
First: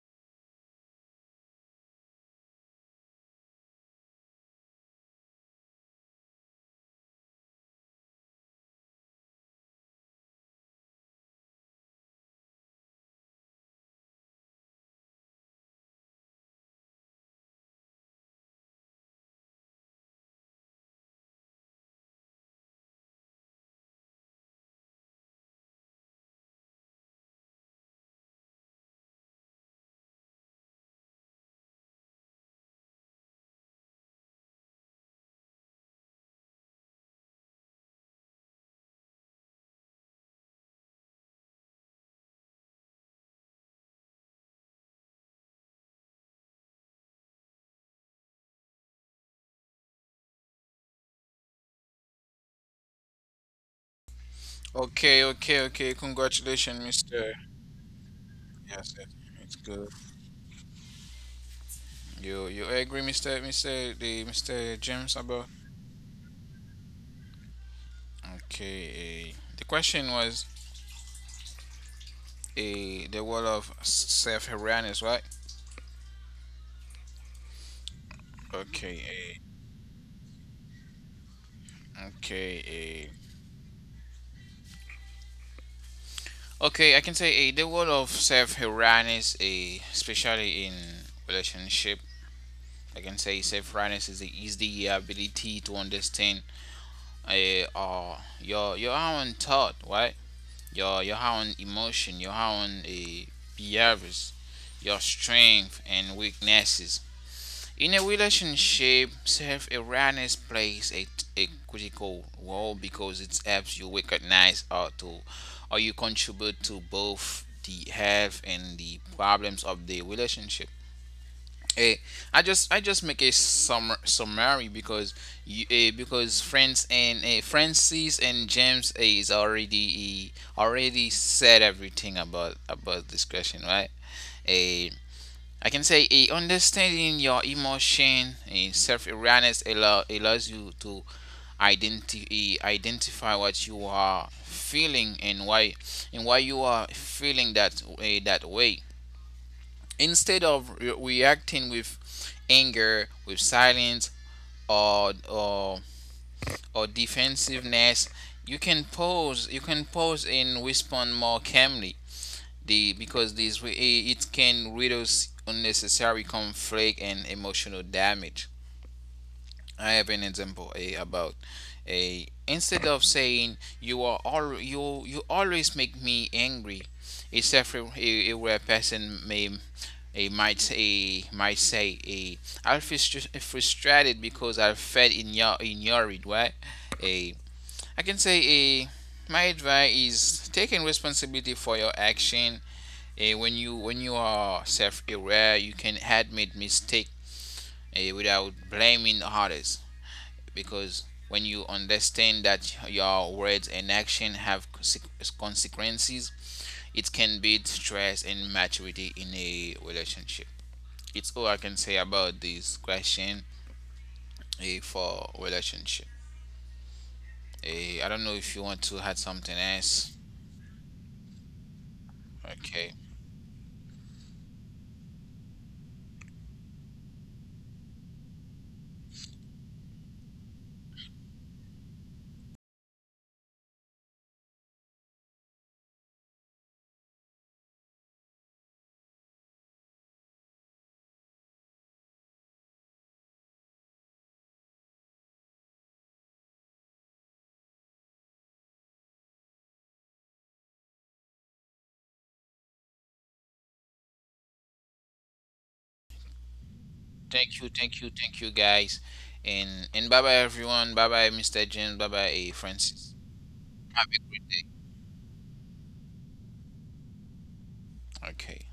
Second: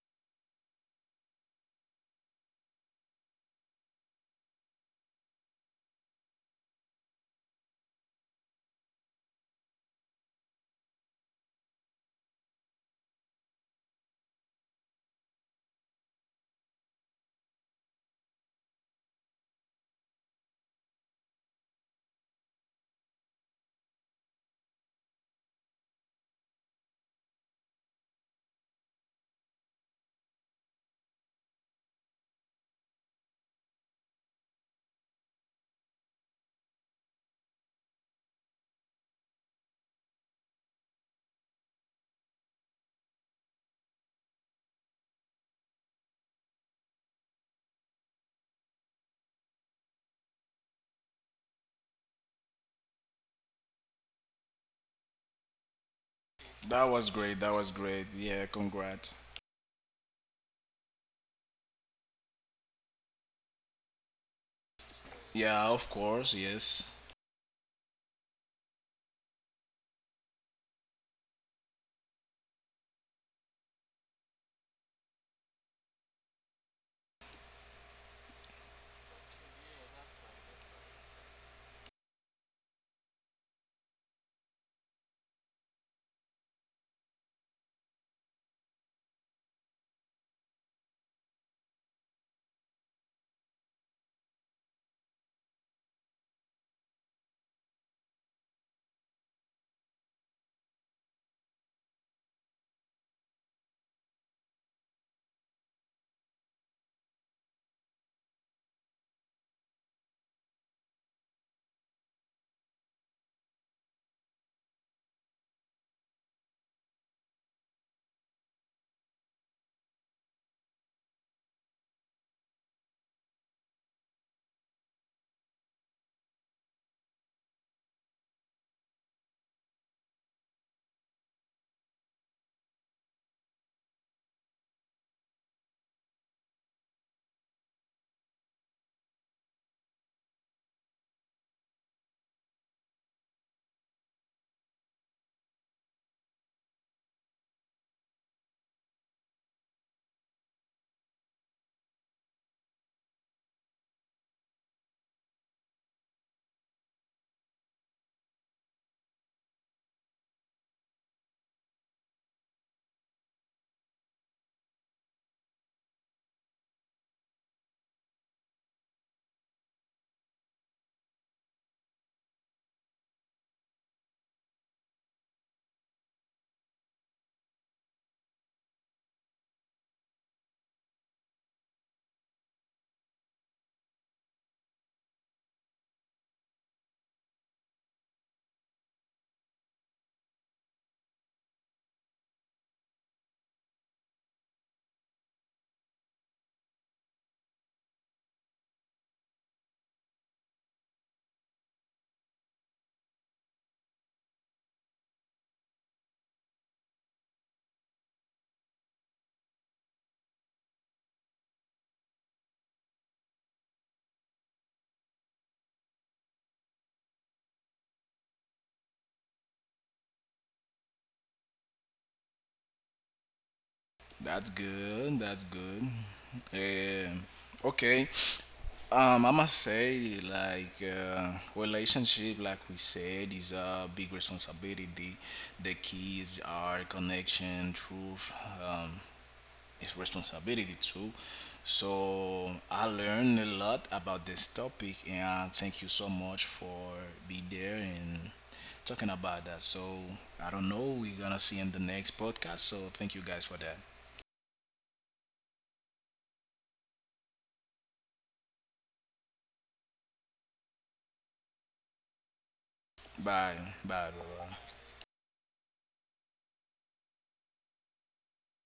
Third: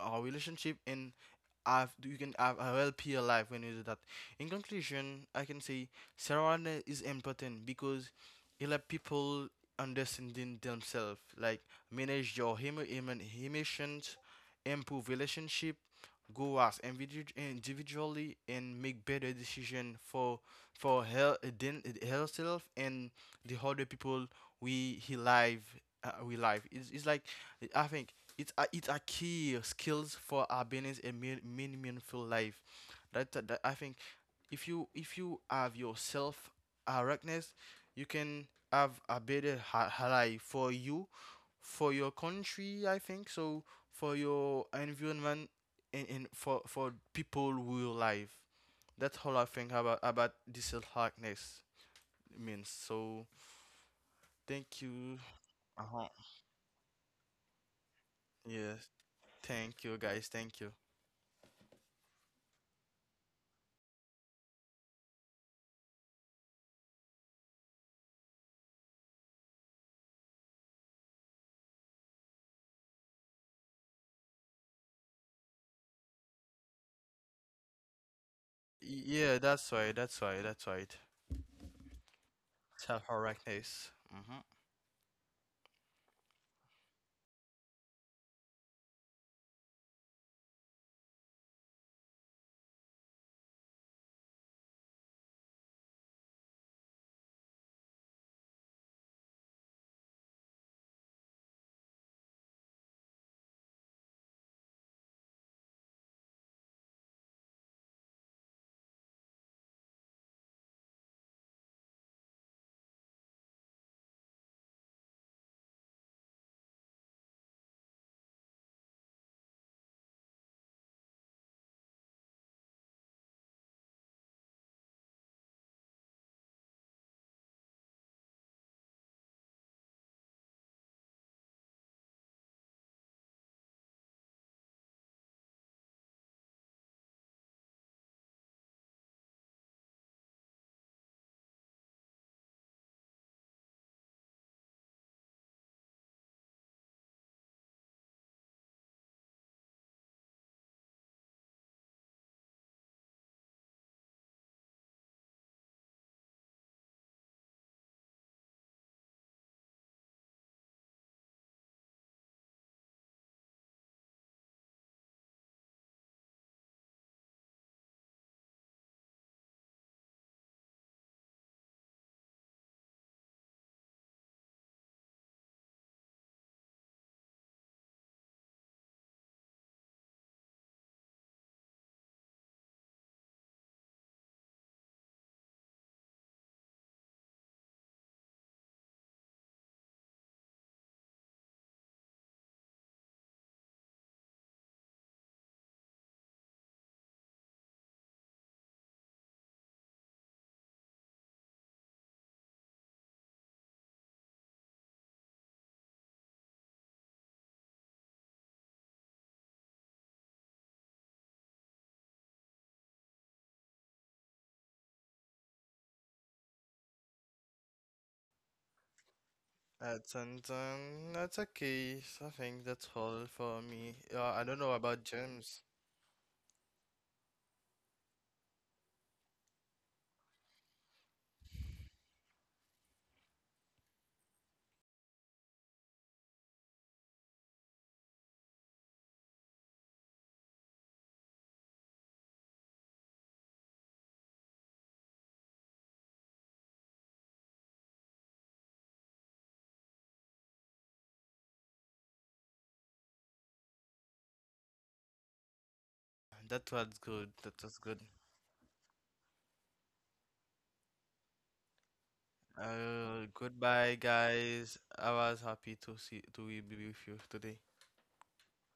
our relationship, and have you can have a healthier life when you do that. In conclusion, I can say surrounding is important because it let people understanding themselves, like manage your emo- emo- emotions, improve relationship, go as individ- individually, and make better decision for for her then, herself and the other people we he live, uh, we live. it's, it's like, I think it's a, it's a key skills for happiness and mean, mean- meaningful life. That, that I think if you if you have your self awareness, you can have a better ha- ha- life for you, for your country, I think so, for your environment, in, in for for people who live. That's all I think about about this likeness means. So thank you.
Okay. Okay.
Uh
Okay.
huh.
Congratulations,
That was
Mister.
great. That was great. Yeah,
Yes.
Yes, yes,
congrats.
it's
Thank
good.
you guys. Thank you.
You you agree, Mister Mister the Mister James about?
Yeah, of course, yes.
Okay. Eh, the question was a the wall of self awareness, right?
Yeah,
Okay.
that's right. That's right. That's right.
eh, okay.
Self
eh,
awareness. Mm-hmm.
Okay, I can say, eh, the word of self awareness, eh, especially in relationship, I can say self awareness is the, is the ability to understand, eh, uh, your your own thought, right? Your your own emotion, your own, eh, behaviors, your strength and weaknesses. In a relationship, self awareness plays a, a critical role because it helps you recognize or to or you contribute to both the health and the problems of the relationship. Eh, I just I just make a summer, summary, because you, eh, because friends and eh, Francis and James eh, is already eh, already said everything about about this question, right? Eh, I can say, eh, understanding your emotion, eh, self-awareness allow, allows you to identi- eh, identify what you are feeling and why and why you are feeling that way that way. Instead of re- reacting with anger, with silence, or or or defensiveness, you can pause. You can pause and respond more calmly, the because this it can reduce unnecessary conflict and emotional damage. I have an example, eh, about a instead of saying, you are all you you always make me angry, a several a, a rare person may a might a might say, a I feel frustrated because I felt igno- ignored. Right? A I can say, a my advice is taking responsibility for your action. Eh, when you when you are self-aware, you can admit mistake, eh, without blaming others. Because when you understand that your words and action have consequences, it can build trust and maturity in a relationship. It's all I can say about this question, eh, for relationship. Eh, I don't know if you want to add something
That's
else.
and um, that's okay. So I think that's
Okay.
all for me. Uh, I don't
That's
know about
good. That's
James.
good. Eh, okay. Um, I must say, like, uh, relationship, like we said, is a big responsibility. The keys are connection, truth, um, is responsibility too. So I learned a lot about this topic, and I thank you so much for being there and talking about that. So I don't know, we're gonna see in the next podcast. So thank you guys for that.
That was good. That
Thank you,
was good.
thank you, thank you, guys. And and bye bye everyone. Bye bye, Mister James. Bye bye, Francis.
Uh,
Bye.
goodbye,
Have
Bye.
a great
Bye.
day.
guys. I was happy to see to be with you today.
Okay.